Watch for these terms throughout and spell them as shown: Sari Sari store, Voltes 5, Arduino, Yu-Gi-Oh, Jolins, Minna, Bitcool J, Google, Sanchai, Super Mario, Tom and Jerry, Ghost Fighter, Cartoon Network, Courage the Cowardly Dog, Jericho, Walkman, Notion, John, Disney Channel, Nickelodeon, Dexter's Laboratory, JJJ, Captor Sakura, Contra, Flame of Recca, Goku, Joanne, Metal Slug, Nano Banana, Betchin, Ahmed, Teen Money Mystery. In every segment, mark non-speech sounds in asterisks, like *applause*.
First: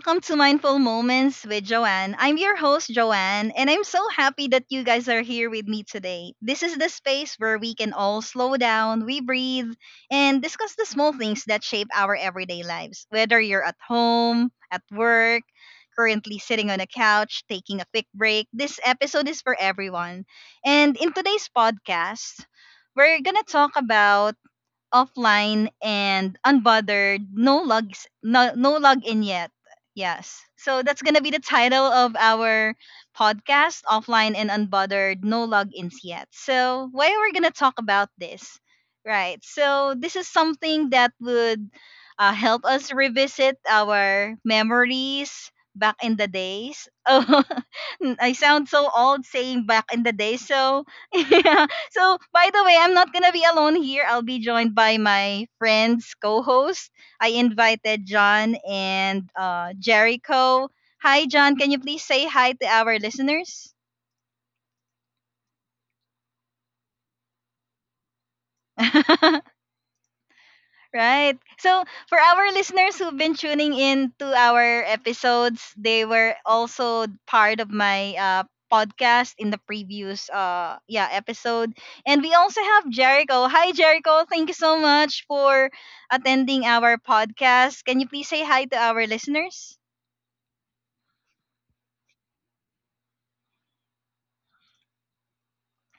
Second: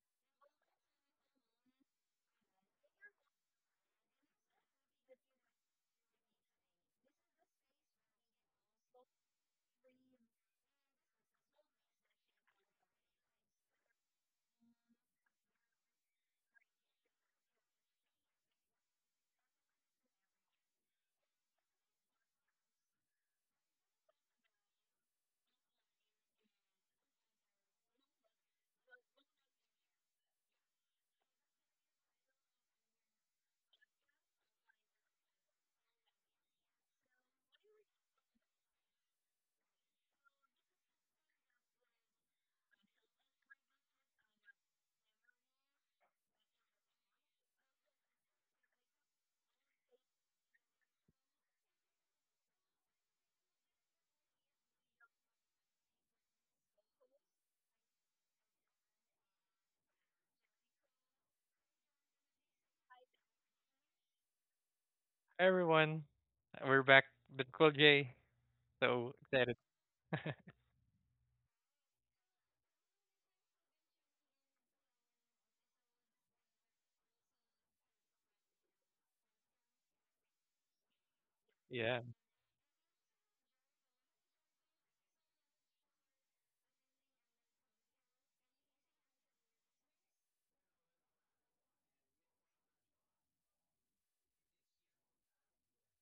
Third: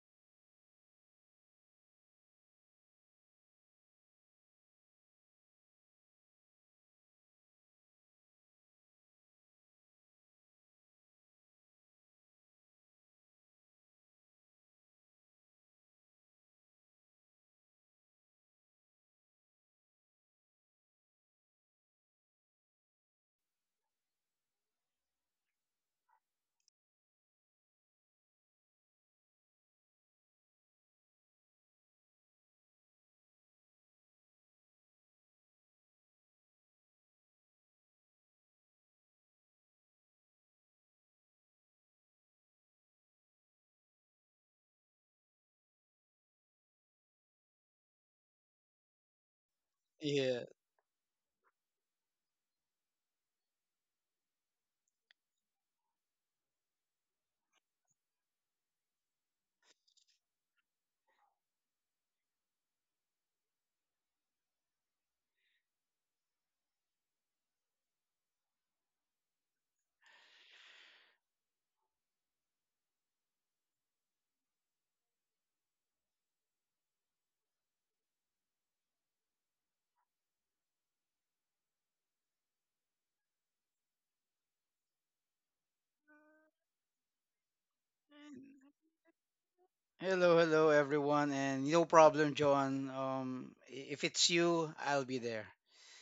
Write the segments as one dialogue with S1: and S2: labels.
S1: welcome to Mindful Moments with Joanne. I'm your host, Joanne, and I'm so happy that you guys are here with me today. This is the space where we can all slow down, we breathe, and discuss the small things that shape our everyday lives. Whether you're at home, at work, currently sitting on a couch, taking a quick break, this episode is for everyone. And in today's podcast, we're gonna talk about offline and unbothered. No logs, no login yet. Yes. So that's gonna be the title of our podcast: offline and unbothered, no logins yet. So why we're gonna talk about this, right? So this is something that would help us revisit our memories back in the days. *laughs* Oh, I sound so old saying back in the day.
S2: Yeah.
S1: So *laughs* yeah. So, by the way, I'm not gonna be alone here. I'll be joined by my friends, co-host. I invited John and Jericho. Hi, John. Can you please say hi to our listeners?
S3: Everyone, we're back, Bitcool J. So excited.
S1: *laughs* Right. So for our listeners who've been tuning in to our episodes, they were also part of my podcast in the previous yeah episode.
S3: Yeah.
S1: And we also have Jericho. Hi Jericho, thank you so much for attending our podcast. Can you please say hi to our listeners?
S2: Hello, hello everyone, and no problem, John. If it's you, I'll be there.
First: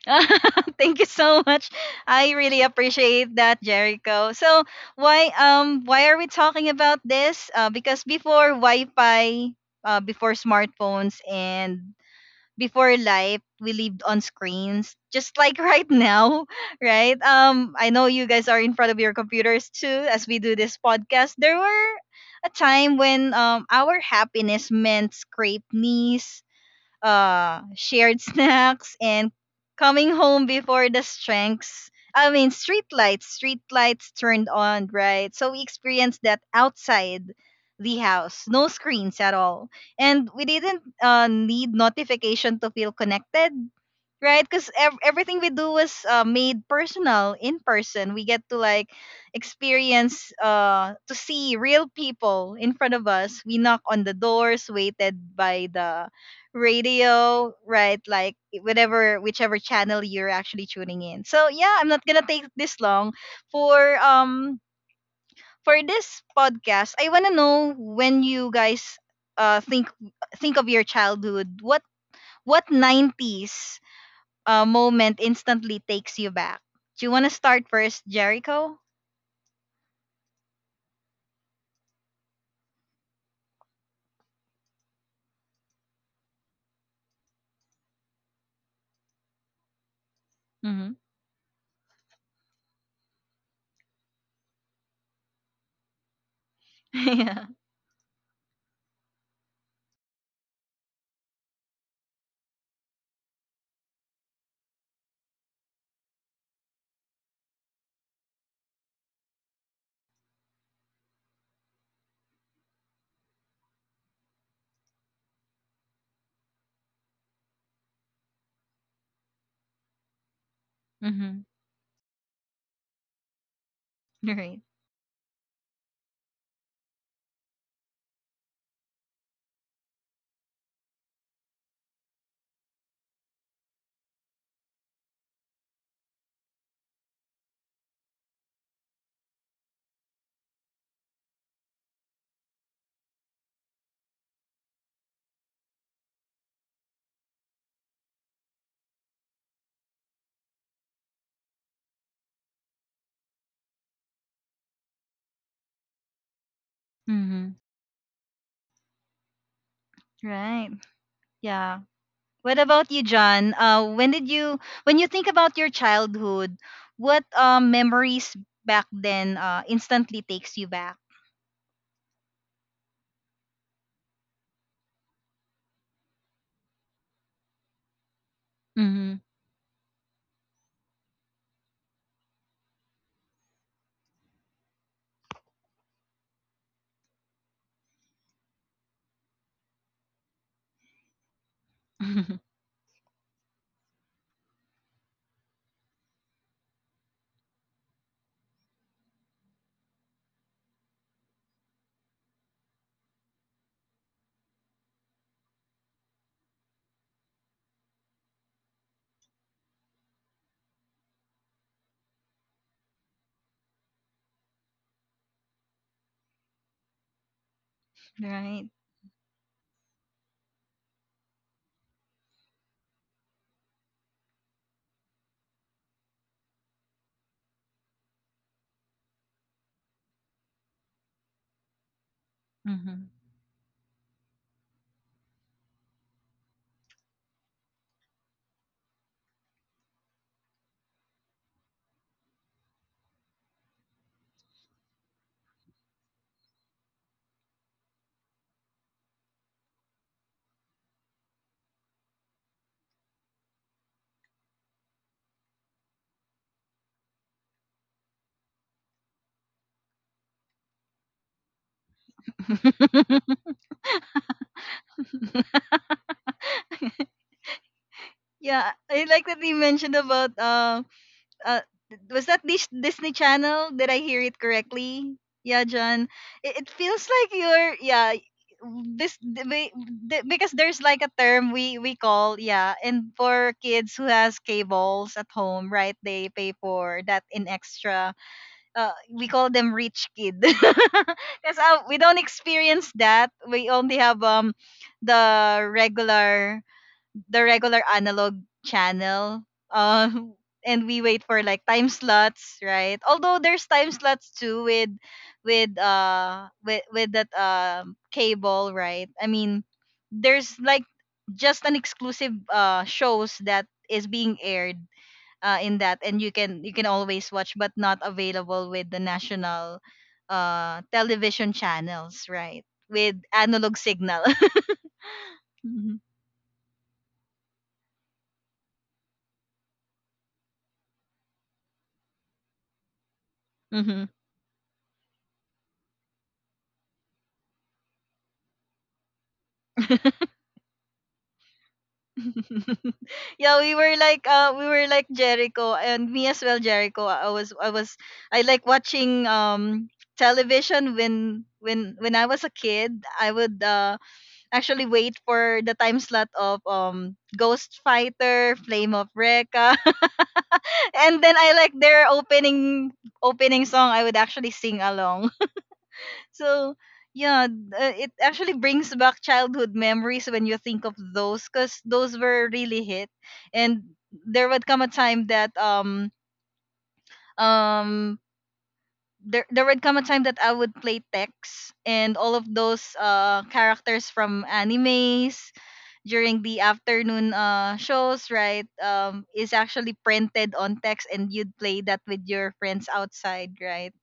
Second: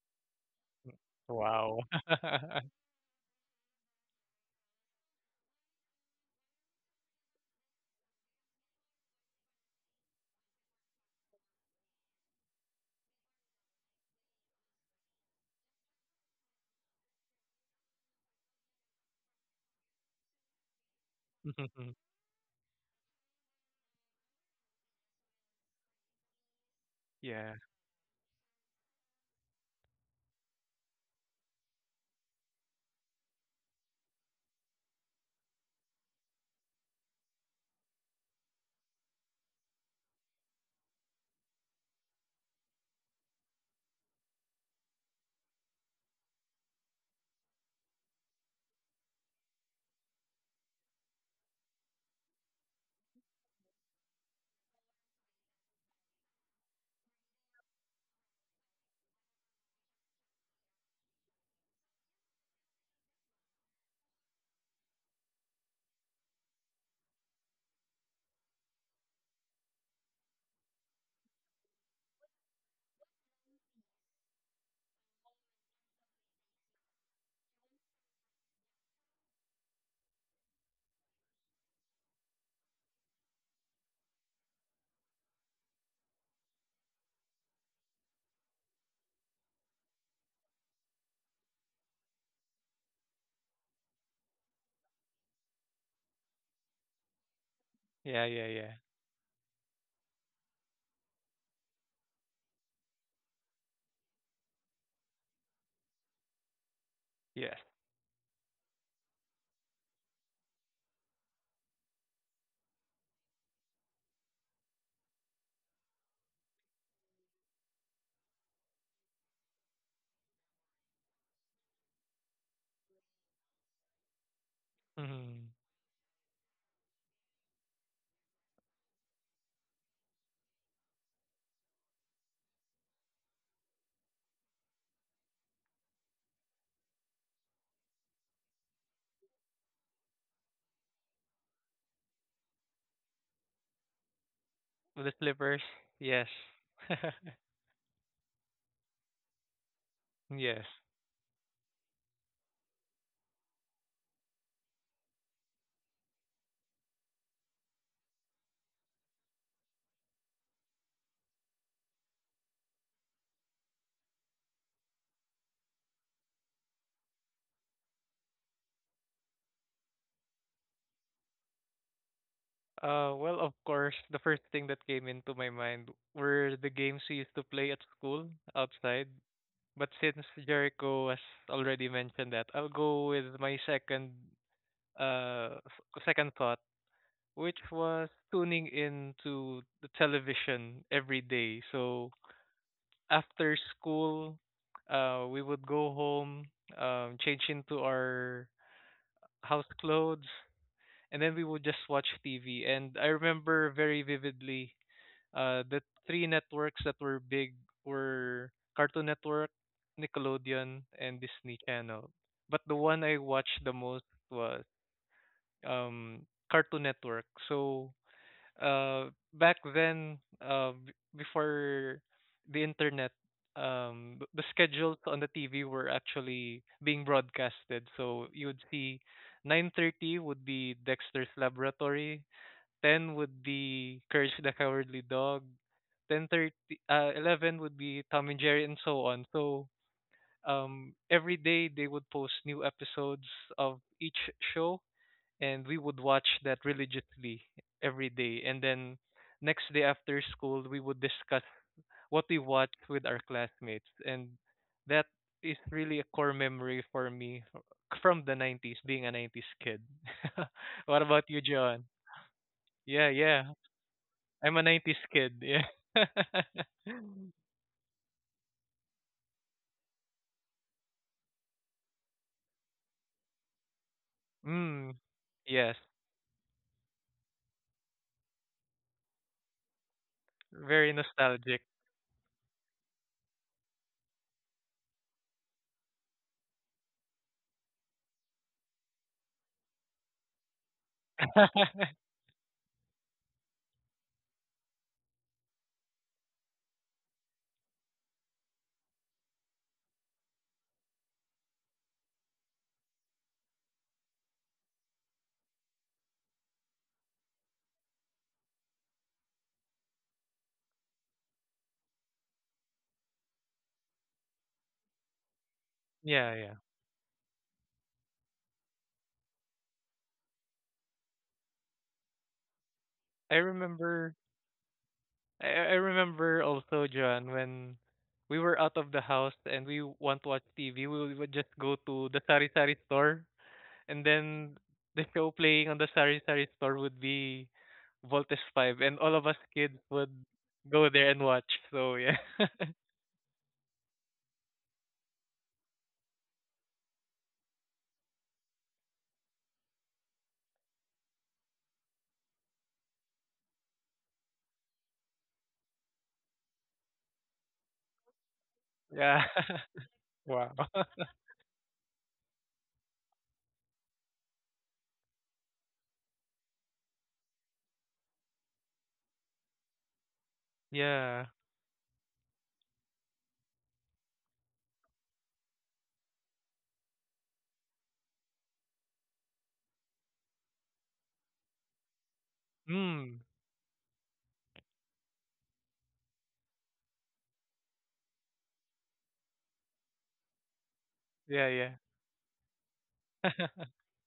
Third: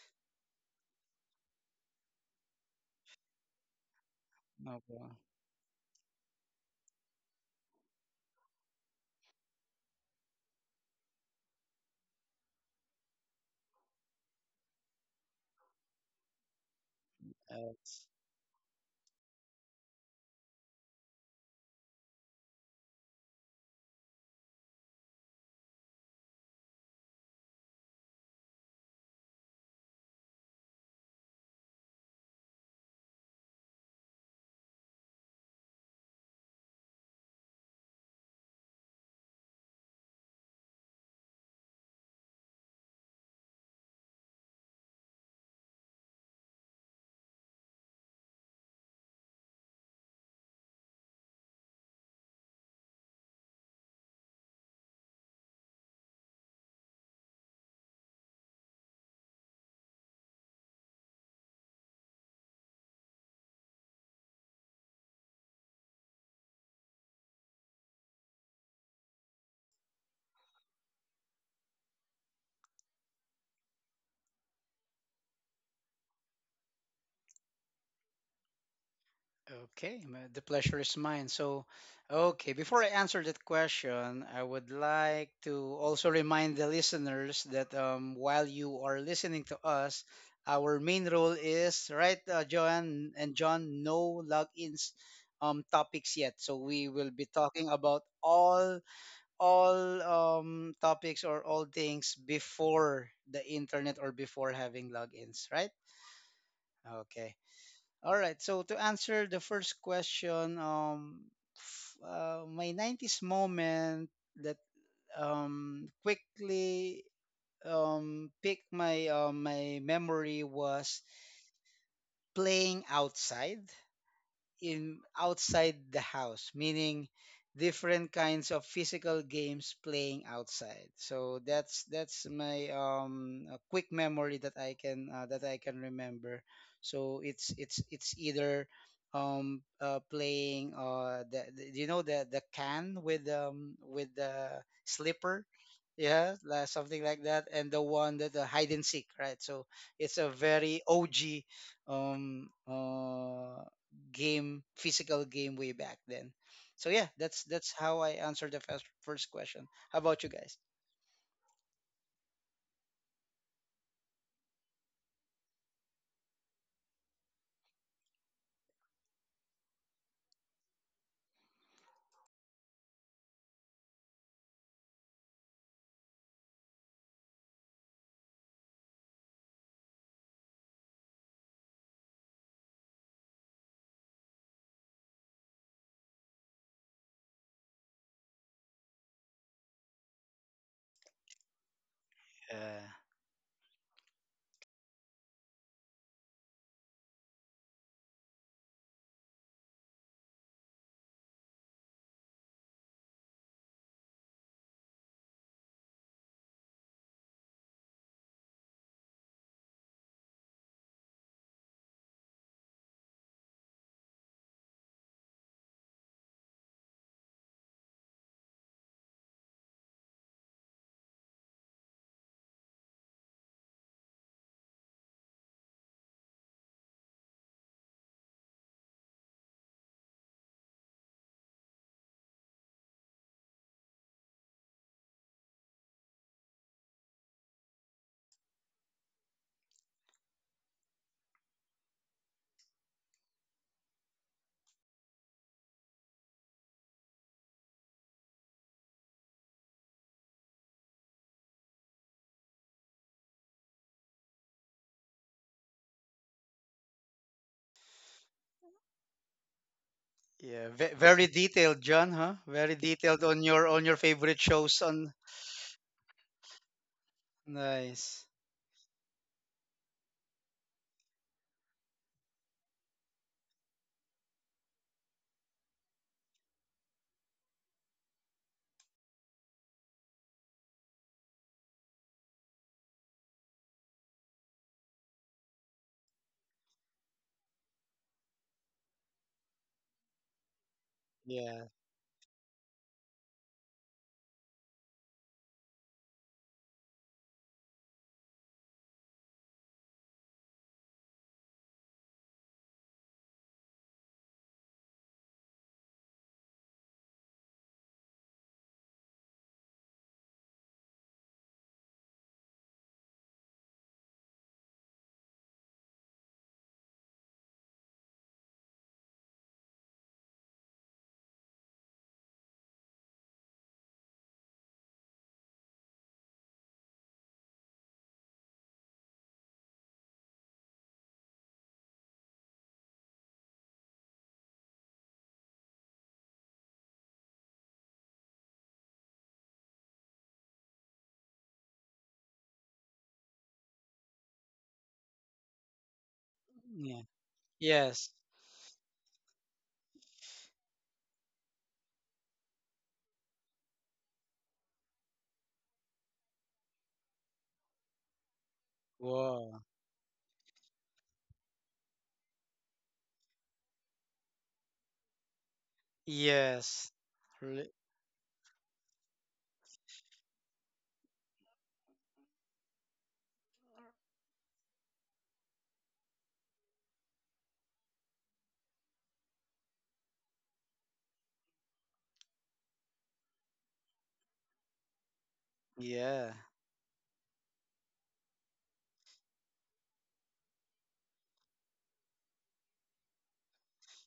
S1: *laughs* Thank you so much.
S3: Wow.
S1: I really
S3: *laughs*
S1: appreciate that, Jericho. So
S2: No problem.
S1: why are we talking about this? Because before Wi-Fi, before smartphones, and before life, we lived on screens, just like right now, *laughs* right?
S2: Uh,
S1: I know you guys are in front of your computers too, as we do this podcast. There were a time when our happiness meant scraped knees,
S3: Yeah.
S1: shared snacks, and coming home before the strengths. I mean, street lights turned on, right? So we experienced that outside the house, no screens at all, and we didn't need notification to feel connected, right? Because everything we do was made personal in person. We get to like experience to see real people in front of us. We knock on the doors, waited by the radio, right? Like whatever whichever channel you're actually tuning in. So yeah, I'm not gonna take this long for um for this podcast. I wanna know when you guys uh think think of your childhood. What nineties moment instantly takes you back? Do you wanna start first, Jericho?
S2: Okay, the pleasure is mine. Okay, before I answer that question, I would like to also remind the listeners that while you are listening to us, our
S1: Mm-hmm.
S2: main role is, right, John and John, no logins topics yet. So, we
S1: *laughs*
S2: will be
S1: yeah.
S2: talking about
S3: Yeah, yeah, yeah.
S2: all topics or all things before the internet or before having logins, right? Okay.
S3: Yes.
S2: All right. So to answer the first question, my 90s moment that quickly picked my my memory was
S1: Mm-hmm.
S2: playing outside
S1: Right.
S2: in
S3: Mm.
S2: outside the house, meaning different kinds of physical games playing outside. So that's my a quick memory that I can remember. So it's either playing the the can with the
S3: The
S2: slipper,
S3: slippers. Yes.
S2: yeah, like something like that, and the one that the hide and seek, right? So it's a
S3: *laughs* Yes.
S2: very OG um uh game, physical game way back then. So yeah, that's
S1: Mm-hmm.
S2: that's how I answered the first question. How about you guys?
S1: Right. Yeah. What about you, John? When you think about your childhood, what memories back then instantly takes you back?
S3: Well, of course, the first thing that came into my mind were the games we used to play at school outside.
S1: Hmm.
S3: But since Jericho has already mentioned that, I'll go with my second second thought, which was tuning in to the television every day. So
S1: *laughs*
S2: Yeah,
S3: after school, we would go home, change into our house clothes, and then we would just watch TV. And I remember very vividly the three networks that were big were Cartoon Network, Nickelodeon, and Disney Channel. But the one I watched the most was, um, Cartoon Network. So
S1: right.
S3: uh back then, before the internet, the schedules on the TV were actually being broadcasted, so you would see 9:30 would be Dexter's Laboratory,
S1: Hmm.
S3: 10 would be Courage the Cowardly Dog, 10:30, 11 would be Tom and Jerry, and so on. So every day they would post new episodes of each show, and we would watch that religiously every day. And then next day after school, we would discuss what we watched with our classmates. And that is really a core memory for me from the 90s, being a 90s kid. *laughs*
S2: yeah,
S3: What about
S2: very
S3: you,
S2: detailed,
S3: John?
S2: John, huh? Very
S3: Yeah,
S2: detailed
S3: yeah.
S2: on your favorite
S3: I'm a
S2: shows
S3: 90s
S2: on
S3: kid. Yeah. *laughs*
S1: *laughs*
S2: nice.
S1: yeah, I like that you mentioned about uh was that Disney Channel? Did I hear it
S3: Mm,
S1: correctly? Yeah,
S3: yes.
S1: John. It feels like you're, yeah, this th- we- th- because there's
S3: Very
S1: like a term
S3: nostalgic.
S1: we call, yeah, and for kids who has cables at home, right, they pay for that in extra. Uh, we call them rich kid. *laughs* Because
S2: Yeah.
S3: *laughs*
S1: we don't experience that. We only have the regular, the regular analog channel. Um, *laughs* and we wait for like time slots, right? Although there's time slots too with that cable, right? I mean, there's like just an exclusive shows that is being aired in that, and
S3: Yeah,
S1: you
S3: yeah.
S1: can, you can always watch, but not available with the national television channels, right? With
S3: I
S1: analog
S3: remember,
S1: signal. *laughs*
S3: I
S1: Mhm.
S3: remember also, John, when we were out of the house and we want to watch TV, we would just go to the Sari Sari store, and
S1: Mhm.
S3: then *laughs* the show playing on the Sari Sari store would be Voltes 5, and all of us kids would
S1: *laughs*
S3: go there and watch. So, yeah. *laughs*
S1: *laughs* yeah, we were like, Jericho and me as well,
S2: Yeah.
S1: Jericho. I was
S2: Yes.
S1: I like watching television when, when I was a kid, I would actually wait for the time slot of Ghost Fighter, Flame of
S3: Yeah. *laughs*
S2: Wow.
S1: Recca.
S3: Wow.
S1: *laughs*
S3: *laughs*
S1: And then I like their opening song. I would actually sing along. So
S2: Yes.
S1: yeah,
S2: Really?
S1: it actually brings back childhood memories when you think of
S3: Yeah.
S1: those, cause those were really hit, and there would come a time that um um there there would come a time that I would play Tex and all of those
S3: Mm.
S1: characters from animes
S2: Yeah.
S1: during the afternoon shows, right? Is actually printed on text, and
S3: Yeah,
S1: you'd
S3: yeah.
S1: play that with your friends outside,
S3: *laughs*
S1: right?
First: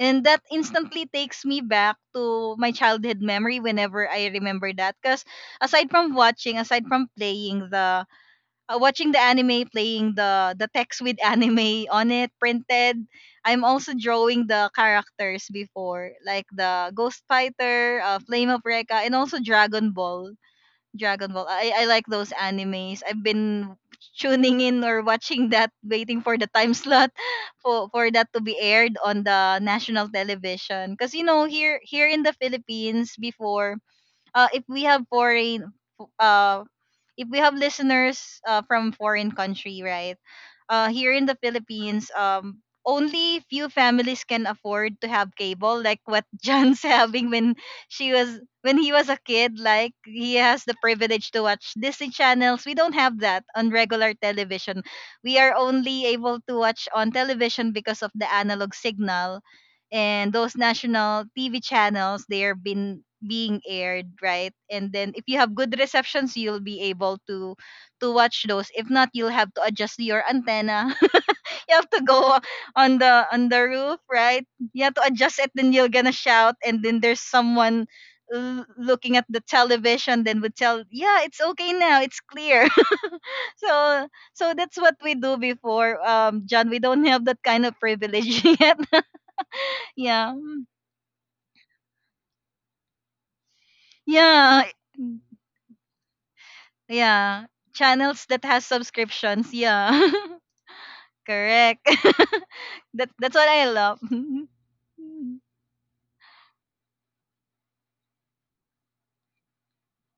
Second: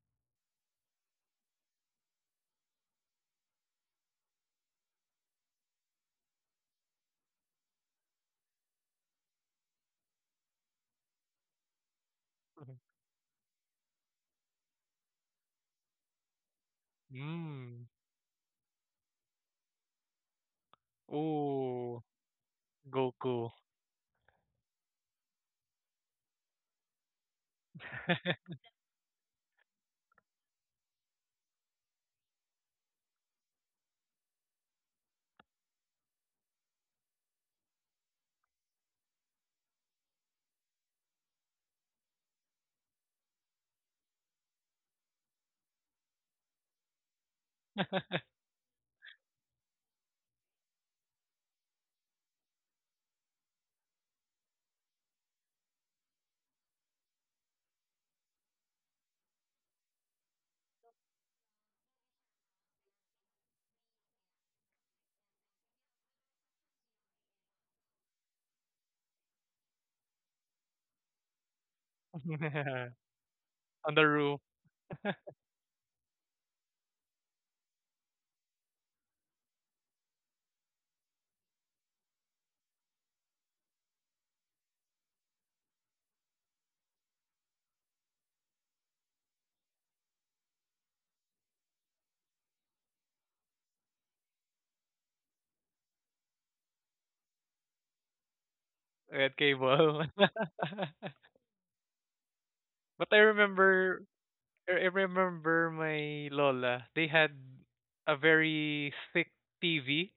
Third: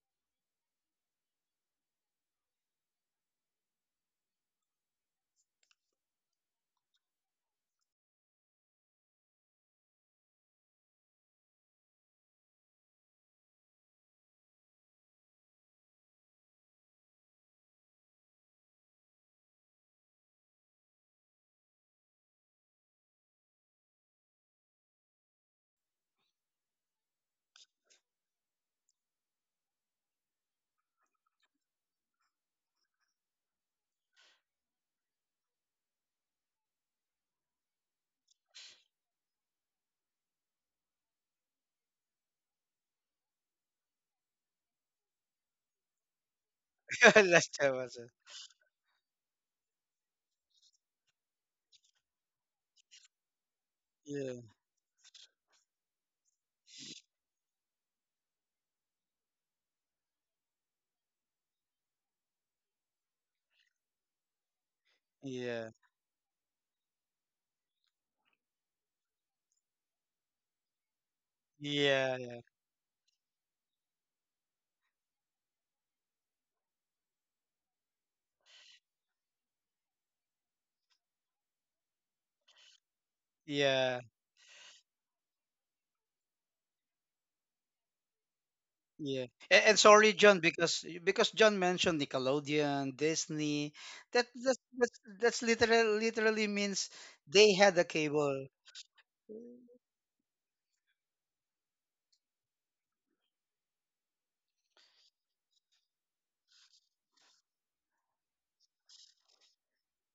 S1: And that instantly takes me back to my childhood memory whenever I remember that. Because aside from watching, aside from playing the watching the anime, playing the text with *laughs* anime on it printed, I'm also drawing the characters before, like the Ghost
S3: Mm.
S1: Fighter, Flame of Recca, and also Dragon Ball. Dragon Ball. I
S3: Oh,
S1: like those animes. I've
S3: Goku.
S1: been tuning in or watching that, waiting for the time slot *laughs* for that to
S3: *laughs*
S1: be aired on the national television. Because you know, here in the Philippines before, uh, if we have foreign uh if we have listeners, from foreign country, right? Here in the Philippines, only few families can afford to have cable, like what *laughs* John's
S2: *laughs*
S1: having when
S2: Last time was it?
S1: she was when he was a kid. Like he has the privilege to watch Disney channels. We don't have that on regular
S2: Yeah.
S1: television. We are only able to watch on television because of the analog signal and those national TV channels they are been being aired, right? And then if you have
S2: Yeah.
S1: good receptions, you'll be able to watch those. If not, you'll have to adjust your antenna. *laughs* You have to go
S2: Yeah.
S1: on the,
S3: On
S1: roof,
S3: the roof.
S1: right? You have to
S3: *laughs*
S1: adjust it, then you're gonna shout, and then there's someone looking at the television then would tell, yeah, it's okay now, it's clear. *laughs*
S2: Yeah.
S1: So, so that's what we do before, John. We don't have that kind of privilege *laughs* yet.
S2: Yeah. And sorry,
S1: Yeah.
S2: John, because John mentioned Nickelodeon, Disney. That that's
S1: Yeah.
S2: that's,
S1: Mm.
S2: that's literally means
S1: Yeah.
S2: they had a
S1: Channels that
S2: cable.
S1: has
S3: Red
S1: subscriptions. Yeah.
S3: cable. *laughs*
S1: *laughs* Correct. *laughs*
S3: But
S1: That that's what I love. *laughs*
S3: I remember my lola. They had a very thick TV.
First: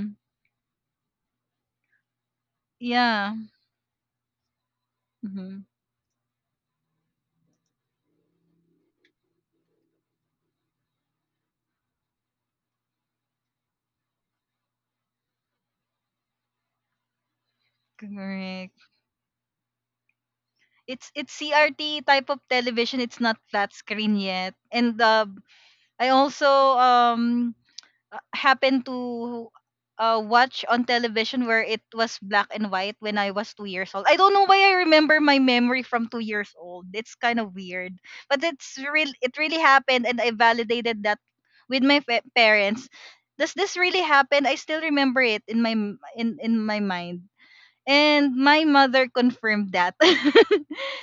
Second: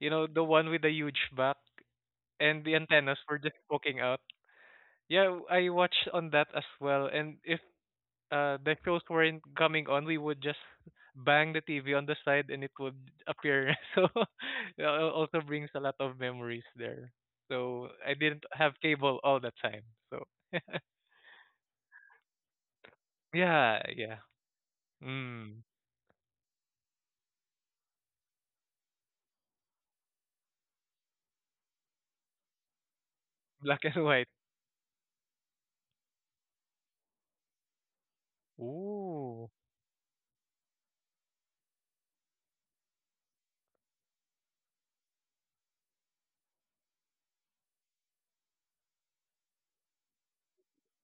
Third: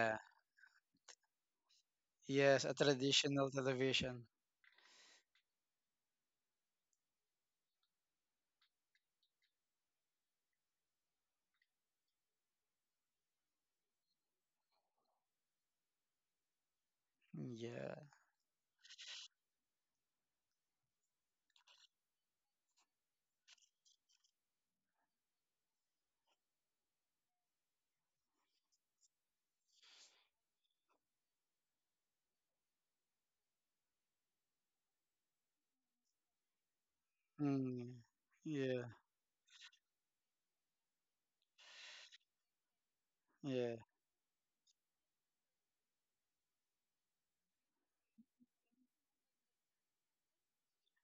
S3: You know, the one with the huge back,
S2: Yes,
S3: and the
S2: a
S3: antennas
S1: Yeah.
S3: were
S2: traditional
S3: just poking out.
S2: television.
S3: Yeah,
S1: Hmm.
S3: I watched on that as well. And if the shows weren't coming on, we would just bang the TV on the side, and it would appear. *laughs* So, yeah, it also brings a lot of memories there. So
S2: Yeah.
S3: I didn't have
S1: Correct.
S3: cable all the time. So. *laughs*
S1: It's CRT type of television. It's not flat
S3: Yeah,
S1: screen
S3: yeah.
S1: yet. And
S3: Mm.
S1: I also, um happened to, watch on television where it was black and white when I was two
S3: Black
S1: years
S3: and
S1: old. I
S3: white.
S1: don't know why I remember my memory from 2 years old. It's kind of
S2: Mm.
S1: weird, but it's
S2: Yeah.
S1: real. It
S3: Ooh.
S1: really happened, and I validated that with my parents. Does this
S2: Yeah.
S1: really happen? I still remember it in my in my mind, and my mother confirmed that. *laughs*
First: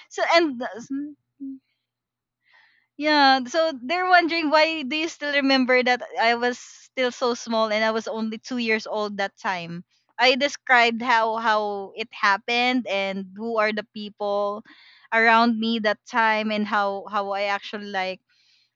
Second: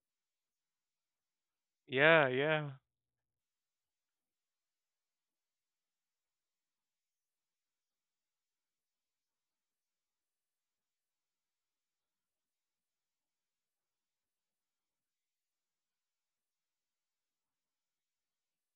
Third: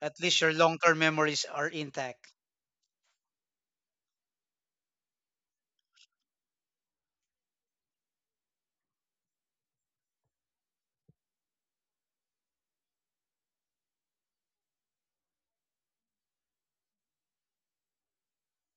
S2: At
S1: So
S2: least your
S1: and
S2: long-term memories are
S3: Yeah,
S2: intact.
S3: yeah.
S1: yeah, so they're wondering why do you still remember that I was still so small and I was only 2 years old that time. I described how it happened and who are the people around me that time and how I actually like,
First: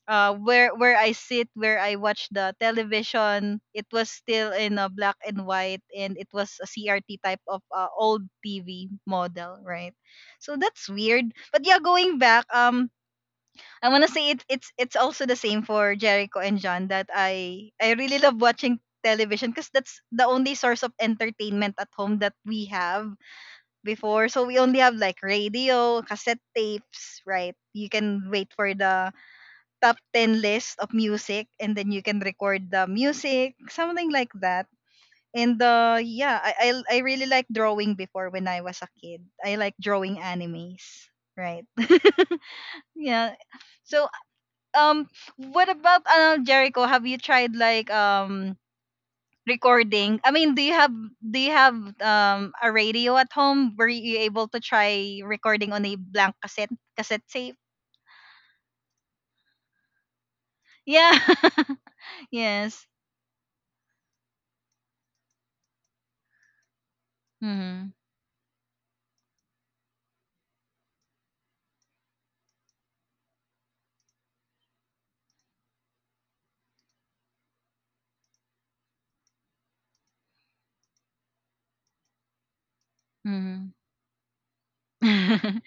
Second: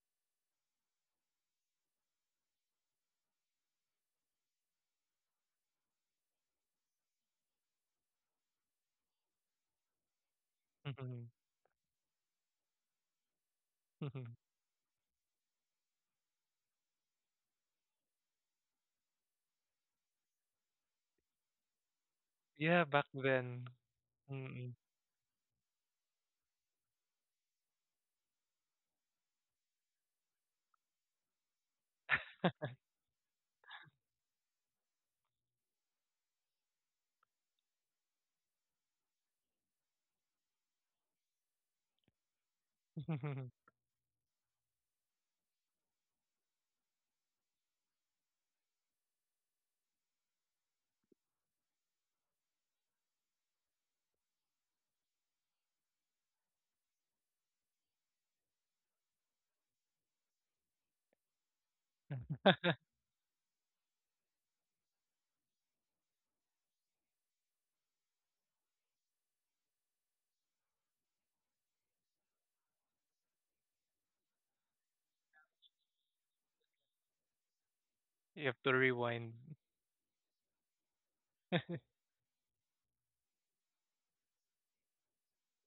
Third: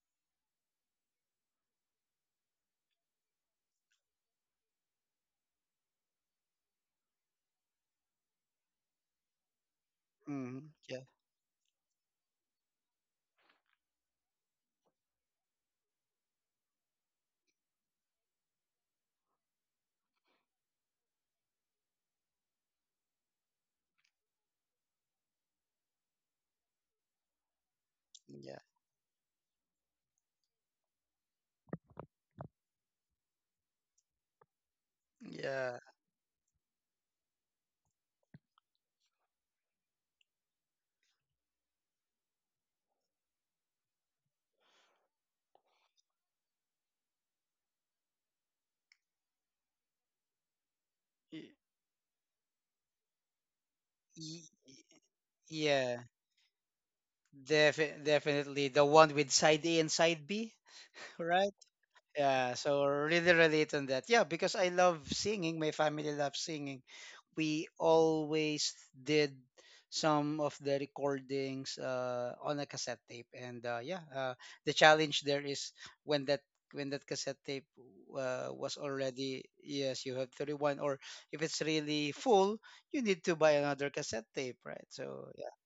S1: where I sit, where I watch the television. It was still in a black and white and it was a CRT type of old TV model, right? So
S2: Mm.
S1: that's
S2: Yeah.
S3: Mhm.
S1: weird. But yeah, going back, I wanna
S3: Mhm.
S1: say it. It's also the same for Jericho and John that I really love watching television because that's the only source of entertainment at home that we
S3: Yeah, back
S1: have
S3: then.
S1: before. So we
S3: Mm.
S1: only have like radio, cassette tapes, right? You can wait
S2: Yeah.
S1: for the top 10 list of music and then you can record the music, something like that. And
S2: Yeah.
S1: yeah, I really like drawing before when I was a kid. I like drawing animes, right? *laughs* Yeah. So um what about, Jericho? Have you tried like recording? I mean, do you have, do
S2: Y-
S1: you have a radio at home? Were you able
S2: y-
S1: to
S2: y-
S1: try recording on a
S2: Yeah.
S1: blank cassette tape?
S2: Definitely the one with side A and side B,
S1: Yeah.
S2: right?
S1: *laughs*
S2: Yeah, so
S3: *laughs*
S1: Yes.
S2: really relate on that. Yeah, because I love singing. My family loves singing. We
S1: Mhm.
S2: always did some of the recordings on a cassette tape, and the challenge there is when that when that cassette tape
S3: You have to
S2: was
S3: rewind.
S2: already, yes, you have to rewind, or if it's
S3: *laughs*
S2: really full, you need to buy
S1: Mhm.
S2: another cassette tape, right? So yeah,
S1: *laughs*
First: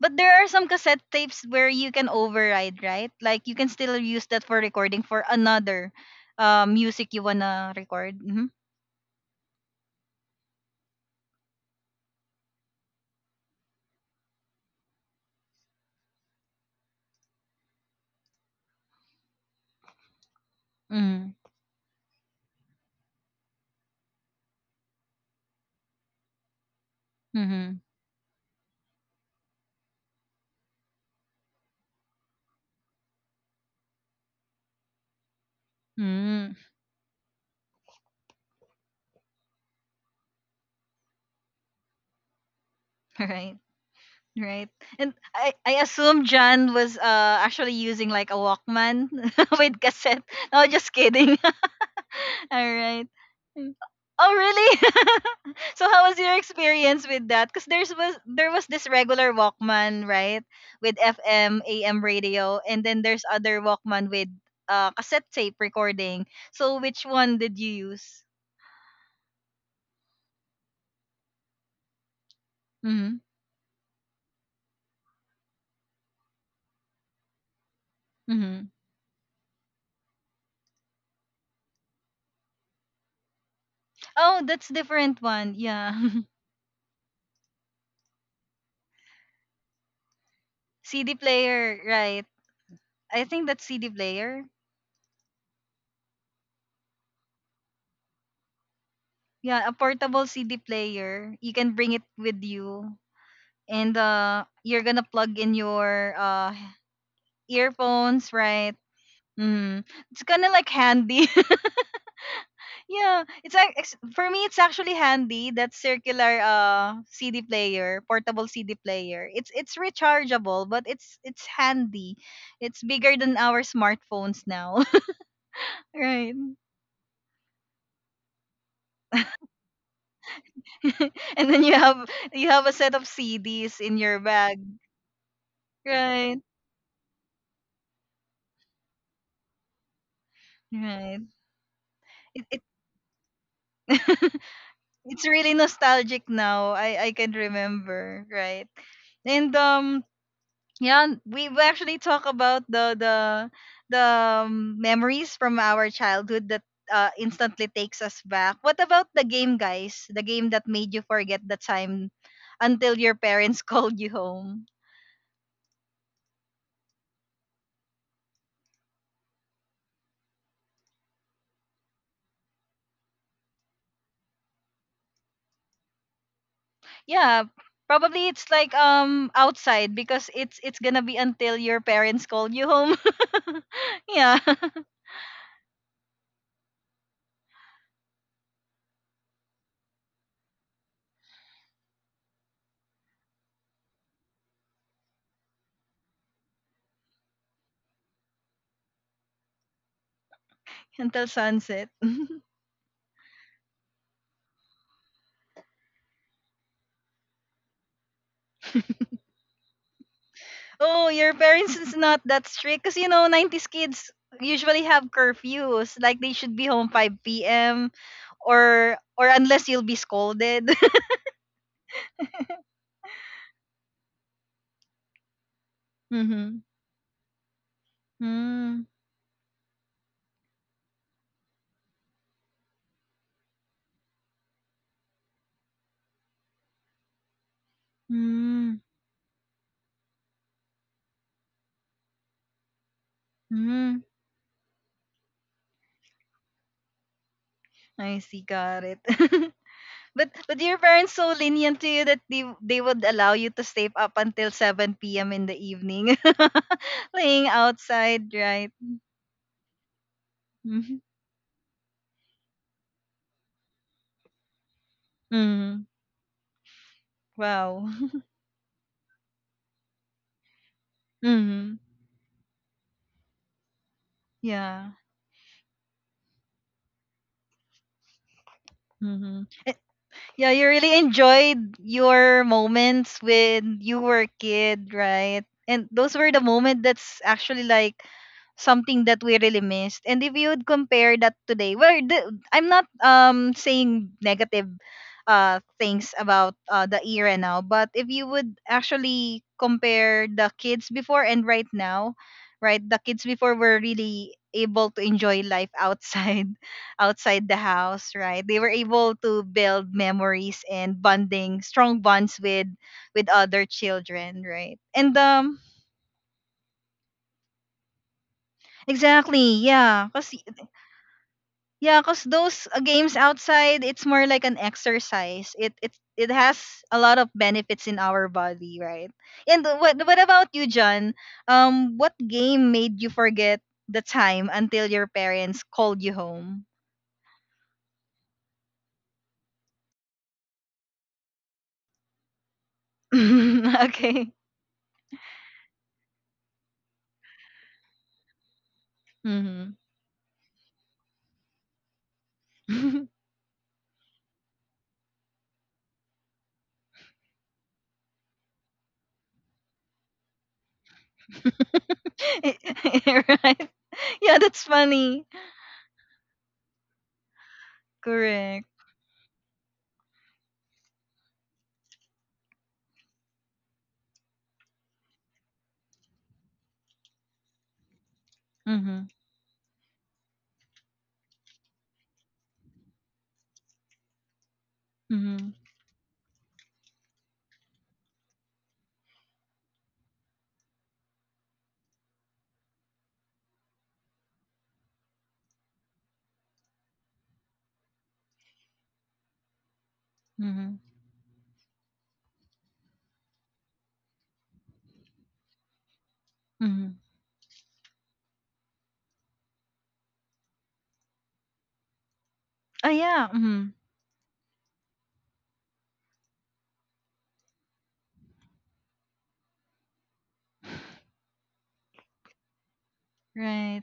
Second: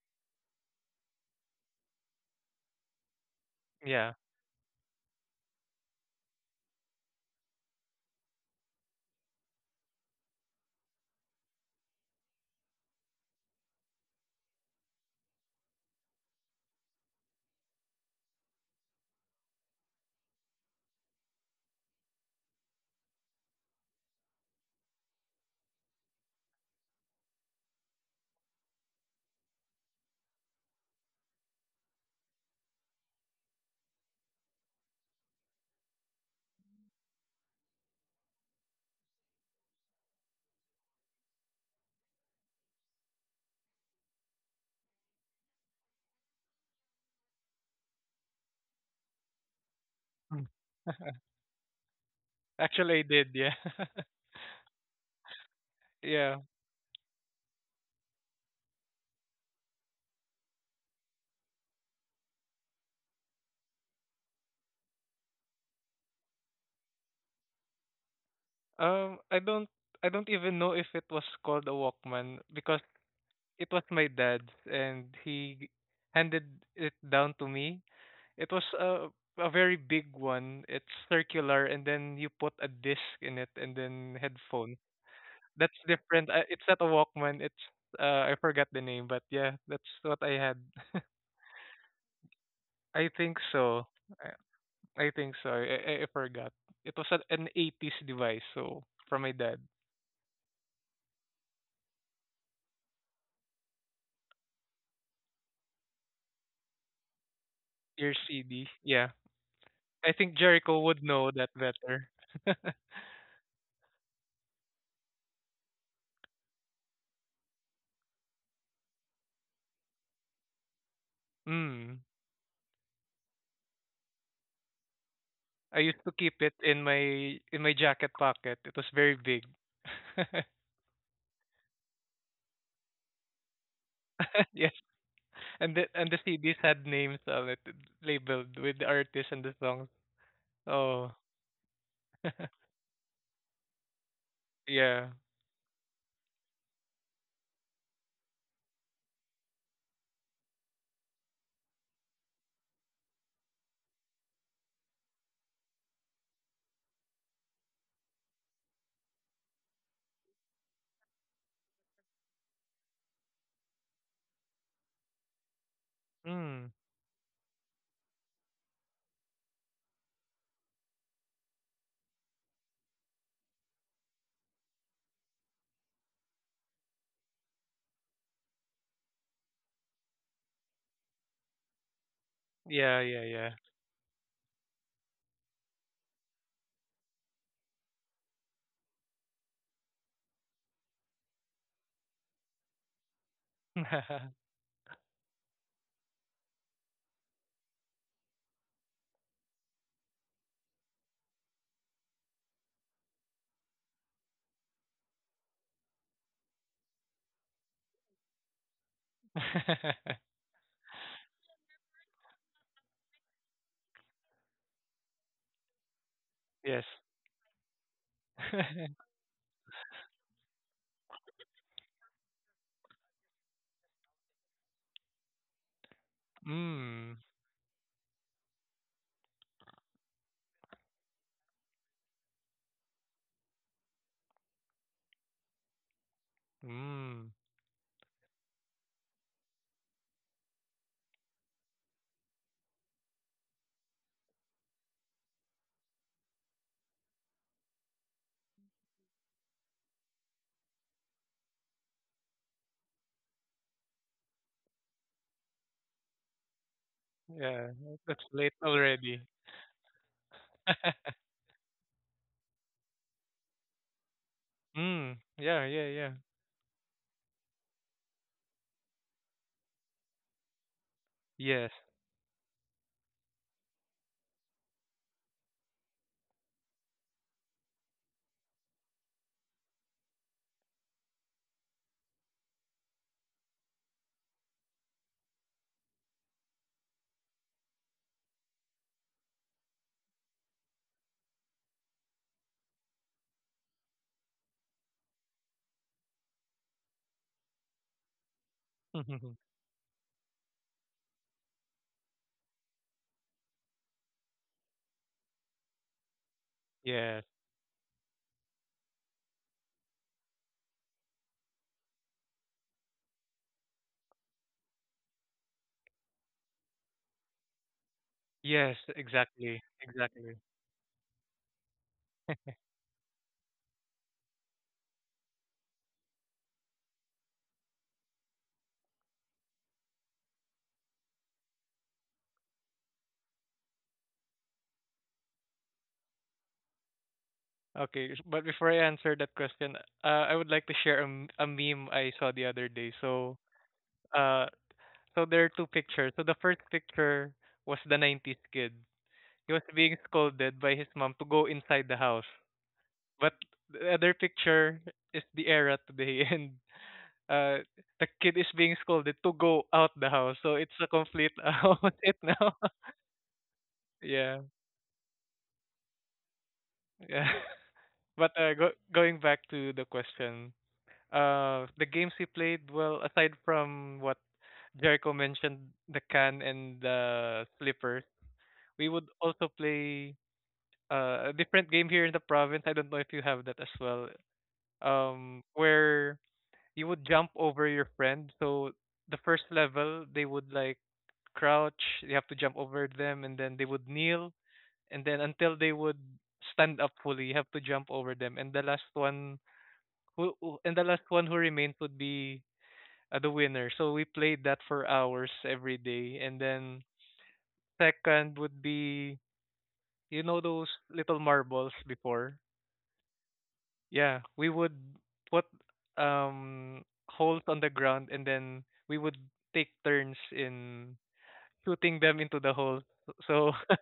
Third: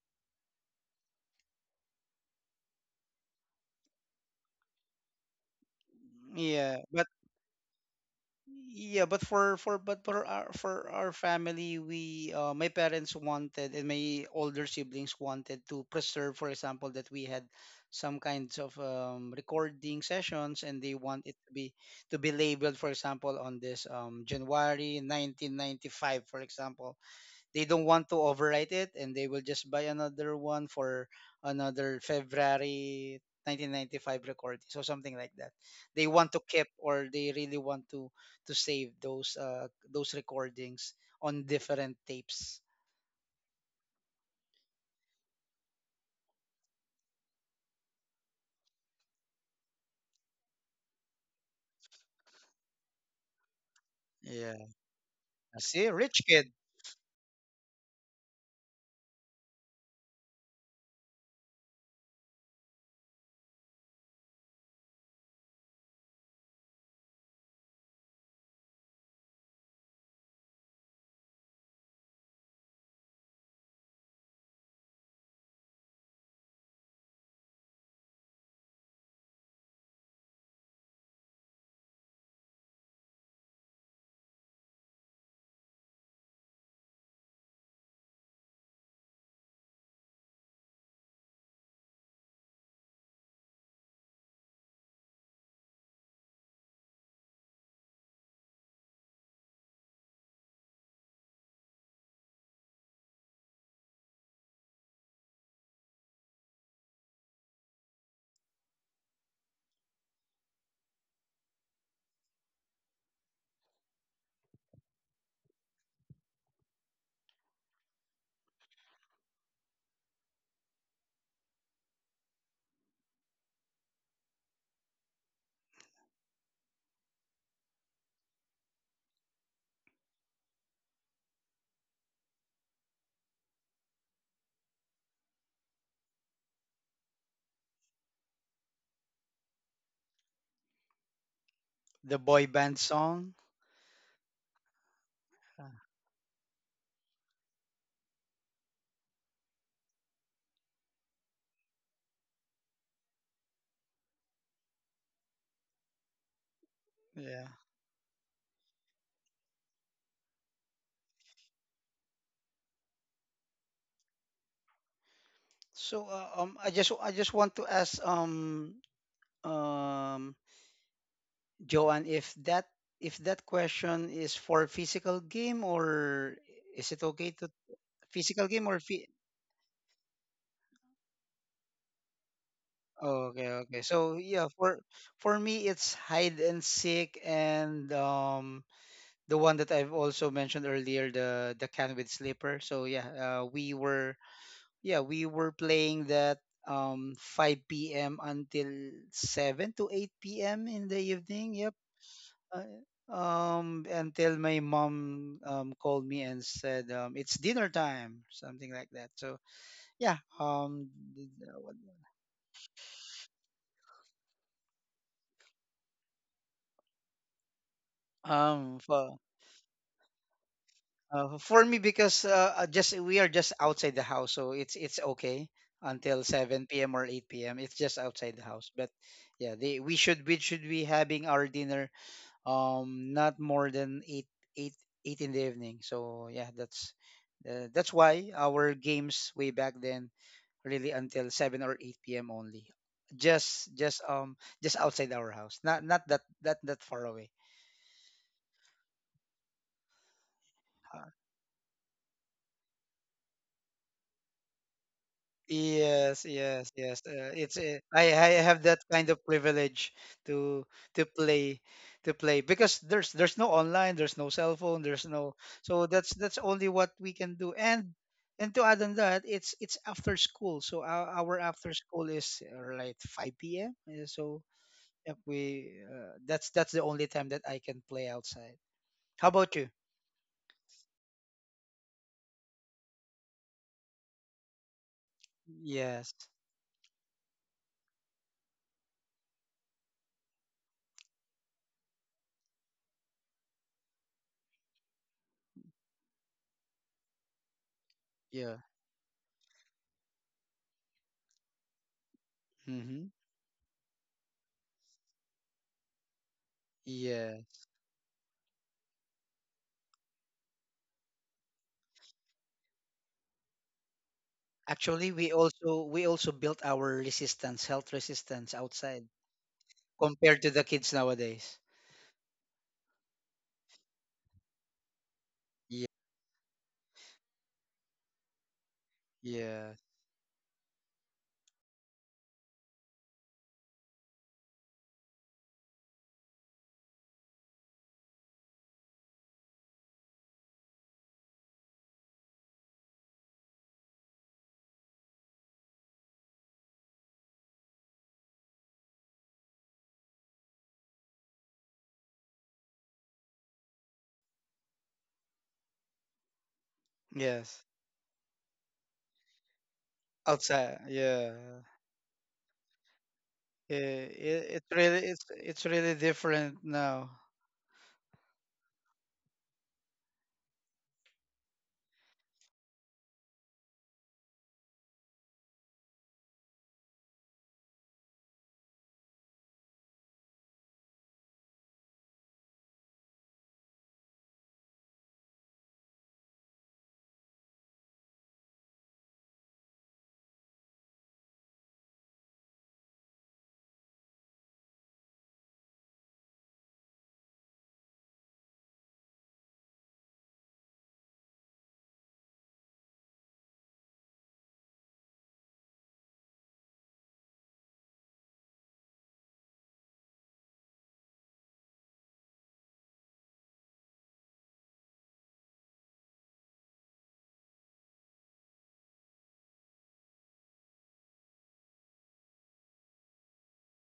S1: But there are some cassette tapes where you can override, right? Like you can still
S3: Yeah.
S1: use that for recording for another
S2: yeah, but
S1: music you wanna record. Mhm.
S2: yeah, but for our family, we my parents wanted and my older siblings wanted to preserve, for example, that we had some kinds of recording sessions, and they want
S1: Mhm.
S2: it to be labeled, for example, on this January 1995, for example, they
S1: Mhm.
S2: don't want to overwrite it, and they will just buy another one for another February 1995 recording, so something like that, they want to
S1: Mm-hmm.
S2: keep, or they really want to save those recordings on different tapes.
S1: *laughs* Right. Right. And, I assume John was actually using like a Walkman *laughs* with cassette.
S3: Mm.
S1: No, just
S3: *laughs*
S1: kidding. *laughs* All
S3: Actually, I
S1: right.
S3: did, yeah.
S1: Mm.
S3: *laughs*
S1: Oh,
S2: Yeah,
S1: really? *laughs*
S2: see,
S1: So how was
S2: rich
S1: your
S3: Yeah.
S2: kid.
S1: experience with that? Because there's was there was this regular Walkman, right? With FM, AM radio, and then there's other Walkman with cassette tape recording. So which one did you use?
S3: I don't, I don't even know if it was called a Walkman because
S1: Mm-hmm.
S3: it was my dad's, and he handed it down to me. It was
S1: Mm-hmm.
S3: a very big one. It's circular, and then you put a disc in it, and then
S1: Oh, that's
S3: headphone.
S1: different one.
S3: That's
S1: Yeah. *laughs*
S3: different. It's not a Walkman. It's, I forgot the name, but yeah, that's what I had.
S1: CD player, right.
S3: I
S1: I
S3: think
S1: think that's
S3: so.
S1: CD player.
S3: I think so. I forgot. It was a, an 80s device, so from my dad.
S1: Yeah, a portable CD player. You can bring it with you, and you're gonna plug in your
S3: Ear
S1: earphones,
S3: CD.
S1: right?
S3: Yeah.
S1: Mm.
S3: I
S1: It's
S3: think
S1: kind of like
S3: Jericho would
S1: handy.
S3: know that
S1: *laughs*
S3: better. *laughs*
S1: Yeah, it's like, for me, it's actually handy. That circular CD player, portable CD player. It's rechargeable, but it's
S3: Mm.
S1: handy. It's bigger than our smartphones now,
S3: I
S1: *laughs*
S3: used to
S1: right?
S3: keep it in my jacket pocket. It was very big. *laughs*
S1: *laughs* And then you have a set of CDs in your
S3: *laughs*
S1: bag.
S3: Yes, and the
S1: Right,
S3: CDs had names on it, labeled with the artist and the songs. Oh.
S1: right.
S2: The
S1: It,
S2: boy
S1: it
S3: *laughs*
S2: band song.
S1: *laughs*
S3: Yeah.
S1: it's really nostalgic now. I can remember, right? And um yeah, we actually talk about the memories from our childhood that
S2: Yeah,
S1: instantly takes us back. What about the game, guys? The game that made you forget the time until your parents *laughs* called you home.
S2: so uh, um i
S3: Mm.
S2: just i just want to ask um Joanne, if that question is for physical game or is it okay
S1: Yeah,
S2: to
S1: probably
S2: physical
S1: it's
S2: game
S1: like
S2: or fi-
S1: outside because it's gonna be until your parents called you home.
S3: Yeah, yeah, yeah.
S1: *laughs*
S2: okay, okay. So
S1: yeah.
S2: yeah, for me it's hide and seek, and the one that I've also mentioned earlier, the can with slipper. So yeah, we were, yeah, we were playing that 5 p.m. until 7 to 8 p.m. in the
S1: Until
S2: evening. Yep.
S1: sunset.
S2: Uh, until my mom called me and said it's dinner time, something like that. So
S3: *laughs*
S2: yeah,
S1: Oh,
S2: th-
S1: your
S2: uh,
S1: parents
S2: what-
S1: is not that strict because you know 90s kids usually have curfews. Like they should be
S3: Yes.
S1: home 5 p.m.
S2: um
S1: or
S3: *laughs*
S2: for
S1: or unless you'll be scolded.
S2: for me, because just we are just outside the house, so it's okay
S1: *laughs*
S2: until
S1: Mm-hmm.
S2: 7 p.m. or
S3: Mm.
S2: 8 p.m. It's just outside the house,
S1: Mm,
S2: but yeah, they, we should, we should be having our dinner not more than 8 8 in the evening. So yeah,
S3: Mm.
S2: that's why our
S1: mm,
S2: games way back then really until 7 or 8 p.m. only. Just just
S1: mm.
S2: um just outside our house. Not not that that that far away.
S1: I see, got it. *laughs* But your
S2: Uh,
S1: parents so lenient to you that they would allow you to stay up until 7 p.m. in the evening,
S2: Yes, yes, yes.
S1: *laughs* playing
S2: It's
S3: Yeah, that's
S1: outside,
S2: I
S3: late
S2: have
S1: right?
S2: that kind of
S3: already.
S2: privilege to
S1: Mm-hmm.
S2: to
S3: *laughs*
S2: play play because there's no online, there's no cell phone, there's
S3: Mm.
S2: no,
S3: Yeah,
S1: Mm-hmm.
S2: so
S3: yeah, yeah.
S2: that's only what we can do.
S1: Wow. *laughs*
S2: And to add on that, it's after school. So our
S3: Yes.
S1: Mm-hmm.
S2: after school is like 5 p.m. So
S1: Yeah.
S2: yep, we that's the only time that I can play outside. How
S1: Hmm.
S2: about you?
S1: Yeah, you really enjoyed your moments when you were a kid, right? And
S2: Yes.
S1: those were the moment that's actually like something that we really missed. And if you would compare that today, where the, I'm not saying negative things about the era now, but if you
S2: Yeah.
S1: would actually
S3: *laughs*
S1: compare the kids before and right now, right, the
S2: Mm-hmm.
S1: kids before were really able to enjoy life outside *laughs*
S3: Yes.
S2: Yeah.
S1: outside the house, right? They were able to build memories and bonding, strong bonds with other children, right?
S2: Actually,
S1: And
S2: we also built our resistance, health resistance
S3: Yes,
S2: outside
S1: exactly,
S3: exactly.
S1: yeah, cuz
S3: Exactly.
S2: compared to the kids nowadays.
S1: yeah, cause those games outside, it's more like an exercise. It
S2: Yeah.
S1: it it has a lot of benefits in our body, right? And
S2: Yeah.
S1: what about you, John? What game made you forget the time until your parents called you home?
S3: Okay, but before I answer that question, I would like to share a, a meme I saw the other day. So,
S1: *laughs* Okay.
S3: uh, so there are two pictures. So the first picture was the 90s kid. He was
S1: Mm-hmm.
S3: being scolded by his mom to go inside the house.
S1: *laughs*
S3: But the other picture is the era today, *laughs* and,
S2: Yes.
S3: uh, the kid is being scolded to go out the house. So it's
S2: Outside.
S3: a complete
S2: Yeah.
S3: *laughs* opposite now. *laughs*
S1: Right. Yeah,
S3: Yeah,
S1: that's funny.
S2: It's really different now.
S3: yeah. *laughs* But
S1: Correct.
S3: going back to the question, the games we played, well, aside from what Jericho mentioned, the can and the slippers, we would
S1: Mm-hmm.
S3: also play a different game here in the province. I don't know if you have that as well.
S1: Mm-hmm.
S3: Where you would jump over your friend. So the first level, they would like crouch. You have to jump over them, and then they would kneel, and then until they would stand up fully, you have to jump over them. And the last one
S1: Mm-hmm.
S3: who remains would be the winner. So we played that for hours every day. And then
S1: Mm-hmm.
S3: second would be, you know, those little marbles before.
S1: Oh yeah. Mm-hmm.
S3: Yeah, we would put um holes on the ground, and then we would take turns in shooting them into the hole. So
S1: Right.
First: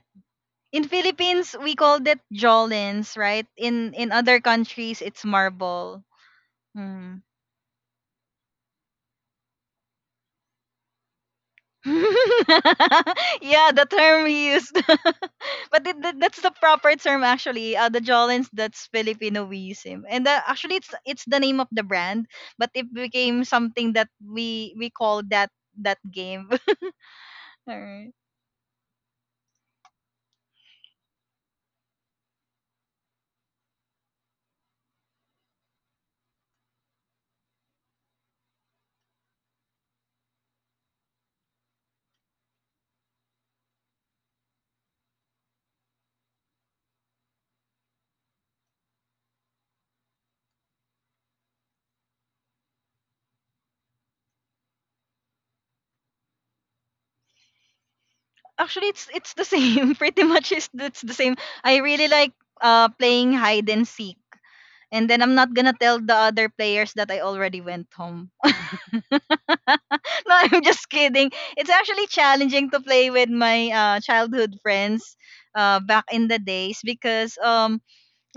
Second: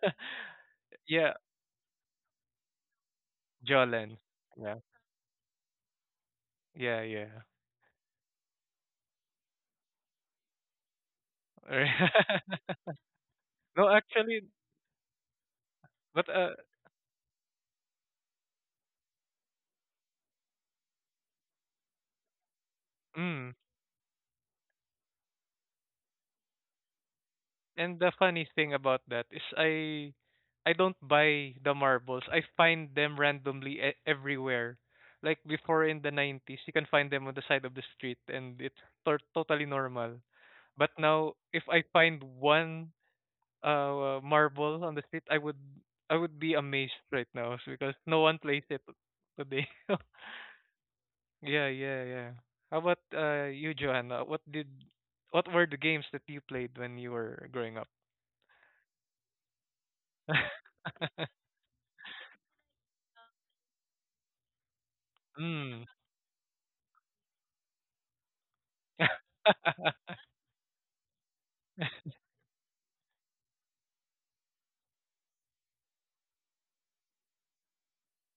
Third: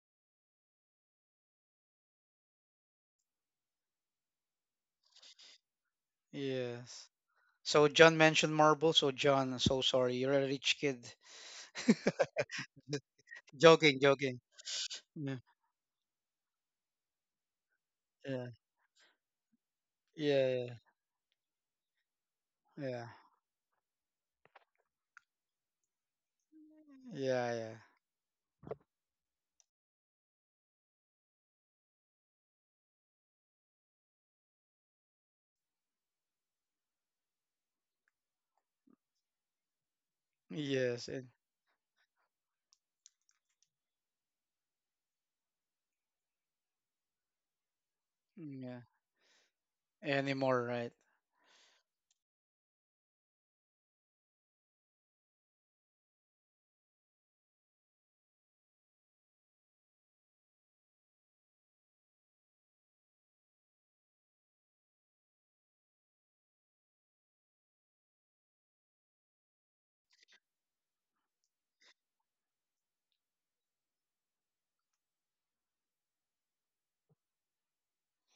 S1: In
S3: yeah,
S1: Philippines we called it Jolins, right? In
S3: Jolens.
S1: other
S3: Yeah,
S1: countries it's marble.
S3: yeah,
S2: Yes.
S1: Mm.
S3: yeah.
S2: So John mentioned marble. So John, so sorry, you're a rich kid.
S1: *laughs*
S3: *laughs*
S2: *laughs*
S1: yeah, the
S3: No,
S2: Joking,
S1: term
S2: joking.
S3: actually,
S1: we used.
S2: Yeah.
S1: *laughs* But it,
S3: but
S1: that's the proper term actually. The Jolins
S2: Yeah.
S1: that's Filipinoism. And the,
S2: Yeah. Yeah.
S1: actually it's the name of the brand, but it
S2: Yeah.
S1: became
S3: mm,
S1: something that we call that game. *laughs*
S2: Yeah. Yeah.
S3: and
S1: Alright.
S3: the funny thing about that is, I don't buy the marbles. I find them randomly everywhere. Like before in the 90s, you can find them on the side of the street, and it's totally normal. But
S2: Yes. And,
S3: now if I find one marble on the street, I would, I would be amazed right now because no one plays
S2: mm,
S3: it
S2: yeah.
S3: today. *laughs*
S2: Anymore, right?
S3: Yeah, yeah, yeah. How about you, Johanna? What did, what were the games that you played when you were growing up?
S1: Actually it's the same. *laughs* Pretty much it's the same.
S3: *laughs*
S1: I really like playing hide and seek. And then I'm not gonna
S3: Mm.
S1: tell the other players that I already went home. *laughs*
S3: *laughs*
S1: No, I'm just kidding. It's actually challenging to play with my childhood friends back in the days because um,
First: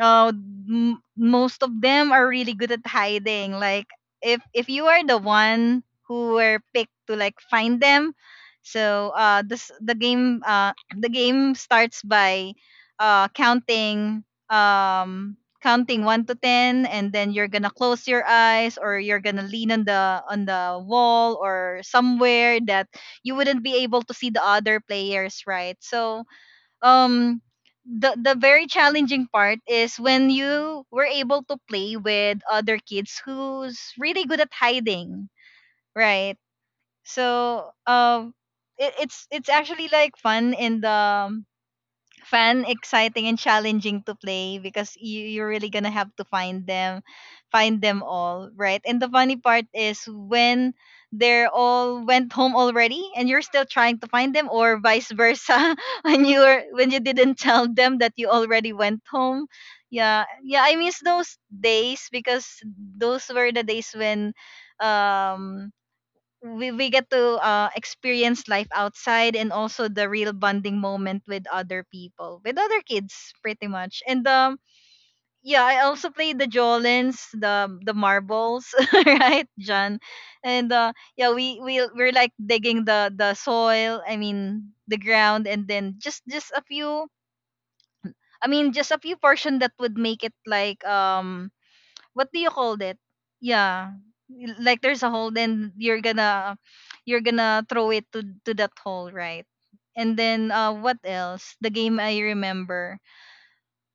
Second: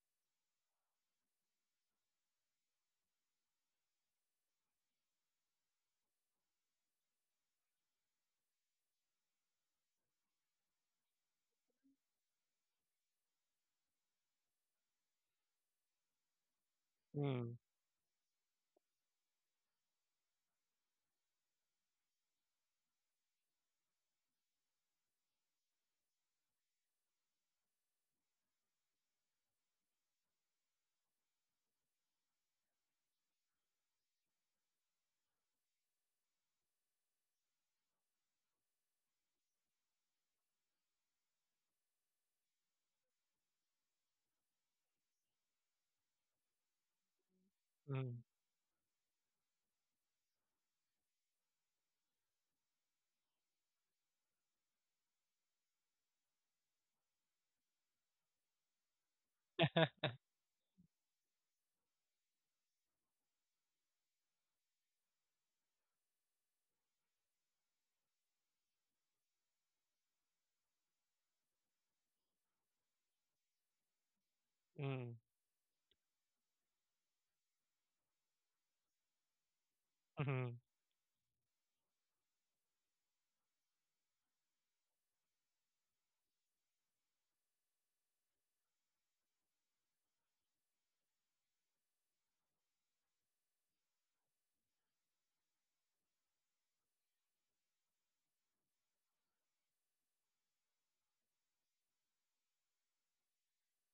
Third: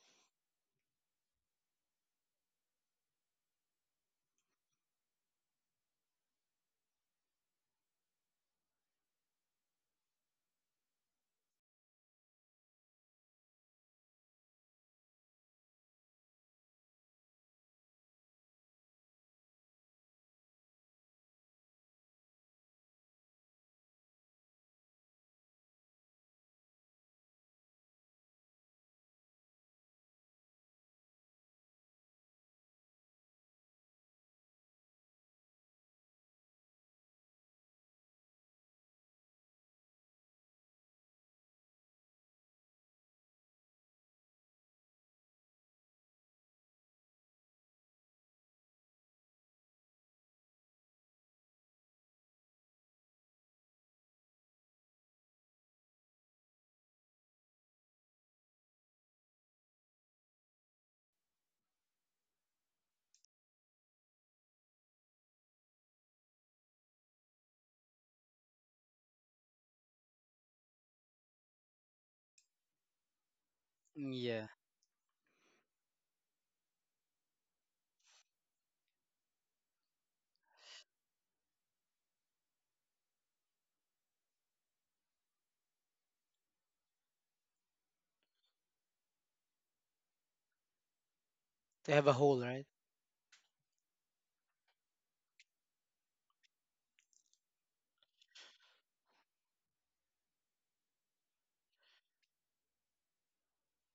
S1: uh, m- most of them are really good at hiding. Like if you are the one who were picked to like find them, so this the game *clears throat* the game starts by counting um counting one to ten, and then you're
S3: Mm,
S1: gonna close your eyes or you're gonna lean on the wall or somewhere that you wouldn't be able to see the other players, right? So um the very challenging part is when you were able to play with other kids who's really good at hiding, right. So it, it's actually like fun in the fun, exciting, and challenging to play because you, you're really gonna have to find them
S3: mm.
S1: all, right? And the funny part is when they're all went *laughs* home already and you're still trying to find them, or vice versa, *laughs* when you were when you didn't tell them that you already went home.
S3: *laughs*
S1: Yeah, yeah, I miss those days because those were the days when um we get to experience life outside and also the real bonding moment with other people, with other kids pretty much.
S2: Mm,
S1: And
S2: yeah.
S3: Mm,
S1: yeah, I also played the jolens, the marbles, *laughs* right John?
S3: mhm.
S1: And yeah, we're like digging the soil, I mean the ground, and then just a few I mean just a few portion that would make it like
S2: To have a
S1: what do
S2: hole,
S1: you
S2: right?
S1: call it? Yeah, like there's a hole, then you're gonna throw it to that hole, right? And then what else? The game I remember.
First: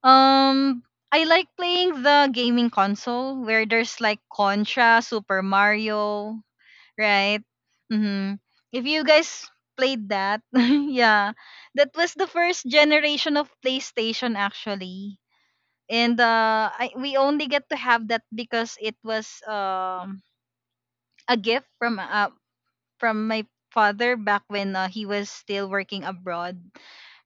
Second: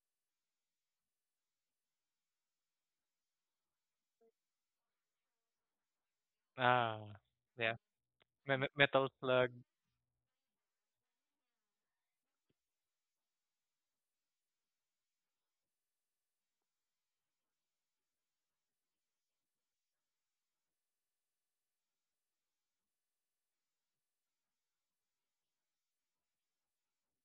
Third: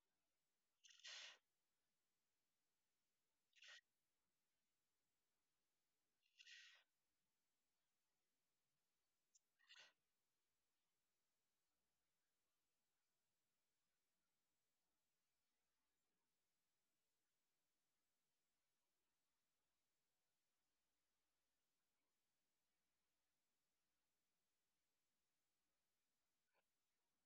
S1: Um, I like playing the gaming console where there's like Contra, Super Mario,
S3: Ah,
S1: right?
S3: yeah.
S1: Mm-hmm.
S3: Me
S1: If you
S3: metal
S1: guys
S3: slug.
S1: played that, *laughs* yeah, that was the first generation of PlayStation actually. We only get to have that because it was a gift from my father back when he was still working abroad,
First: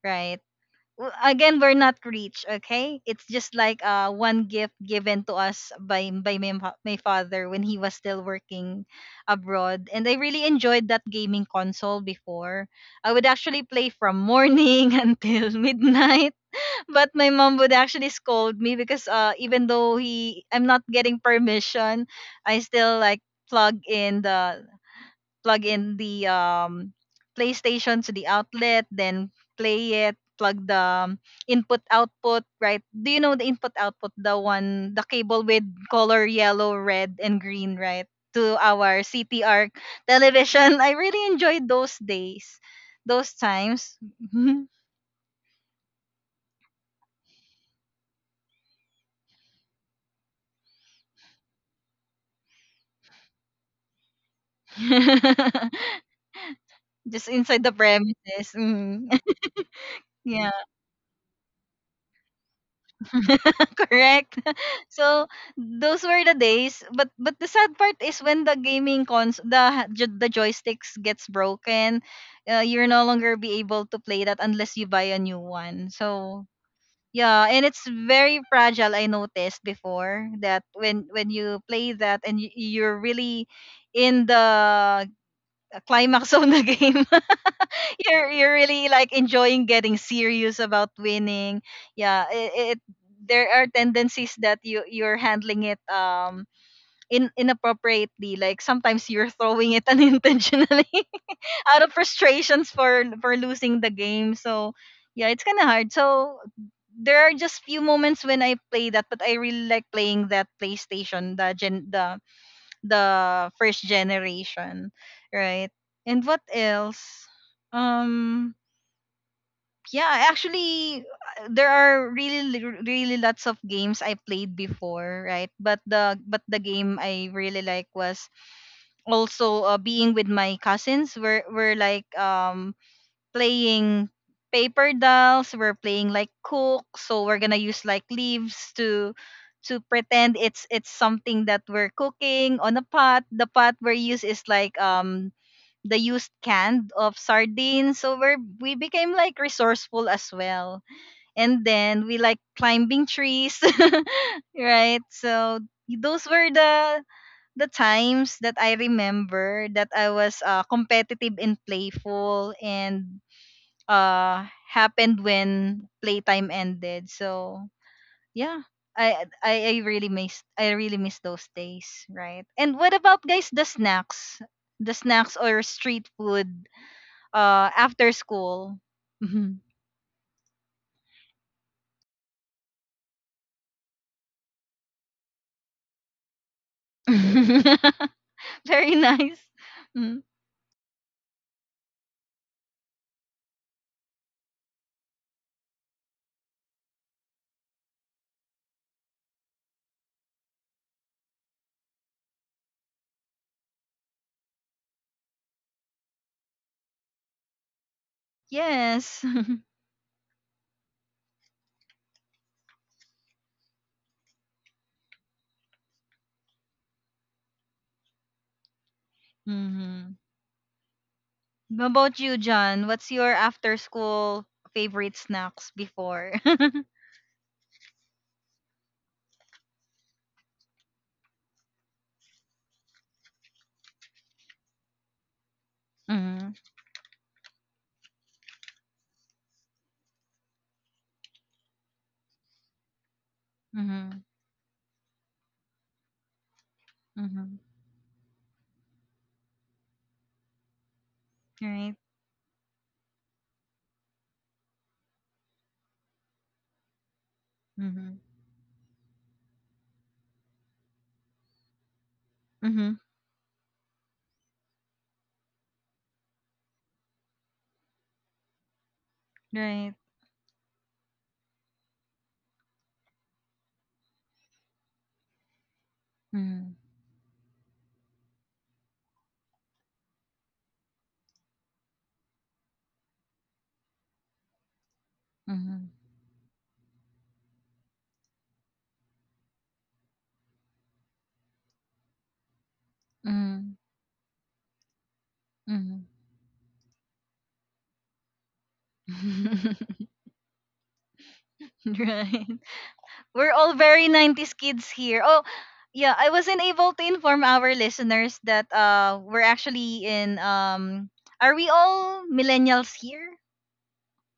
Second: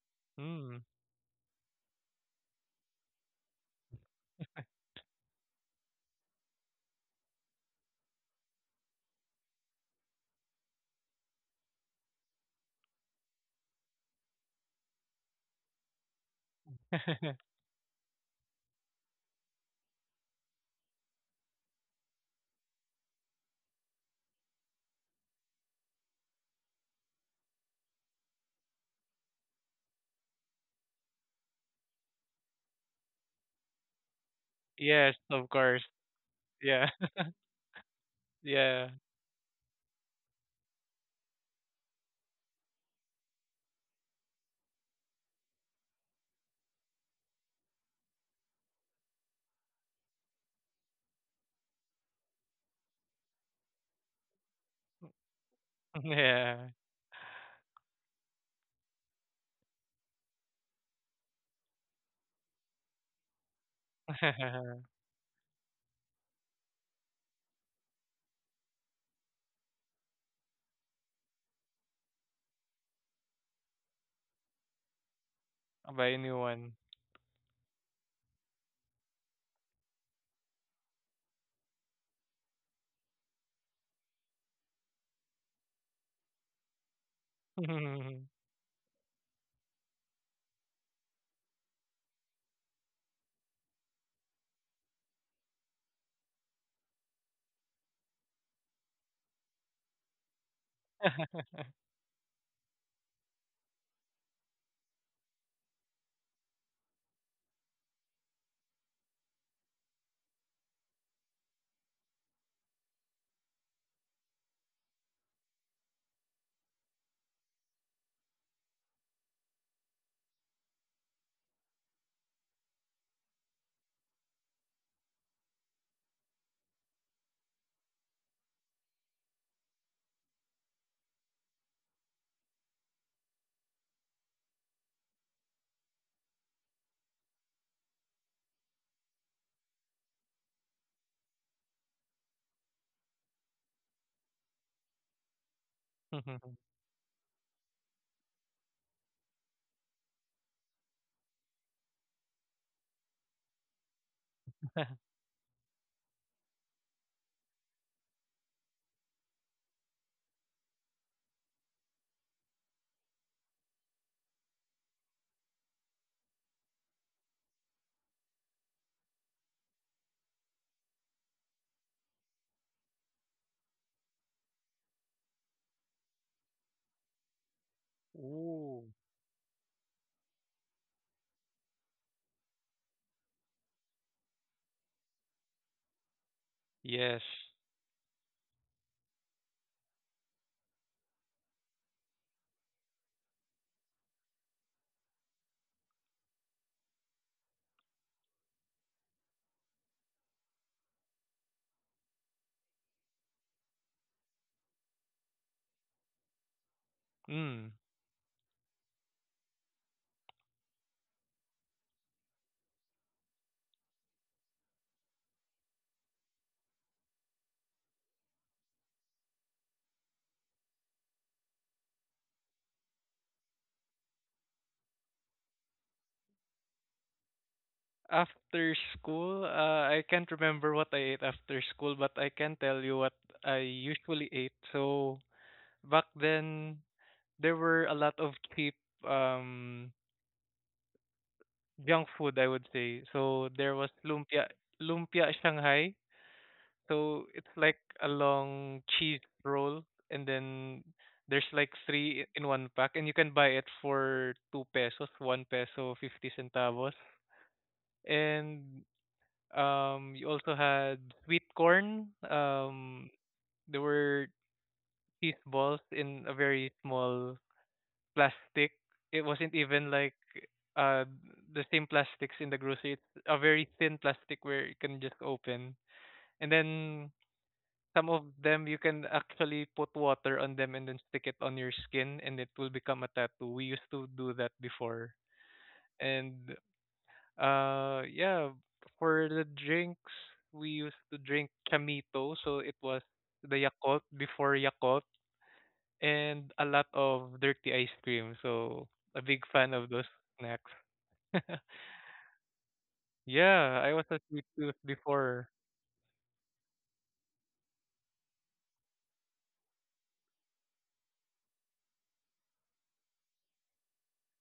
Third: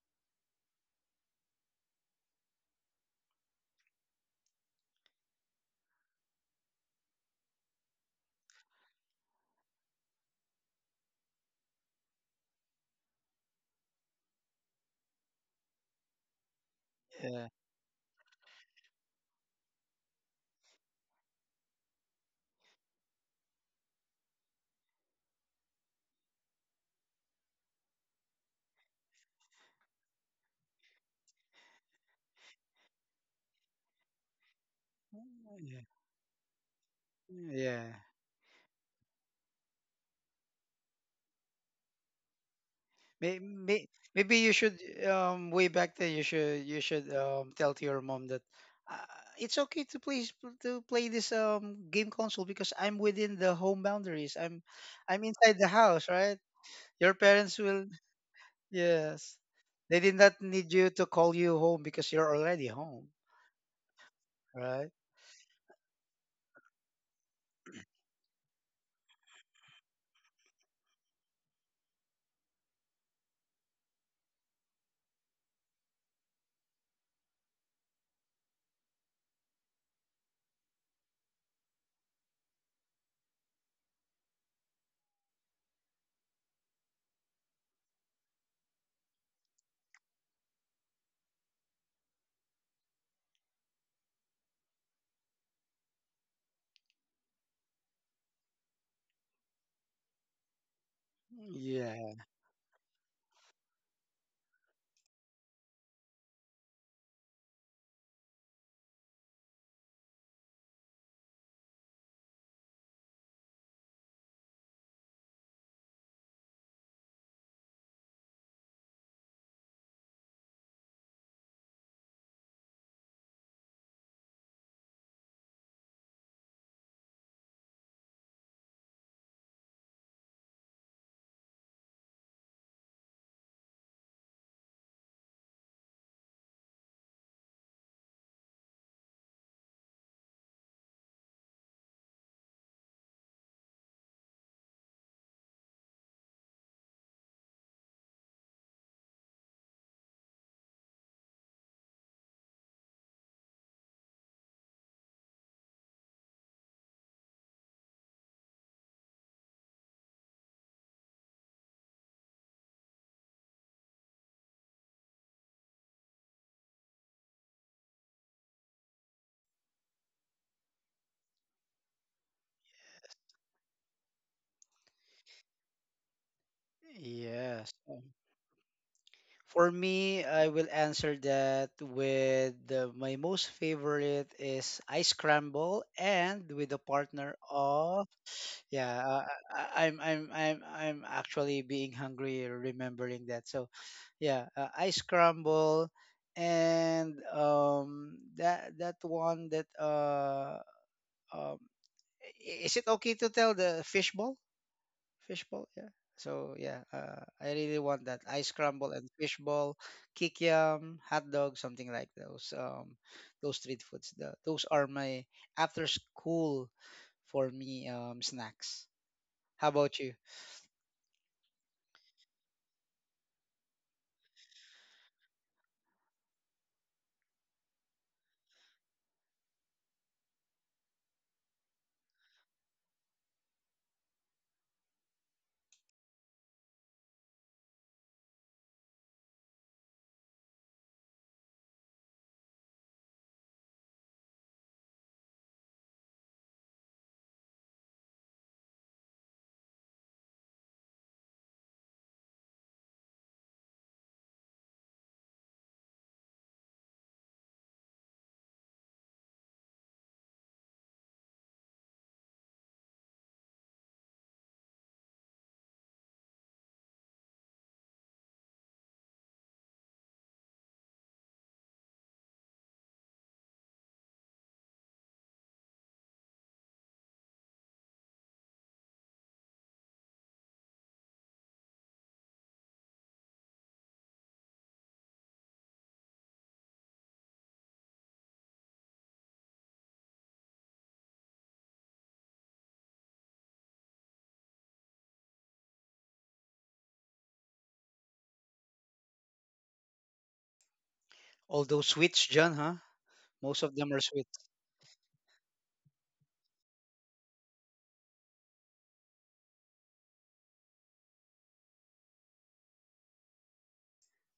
S1: right?
S3: Mm.
S1: W- Again, we're not rich, okay? It's just like one gift given to us by my father when he was still working abroad, and I really enjoyed that gaming console before. I would actually play from morning *laughs* until midnight, but my
S2: Yeah.
S3: *laughs*
S1: mom would actually scold me because even though he I'm not getting permission, I still like plug in the plug in the PlayStation to the outlet, then play it, plug the input output, right? Do you know the input output, the one the
S3: Yes,
S1: cable
S3: of
S1: with
S3: course.
S2: Yeah.
S1: color yellow,
S3: Yeah.
S1: red
S3: *laughs*
S1: and green,
S2: Yeah.
S1: right? To
S3: Yeah.
S1: our CTR television. *laughs* I really enjoyed those days. Those
S2: May,
S1: times.
S2: maybe
S1: *laughs*
S2: you should way back then, you should, you should tell to your mom that uh, it's okay to please to play this game console because I'm within the home boundaries. I'm inside the
S3: *laughs*
S2: house,
S1: *laughs*
S2: right?
S3: Yeah.
S2: Your
S1: Just
S2: parents
S1: inside the
S2: will,
S1: premises. Mm.
S2: yes.
S1: *laughs*
S2: They did not
S1: Yeah.
S2: need you to call you home because you're already home,
S1: *laughs* Correct. *laughs*
S3: *laughs*
S2: right?
S1: So those were the days, but the sad part is when the gaming cons the jo- the joysticks gets broken, you're no longer be able to play that unless you buy a new one.
S3: I'll buy a new
S1: So
S3: one.
S1: yeah, and it's very fragile. I noticed before that when you play that and you, you're really in the climax *laughs* of the game,
S3: *laughs*
S1: you're really like enjoying getting serious about winning. Yeah, it there are tendencies that you you're handling it in inappropriately. Like sometimes you're throwing it *laughs* unintentionally
S2: Mm,
S1: *laughs* out of
S2: yeah.
S1: frustrations for losing the game. So yeah, it's kind of hard. So there are just few moments when I play that, but I really like playing that PlayStation, the first generation, right? And what else? Um, yeah actually there are really li- really lots of games I played before, right? But the but the game I really like was also being with my cousins. We're like playing paper dolls, we're playing like cook, so we're gonna use like leaves to pretend it's something that we're cooking on a pot. The pot we use is like the used
S3: *laughs*
S1: can of sardines, so we're we became like resourceful as well. And then we like climbing trees. *laughs* Right, so those were the times that I remember that I was competitive and playful, and happened when playtime ended. So yeah, I really miss, I really miss those days, right? And what about guys the snacks? The snacks or street food
S2: Yes.
S1: after school?
S3: Ooh.
S1: Mhm.
S2: For me, I will answer that with the, my most favorite is ice scramble and with the
S3: Yes.
S2: partner of,
S1: *laughs*
S2: yeah,
S1: Very nice.
S2: I,
S1: Mm-hmm.
S2: I'm actually being hungry remembering that. So yeah, ice scramble and that that one that um is it okay to tell the fishball? Fishball, yeah. So yeah, I
S3: Mm.
S2: really want that. Ice crumble and
S1: Yes. *laughs*
S2: fishball, kikiam, hot dog, something like those. Those street foods. The, those are my after school for me snacks. How about you?
S1: Hmm. How about you, John? What's your after school favorite snacks before?
S3: After school, I can't remember what I ate after school, but I can tell you what I usually ate. So back
S1: *laughs* Mm-hmm.
S3: then, there were a lot of cheap um junk food, I would say. So there was
S1: Mm-hmm.
S3: lumpia, lumpia Shanghai. So it's
S1: Mm-hmm.
S3: like a long cheese roll, and then there's like
S1: Right.
S3: three in one pack, and you can buy it for 2 pesos, 1 peso 50 centavos.
S1: Mm-hmm.
S3: And you also had sweet corn.
S1: Mm-hmm.
S3: There were cheese balls in a very small plastic. It wasn't even
S1: Right.
S3: like uh the same plastics in the grocery. It's a very thin plastic where you can just open. And
S1: Mm-hmm.
S3: then some of them you can actually put water on them, and then stick it on your skin, and it will become a tattoo. We used to do that before.
S1: Mm-hmm.
S3: And yeah, for the drinks, we used to drink chamito, so it was the Yakult before Yakult,
S1: Mm-hmm.
S3: and a lot of dirty ice cream. So a big fan of those
S1: *laughs*
S3: snacks. *laughs*
S2: All those sweets,
S1: Right.
S2: John, huh?
S1: We're
S2: Most
S1: all
S3: Yeah,
S2: of
S3: I
S2: them are
S3: was
S1: very
S3: a
S2: sweet.
S3: sweet
S1: 90s
S3: tooth
S1: kids here. Oh,
S3: before.
S1: yeah, I wasn't able to inform our listeners that we're actually in are we all millennials here?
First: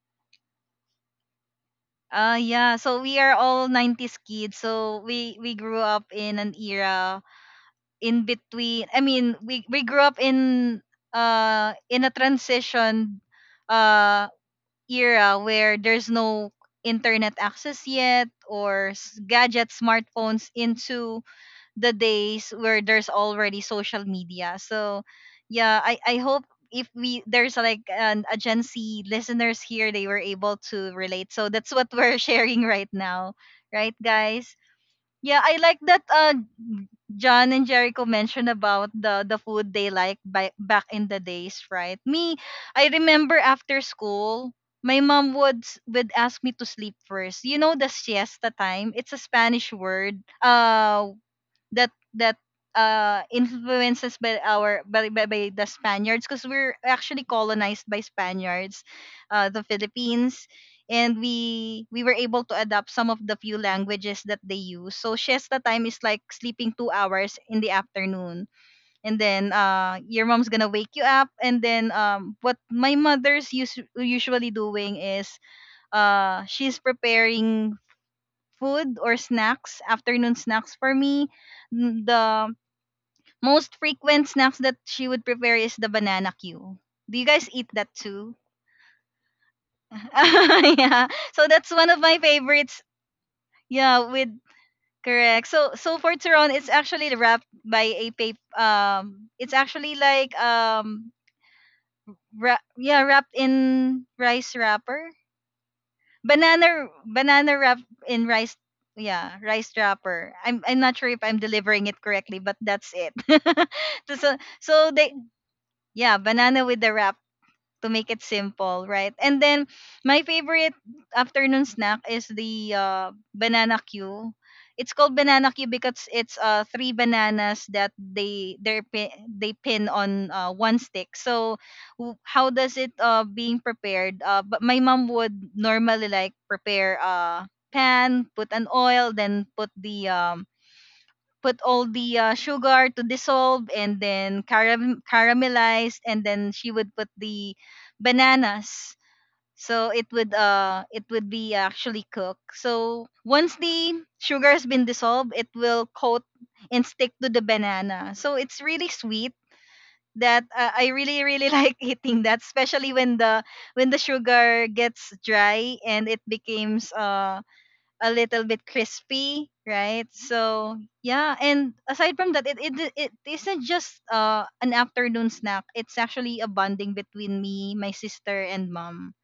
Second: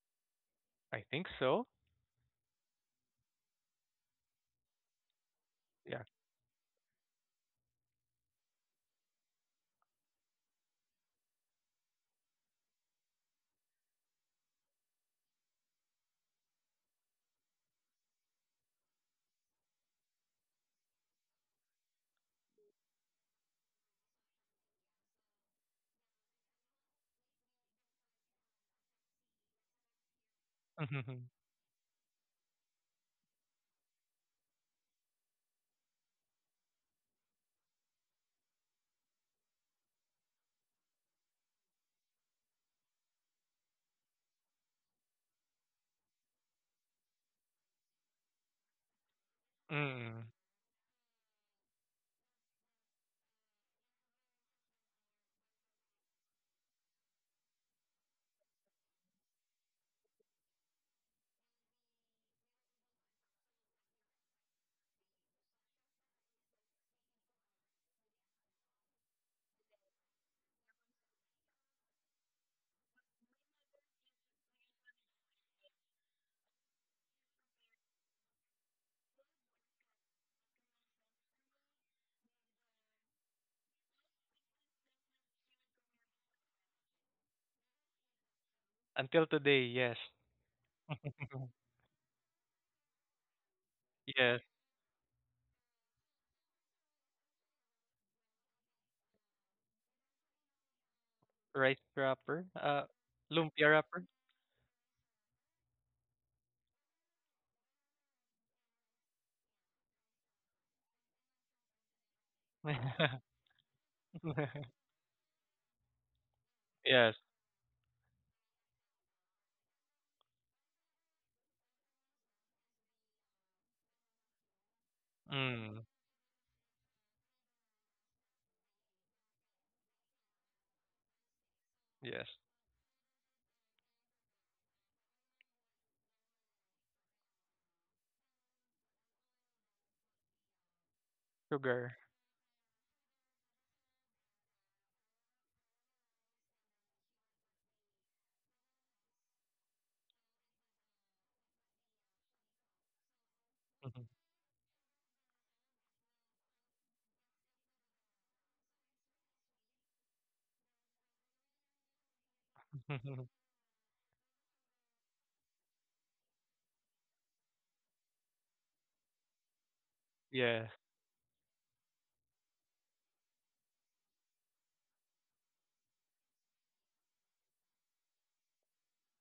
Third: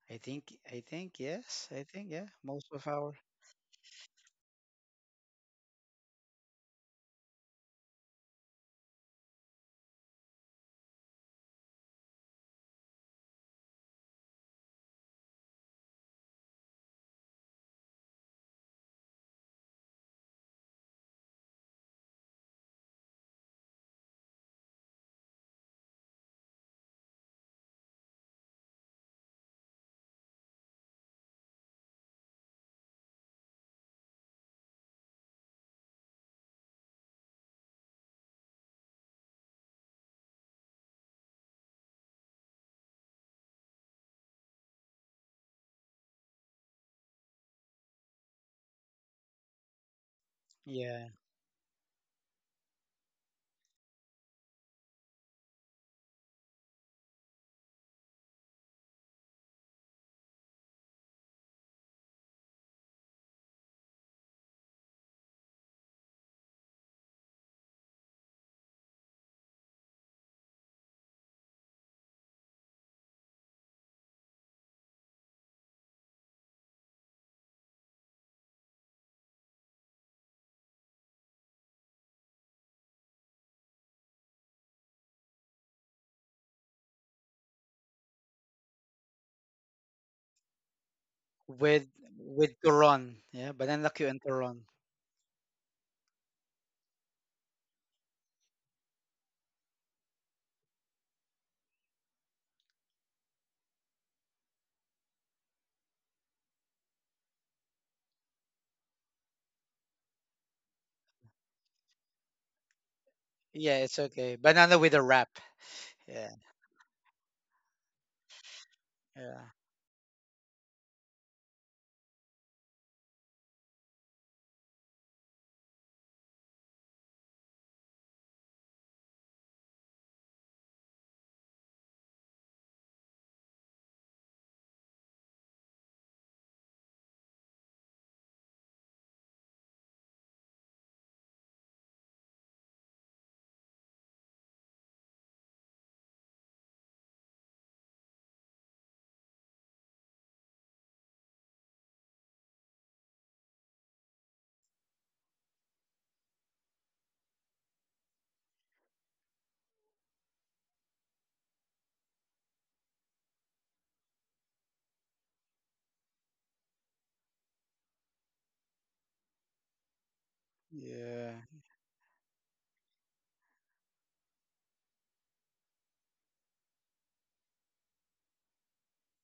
S2: I think, I
S3: I
S2: think,
S3: think so.
S2: yes, I think, yeah. Most
S1: Yeah,
S2: of
S1: so
S2: our,
S1: we are all 90s kids. So we grew
S3: Yeah.
S1: up in an era in between, I mean, we grew up in a transition uh era where there's no internet access yet, or gadgets, smartphones, into the days where there's already social media. So yeah, I hope if we there's like an a Gen Z listeners here, they were able to relate.
S3: *laughs*
S1: So that's what *laughs* we're sharing right now. Right guys? Yeah, I like that John and Jericho mentioned about the food they like by, back in the days, right? Me, I remember after school my mom would would ask me to sleep first. You know the siesta time? It's a Spanish word.
S3: Mm.
S2: yeah,
S1: That that influences by our by the Spaniards because we're actually colonized by Spaniards, the Philippines, and we were able to adapt some of the few languages that they use. So siesta time is like sleeping 2 hours in the afternoon, and then your mom's going to wake you up, and then what my mother's usually doing is she's preparing food or snacks, afternoon snacks for me. The most frequent snacks that she would prepare is the banana Q. Do you guys eat that too?
S3: Until today, yes.
S1: *laughs* Yeah.
S3: *laughs*
S1: So that's
S2: with
S1: one of my
S2: with
S1: favorites.
S2: turon, yeah, banana Q
S1: Yeah,
S2: and
S1: with
S3: Yes,
S2: turon.
S1: correct. So so for Turon, it's actually wrapped by a paper. It's actually like
S3: rice wrapper.
S1: wrap, yeah, wrapped
S3: Lumpia
S1: in
S3: wrapper.
S1: rice wrapper. Banana banana wrap in rice. Yeah, rice wrapper. I'm not sure if I'm delivering it correctly, but that's it.
S3: *laughs*
S1: *laughs*
S2: Yeah, it's okay. Banana with a
S1: They
S2: wrap.
S1: yeah,
S2: Yeah,
S1: banana with the wrap
S3: Yes.
S1: to make it simple, right? And
S2: yeah,
S1: then my favorite afternoon snack is the banana cue. It's called banana cue
S3: Mm.
S1: because it's three bananas that they pin, they pin on one stick. So
S3: Yes.
S1: how does it being prepared? But my mom would normally like prepare a pan, put an oil, then put all
S3: Sugar.
S1: the sugar to dissolve and then caramelized, and then she would put the bananas. So it would be actually cooked. So once the sugar has been dissolved, it will coat and stick to the banana, so it's really sweet. That I really really *laughs* like eating that, especially
S3: *laughs*
S1: when the sugar gets dry and it becomes a little bit crispy, right?
S3: Yes.
S1: So yeah,
S2: yeah,
S1: and aside from that, it isn't just an afternoon snack. It's actually a bonding between me, my sister, and mom,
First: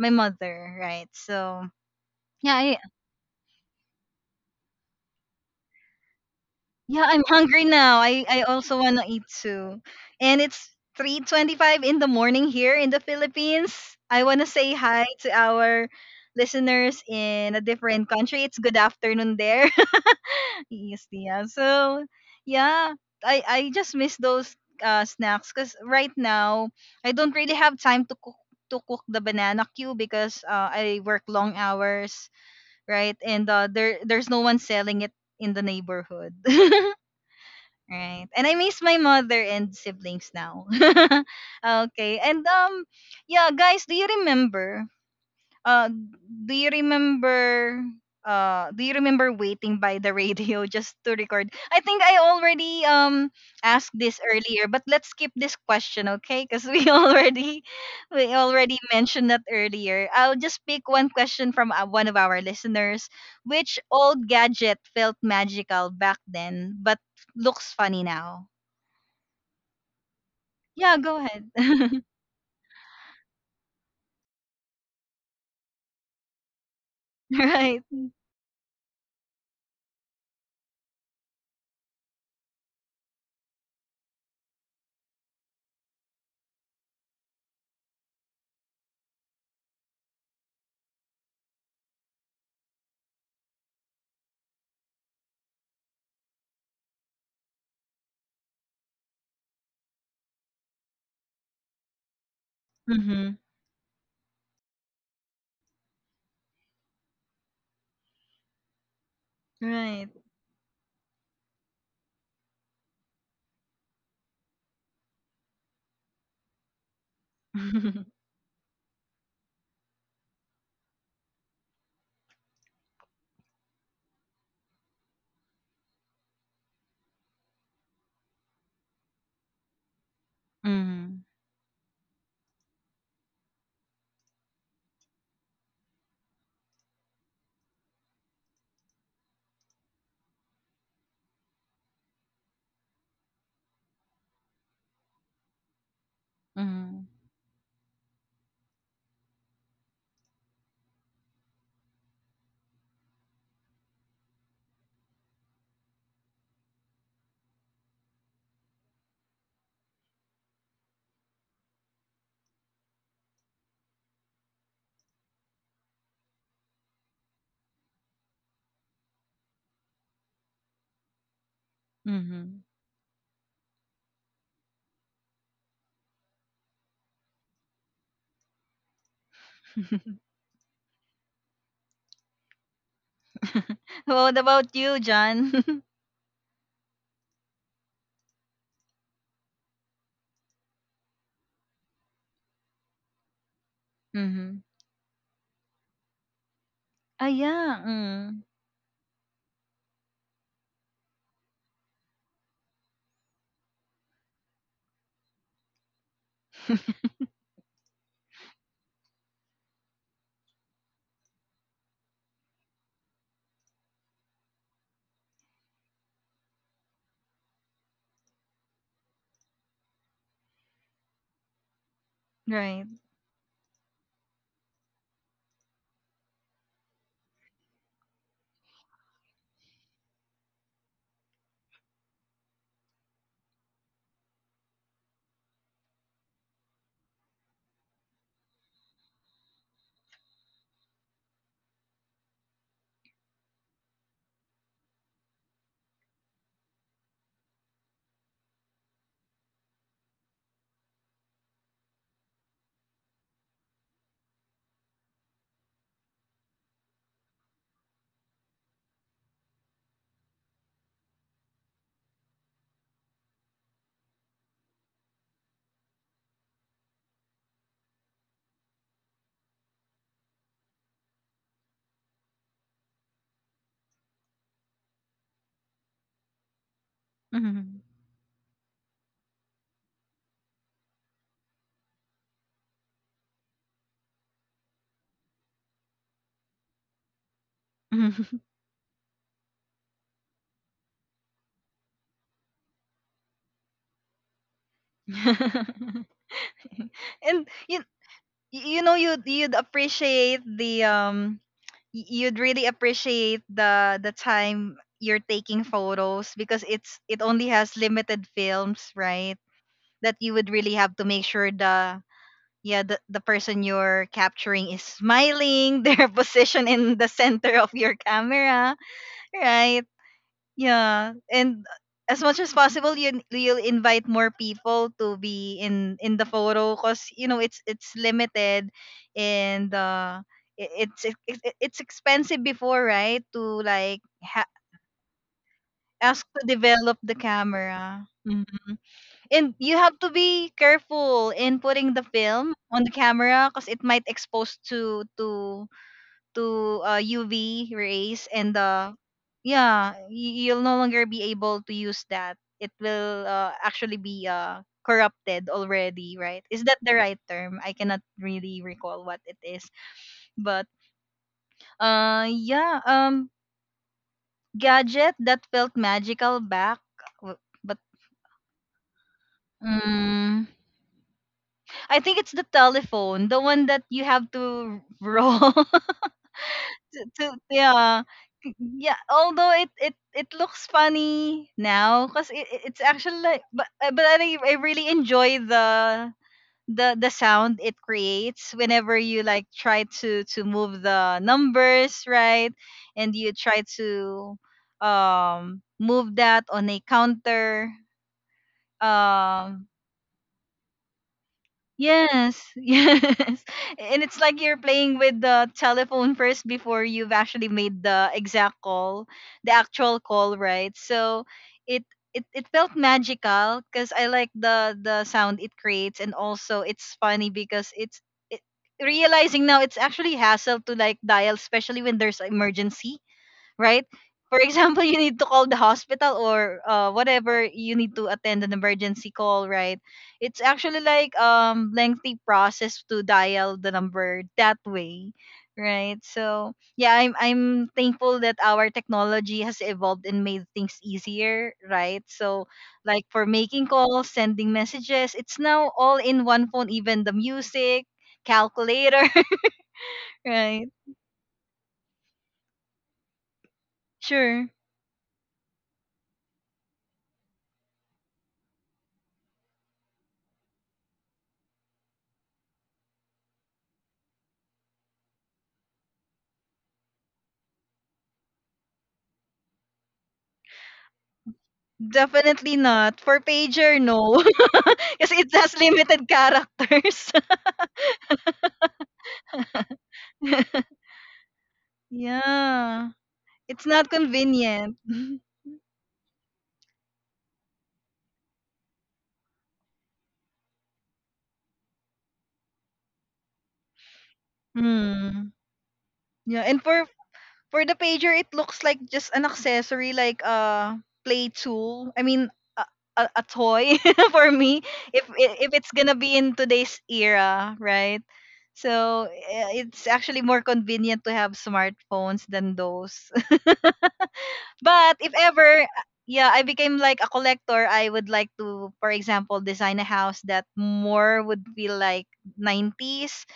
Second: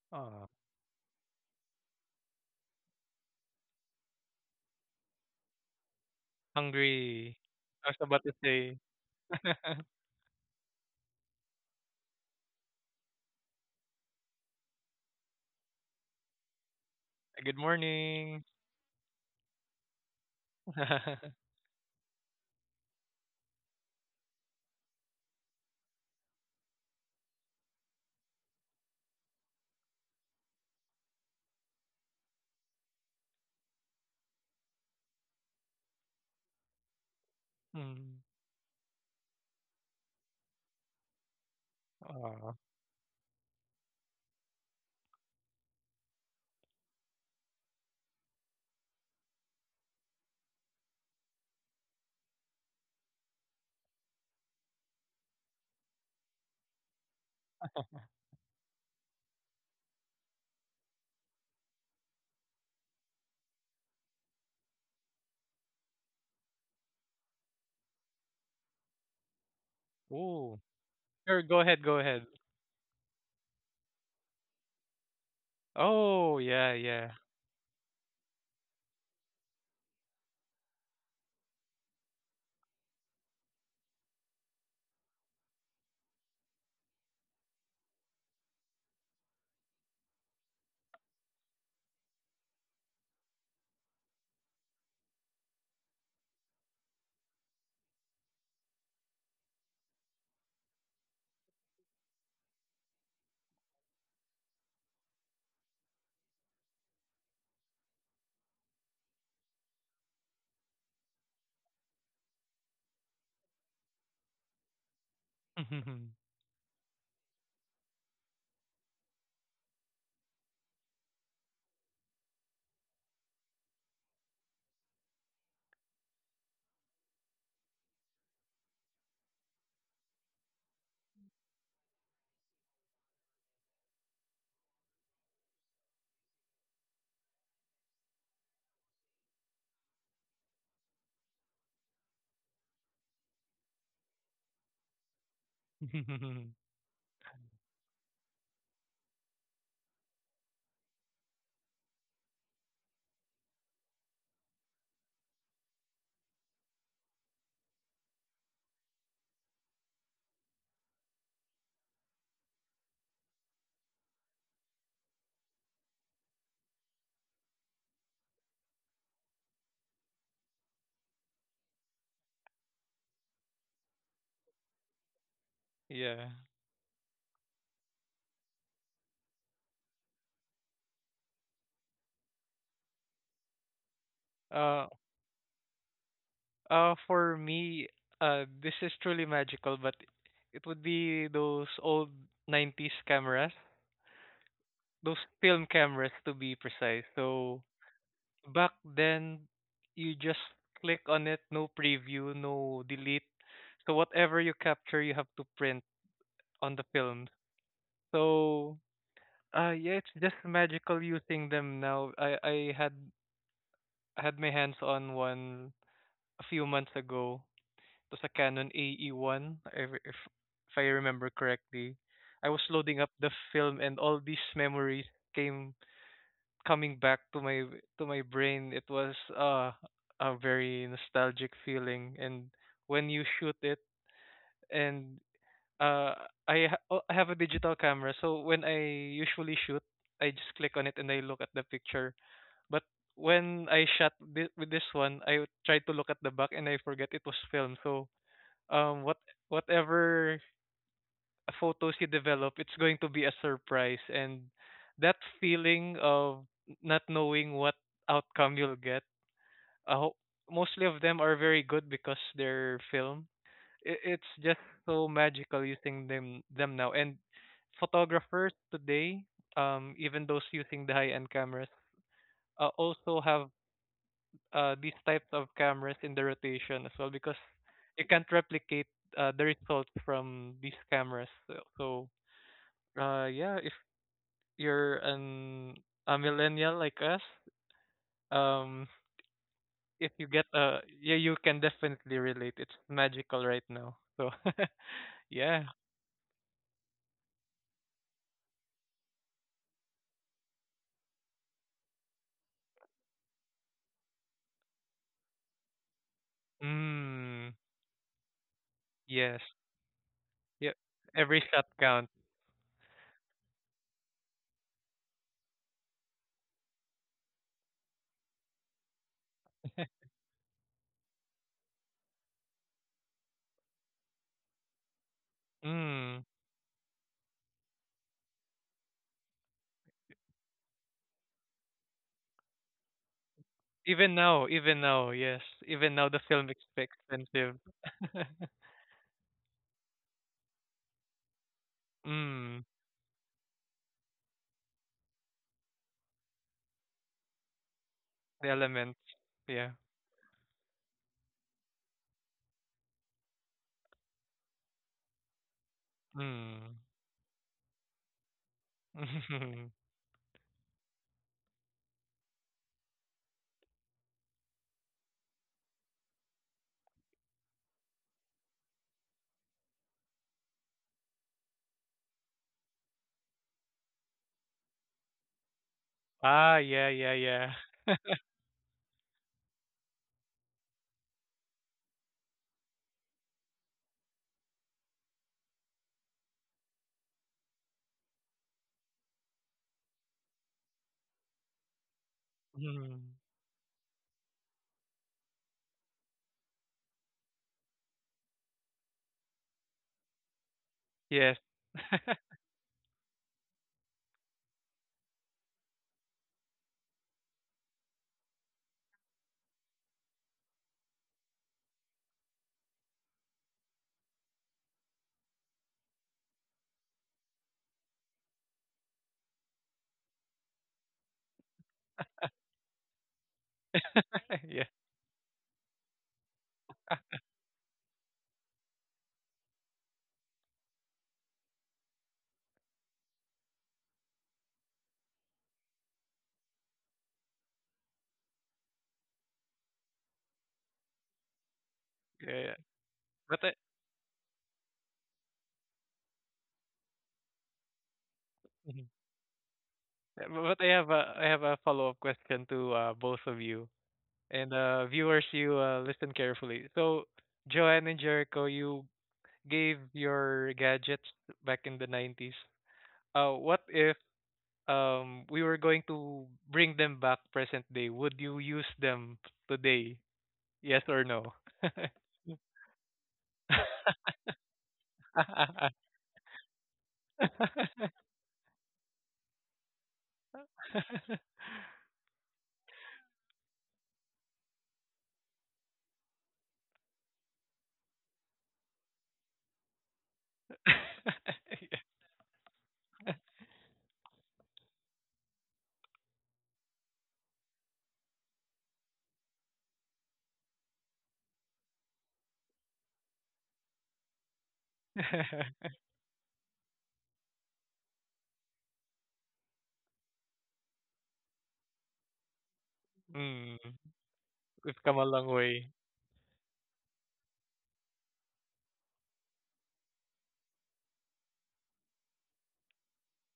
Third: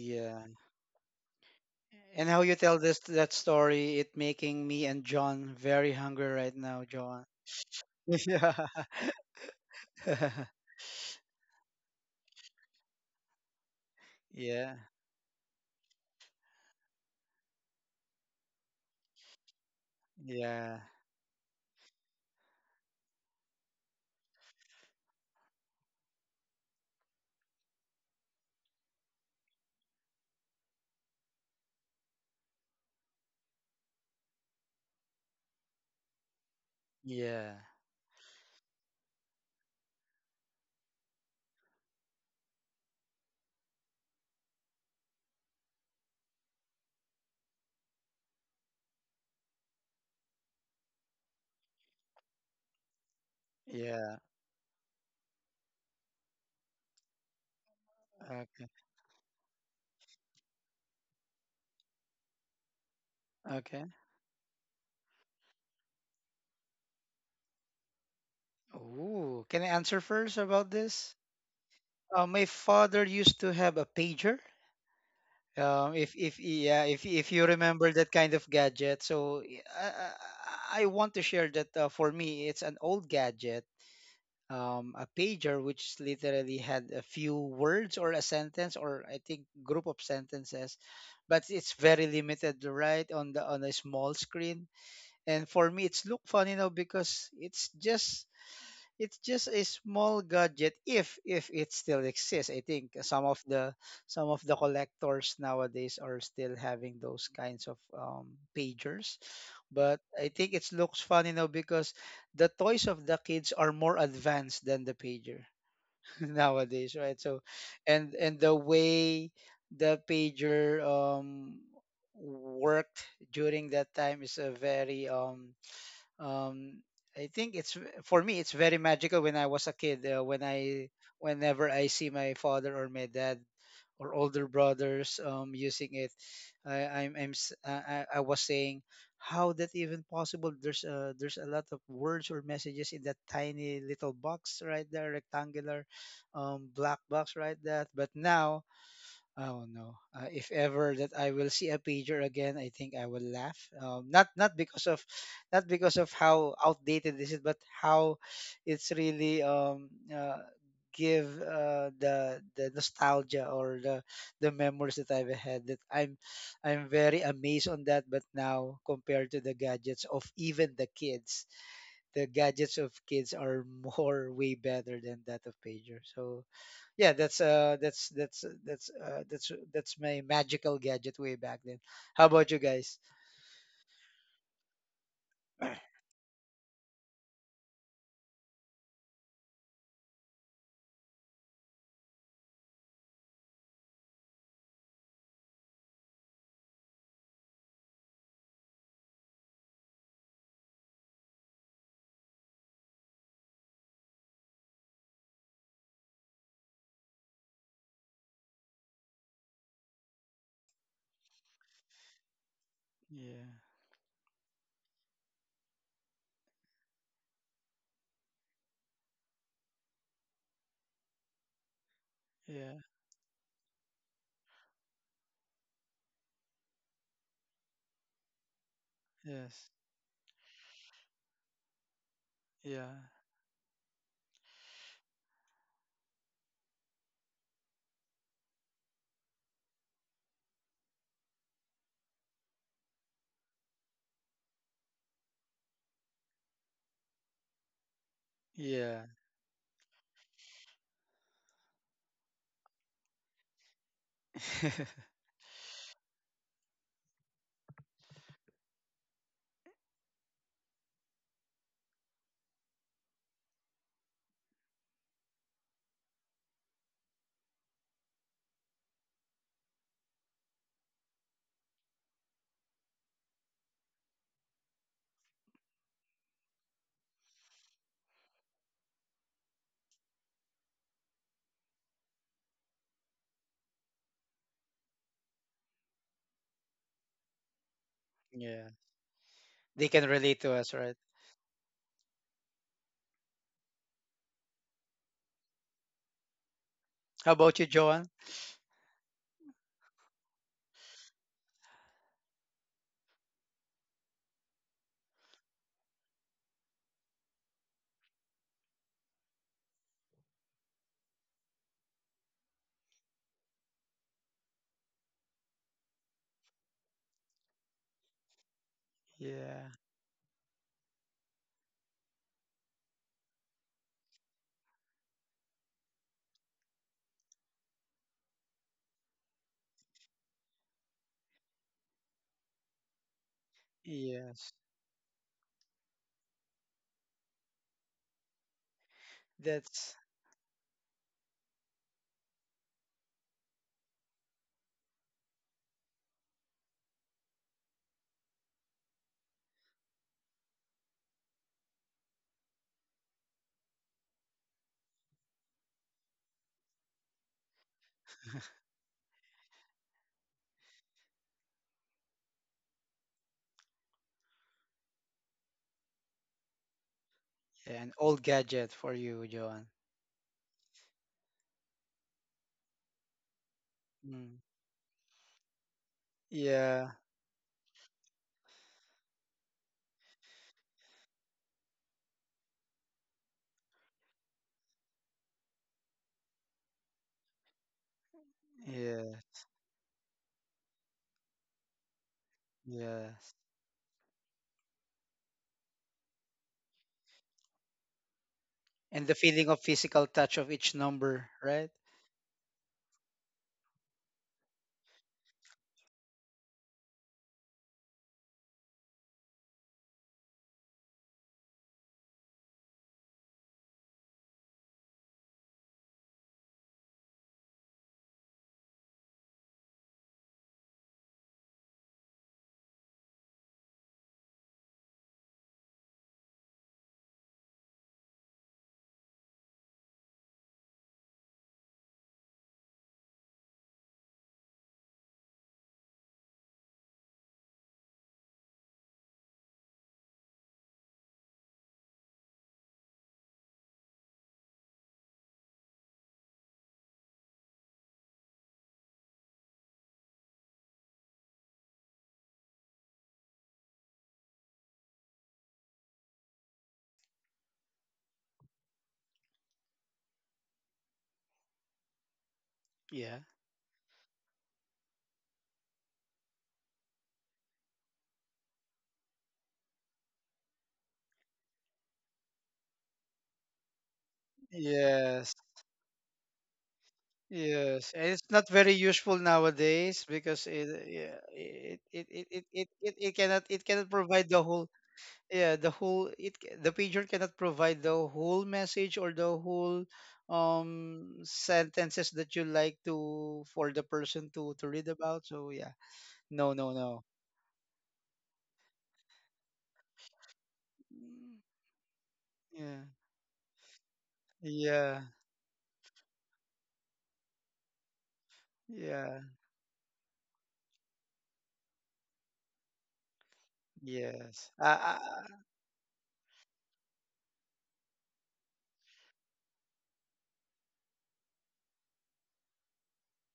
S1: my
S3: Oh,
S1: mother, right? So
S2: And how
S1: yeah,
S2: you tell this that story, it making me and John very hungry right now,
S1: yeah, I'm
S2: John.
S3: hungry.
S1: hungry
S3: I was
S1: now.
S3: about
S1: I
S2: *laughs*
S3: to
S1: I
S2: Yeah.
S3: say,
S1: also wanna eat too,
S3: *laughs*
S1: and
S2: *laughs*
S1: it's. 3:25 in the morning here in the Philippines. I want to say
S2: Yeah.
S1: hi to our listeners
S3: good
S1: in a different
S3: morning.
S1: country. It's good afternoon there. *laughs*
S2: Yeah.
S1: Yes, Tia.
S3: *laughs*
S1: So, yeah, I just miss those snacks because right now I don't really have time to cook the banana queue because I work long hours, right? And there's no one selling it in the neighborhood. *laughs*
S2: Yeah.
S3: Mm.
S1: Right. And I miss my mother and siblings now. *laughs* Okay. And
S3: Aw.
S1: Yeah, guys, do you remember? uh do you remember do you remember waiting by the radio *laughs* just to record? I think I already asked this
S2: Yeah.
S1: earlier, but let's skip this question, okay, because we *laughs*
S2: Okay.
S1: already mentioned that earlier. I'll just pick one question from one of our listeners. Which
S2: Okay.
S1: old gadget felt magical back then but looks funny now?
S2: Ooh, can I answer first
S3: Oh.
S2: about
S1: Yeah, go
S2: this?
S3: Sure,
S1: ahead.
S3: go ahead, go
S1: *laughs*
S3: ahead.
S2: My father used to have a pager.
S3: Oh,
S2: If
S3: yeah,
S2: yeah,
S3: yeah.
S2: if you
S1: Right.
S2: remember that kind of gadget, so I want to share that, for me, it's an old gadget, a pager, which literally had a few words or a sentence or I think group of sentences, but it's very limited, right, on the on a small screen. And for me, it's look funny now because it's just a small gadget, if it still exists. I think
S1: Mm-hmm.
S2: some of the collectors nowadays are still having those kinds of pagers, but
S1: Right.
S2: I think it looks funny now because the toys of the kids are more advanced than the pager *laughs*
S3: *laughs*
S2: nowadays, right? So,
S1: *laughs* Mm-hmm.
S2: and the way the pager worked during that time is a very um I think it's for me it's very magical when I was a kid,
S1: Mm-hmm.
S2: whenever I see my father or my dad or older brothers using it. I, I'm s- I was saying, how that even possible? There's there's a lot of words or messages in that tiny little box right there, rectangular black box right there. But now, oh no! If ever that I will see a pager again, I think I will laugh. Not because of how outdated this is, but how it's really give the nostalgia or the memories that I've had. That I'm very amazed on that. But now compared to the gadgets of even the kids, the
S1: Mm-hmm.
S2: gadgets of kids are *laughs* more way better than that of pager.
S3: Yeah.
S2: So yeah, that's my magical gadget way back then. How about you guys?
S1: *laughs* What about
S3: Uh,
S1: you, John? *laughs*
S2: *clears throat*
S3: for me, this is truly magical, but it would be those old 90s cameras,
S1: Mm-hmm.
S3: those film cameras, to be precise.
S1: Ah,
S3: So
S1: yeah. Mm,
S3: back then, you just click on it, no preview, no delete. So whatever you capture, you have to print on the film. So yeah, it's just magical using them now. I had
S2: Yeah.
S3: I had my hands on one a few months ago. It was a Canon AE1, if if I remember correctly. I was
S2: Yeah.
S1: right.
S3: loading up the film, and all these memories came coming back to my, to my brain. It was
S2: Yes.
S3: a very nostalgic feeling. And
S2: Yeah.
S3: when you shoot it, and uh oh, I have a digital camera, so when I usually shoot I just click on it and I look at the picture. But when I with this one, I tried to look at the back, and I forget it was film. So
S2: Yeah.
S3: what, whatever photos you develop, it's going to be a surprise, and
S2: *laughs*
S3: that feeling of not knowing what outcome you'll get. I hope mostly of them are very good because they're film. It's just so magical using them now, and photographers today, even those using the high end cameras, also have these types of cameras in the rotation as well, because
S1: Mm-hmm.
S3: you can't replicate the results from these cameras. So, so yeah, if you're an, a millennial like us,
S1: *laughs*
S2: yeah.
S3: um,
S2: They can
S3: if you
S2: relate
S3: get
S2: to us, right?
S3: yeah, you can definitely relate. It's magical right now. So *laughs* yeah.
S2: How
S1: And
S2: about you,
S1: you,
S2: Joan?
S1: you know, you'd appreciate the you'd really appreciate the time you're taking photos because it only
S3: Mm.
S1: has limited films, right?
S3: Yes.
S1: That you would
S3: Yeah.
S1: really have to make
S3: Every
S1: sure
S3: shot
S1: the
S3: count.
S1: yeah the person you're capturing is smiling *laughs* their position in the center of your camera.
S2: Yeah.
S1: Right. Yeah. And as much as possible, you'll invite more people to be in
S3: Mm.
S1: the photo because you know it's limited, and it's expensive before, right? To like
S2: Yes.
S3: Even now, yes. Even now the
S1: ask to
S3: film is
S1: develop the
S3: expensive.
S1: camera. Mhm. And you
S2: That's
S1: have to be careful in putting the
S3: *laughs*
S1: film
S3: Mm.
S1: on the camera because it might expose to UV rays
S3: The
S1: and
S3: elements. Yeah.
S1: yeah, you'll no longer be able to use that. It will actually be corrupted already, right? Is
S3: Mm.
S1: that the right term? I cannot really
S2: *laughs*
S1: recall what it is.
S3: *laughs*
S1: But yeah, gadget that felt magical back w- but
S2: yeah, an old gadget for you, Joan.
S1: Mm, I think it's the telephone, the one that you have
S2: Mm.
S1: to roll *laughs*
S3: Ah, yeah,
S2: Yeah.
S3: yeah,
S1: to
S3: yeah.
S1: yeah yeah, although it looks funny now because it's actually like but I really enjoy the sound it creates whenever you
S2: Yeah.
S1: like try to move the numbers, right? And
S3: Mm.
S1: you
S2: Yes.
S1: try to move that on a counter
S2: And the feeling of
S1: um.
S2: physical touch of each number,
S3: Yes.
S2: right?
S3: *laughs*
S1: Yes, *laughs* yes. And it's like you're playing with the telephone first before you've actually made the actual call, right? So it it felt magical because I like the sound it creates, and also it's funny because it, realizing now, it's actually hassle to like dial, especially when there's emergency, right? For
S3: Yeah,
S1: example, you need to call the hospital, or whatever, you need to attend an emergency call, right? It's actually like lengthy process to dial the number that way, right? So yeah, I'm thankful that our technology has evolved and made things easier, right?
S3: yeah,
S1: So
S3: yeah.
S1: like for
S3: But I
S1: making calls, sending messages, it's now all in one phone, even the music,
S3: mhm.
S1: calculator, *laughs*
S3: But I
S1: right?
S3: have a, I have a follow-up question to both of you.
S1: Sure.
S3: And viewers, you listen carefully. So, Joanne and Jericho, you gave your gadgets back in the 90s.
S2: Yeah.
S3: What if we were going to bring them back present day? Would you use them today? Yes or no?
S1: Definitely not. For pager, no.
S3: *laughs*
S1: *laughs* Kasi it
S2: Yes.
S1: has limited characters.
S2: Yes, and it's not very useful nowadays because it
S1: *laughs*
S2: yeah, it it it it it,
S1: Yeah.
S2: it it cannot, it
S1: It's not
S2: cannot provide the whole,
S1: convenient. *laughs*
S2: yeah, the pager cannot provide the whole message or the whole sentences that you like to for the person to read about.
S1: Hmm.
S2: So yeah,
S1: Yeah,
S2: no,
S1: and
S2: no, no.
S1: for the pager, it looks like just an accessory, like a play tool. I mean, a,
S2: Mm,
S1: a toy *laughs* for me.
S2: yeah,
S1: If it's gonna be in today's era, right? So
S2: yeah,
S1: eh, it's actually more convenient to have smartphones than those.
S3: Mm,
S2: yeah, yes,
S3: we've
S1: But
S3: come a
S1: if
S3: long
S1: ever,
S3: way.
S1: yeah, I became like a collector, I would like to, for example, design a house that more would be like 90s.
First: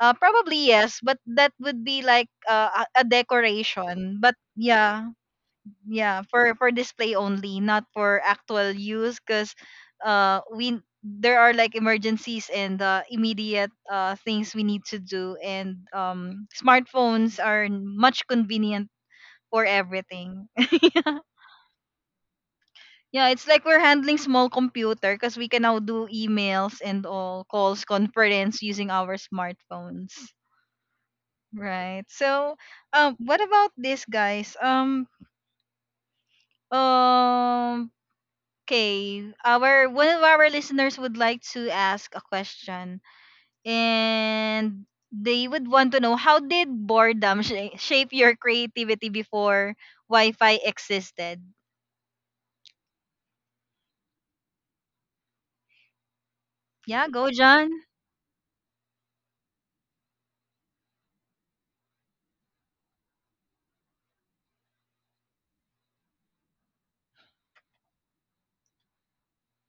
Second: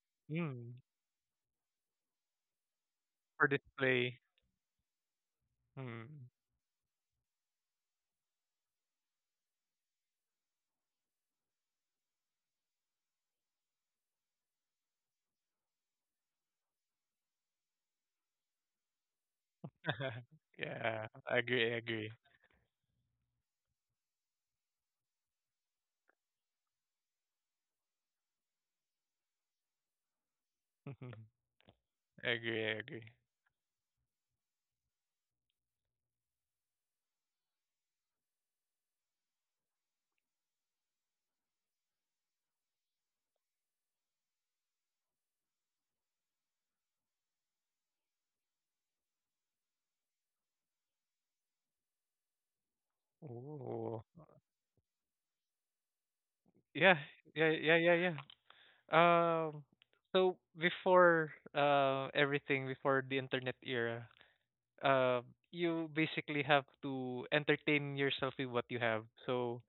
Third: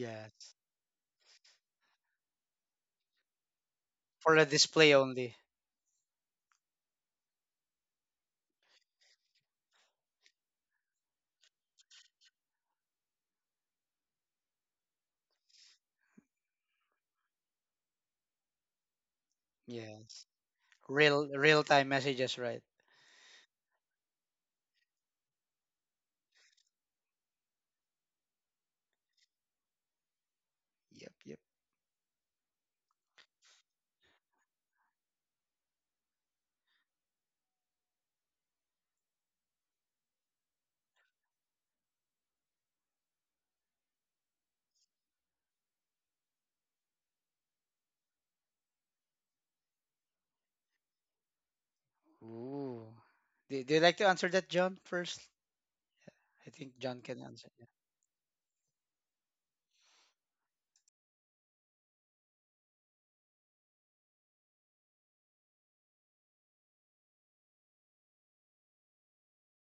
S1: Probably
S3: Mm,
S1: yes, but that would be like a
S3: for
S1: decoration.
S3: display.
S2: for
S1: But
S2: the display
S1: yeah,
S2: only.
S3: Mm.
S1: yeah, for display only, not for actual use, because we there are like emergencies and immediate things we need to do, and smartphones are much convenient for
S2: Yes,
S3: *laughs*
S1: everything.
S3: Yeah,
S1: *laughs*
S2: real
S3: I
S2: real
S3: agree, I
S2: time
S3: agree.
S2: messages, right?
S1: Yeah, it's like we're handling small computer because we can now do emails and all calls, conference using our smartphones.
S2: Yep, yep.
S3: *laughs*
S1: Right.
S3: I
S1: So,
S3: agree, I agree.
S1: what about this, guys? Um, okay. Our One of our listeners would like to ask a question, and they would want to know, how did boredom shape your creativity before Wi-Fi existed?
S2: Ooh. Do, do you like
S3: Oh,
S2: to answer that, John, first? I think
S3: yeah,
S2: John
S1: Yeah,
S2: can
S1: go,
S2: answer.
S3: yeah,
S1: John.
S3: yeah, yeah, yeah. Um, so before everything, before the internet era, uh, you basically have to entertain yourself with what you have. So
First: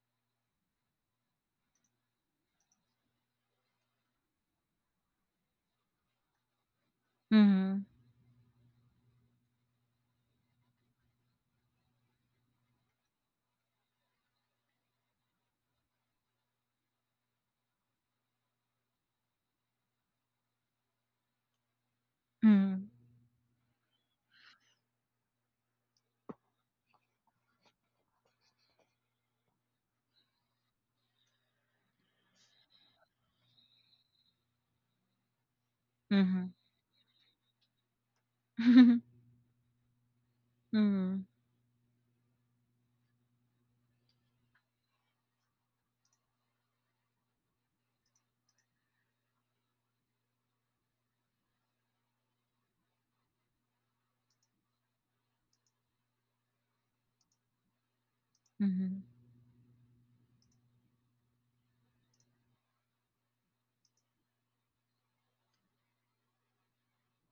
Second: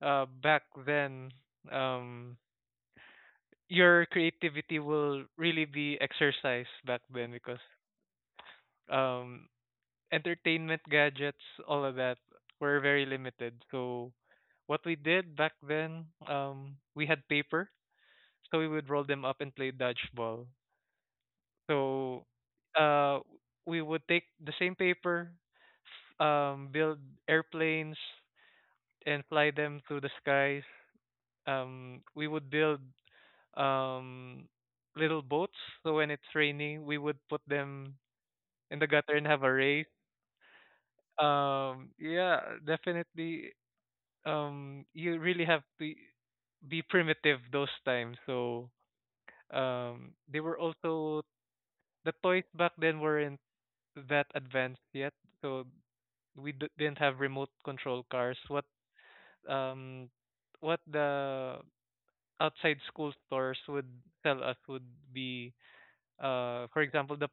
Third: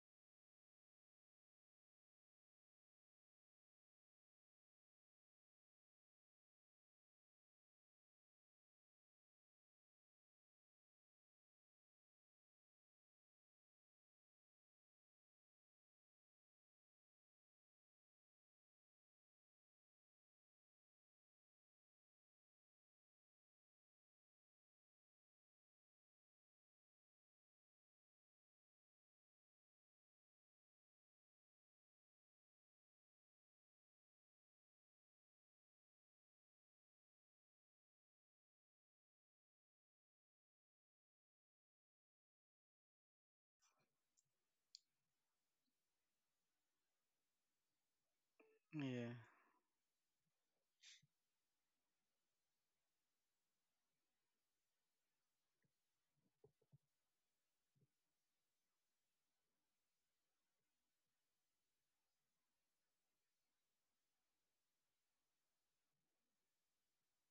S3: back then um, your creativity will really be exercised back then because
S1: Mm-hmm.
S3: um, entertainment gadgets, all of that were very limited. So what we did back then, we had paper, so we would roll them up and play dodgeball. So
S1: Mm-hmm.
S3: uh, we would take the same paper, build airplanes and fly them through the skies. We would build um little boats. So when it's raining, we would put them in the
S1: Mm-hmm.
S3: gutter and have a race.
S1: *laughs*
S3: Yeah, definitely you really have to be primitive those times. So
S2: Yeah. Yeah.
S3: they were also the toys back then weren't that advanced yet. So we didn't have remote control cars.
S1: Mhm.
S3: Um what the outside school stores would sell us would be for example, the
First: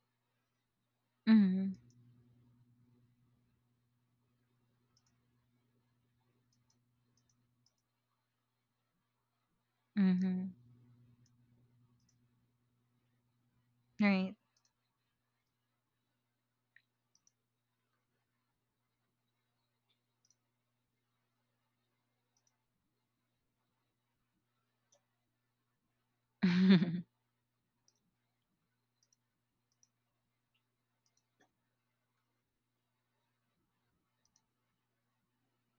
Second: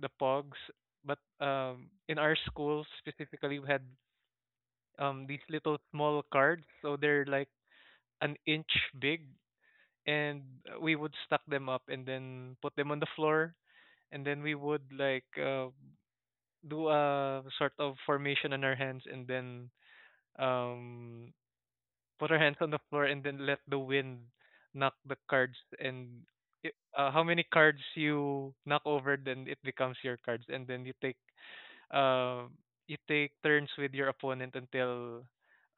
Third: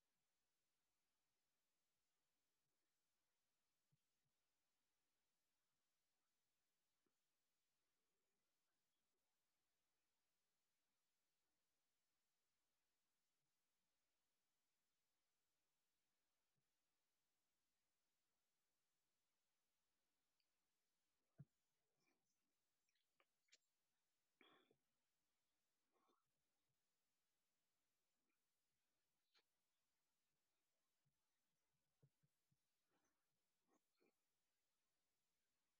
S3: the pogs. But
S1: Mhm.
S3: in our school specifically, we had these little small cards, so they're like an inch big, and
S1: Mhm.
S3: we would stack them up and then put them on the floor, and
S1: Right.
S3: then we would like do a sort of formation on our hands, and then um, put our hands on the floor, and then let the wind knock the cards and i- how
S1: *laughs*
S3: many cards you knock over, then it becomes your cards, and then you take um you take turns with your opponent until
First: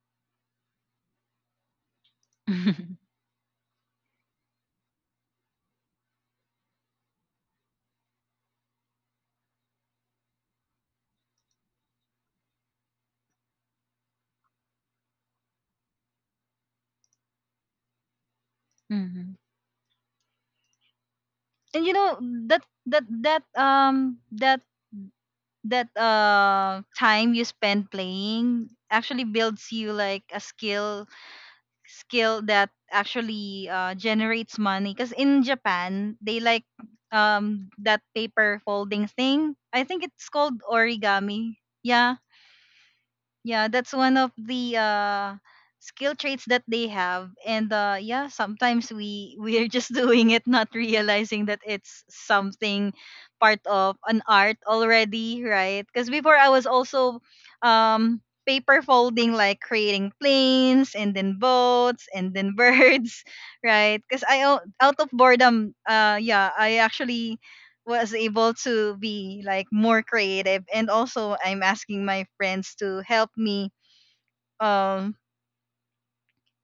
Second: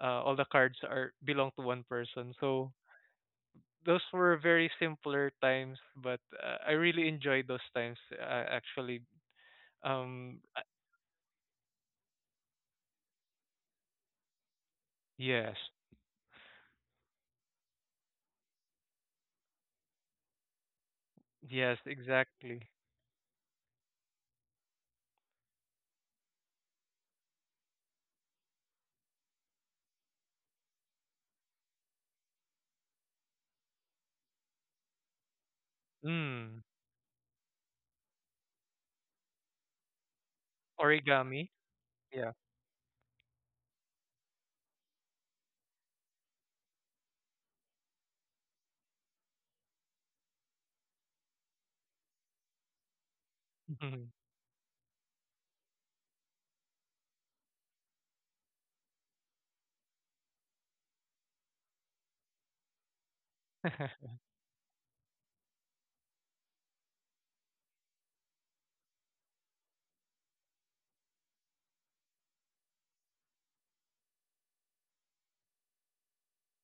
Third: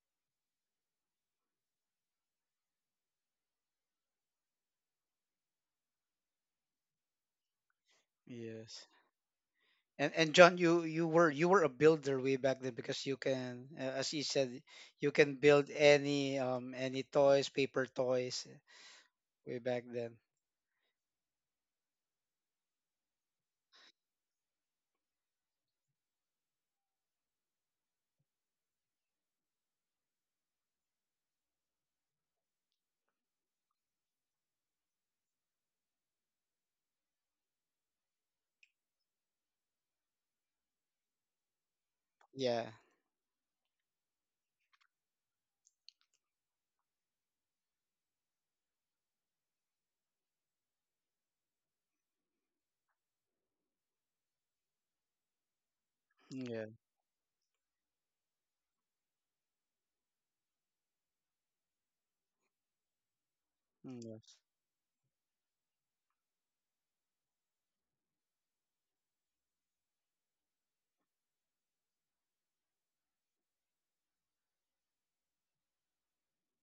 S3: all the cards are belong to one person. So those were very simpler times, but I really enjoyed those times
S2: Yes.
S3: actually.
S2: And
S3: Um, uh,
S2: John, you were, you were a builder way back then because you can, as you said, you can
S3: yes,
S2: build any toys, paper toys,
S1: Mhm.
S2: way back then.
S3: yes,
S1: And you know
S3: exactly.
S1: that that time you spend playing actually builds you like a skill that actually generates money, because in Japan they
S3: Mm,
S1: like that paper folding thing, I think it's called
S3: origami.
S1: origami, yeah.
S3: Yeah.
S2: Yeah.
S1: Yeah, that's one of the skill traits that they have, and yeah, sometimes we we're just *laughs* doing it not realizing that it's something part of
S3: Mhm.
S1: an art already, right? Because before I was
S2: Yeah.
S1: also um paper folding, like creating planes and then boats and then *laughs* birds, right?
S3: *laughs*
S1: Because
S2: Yes.
S1: out of boredom yeah, I actually was able to be like more creative, and also I'm asking my friends to um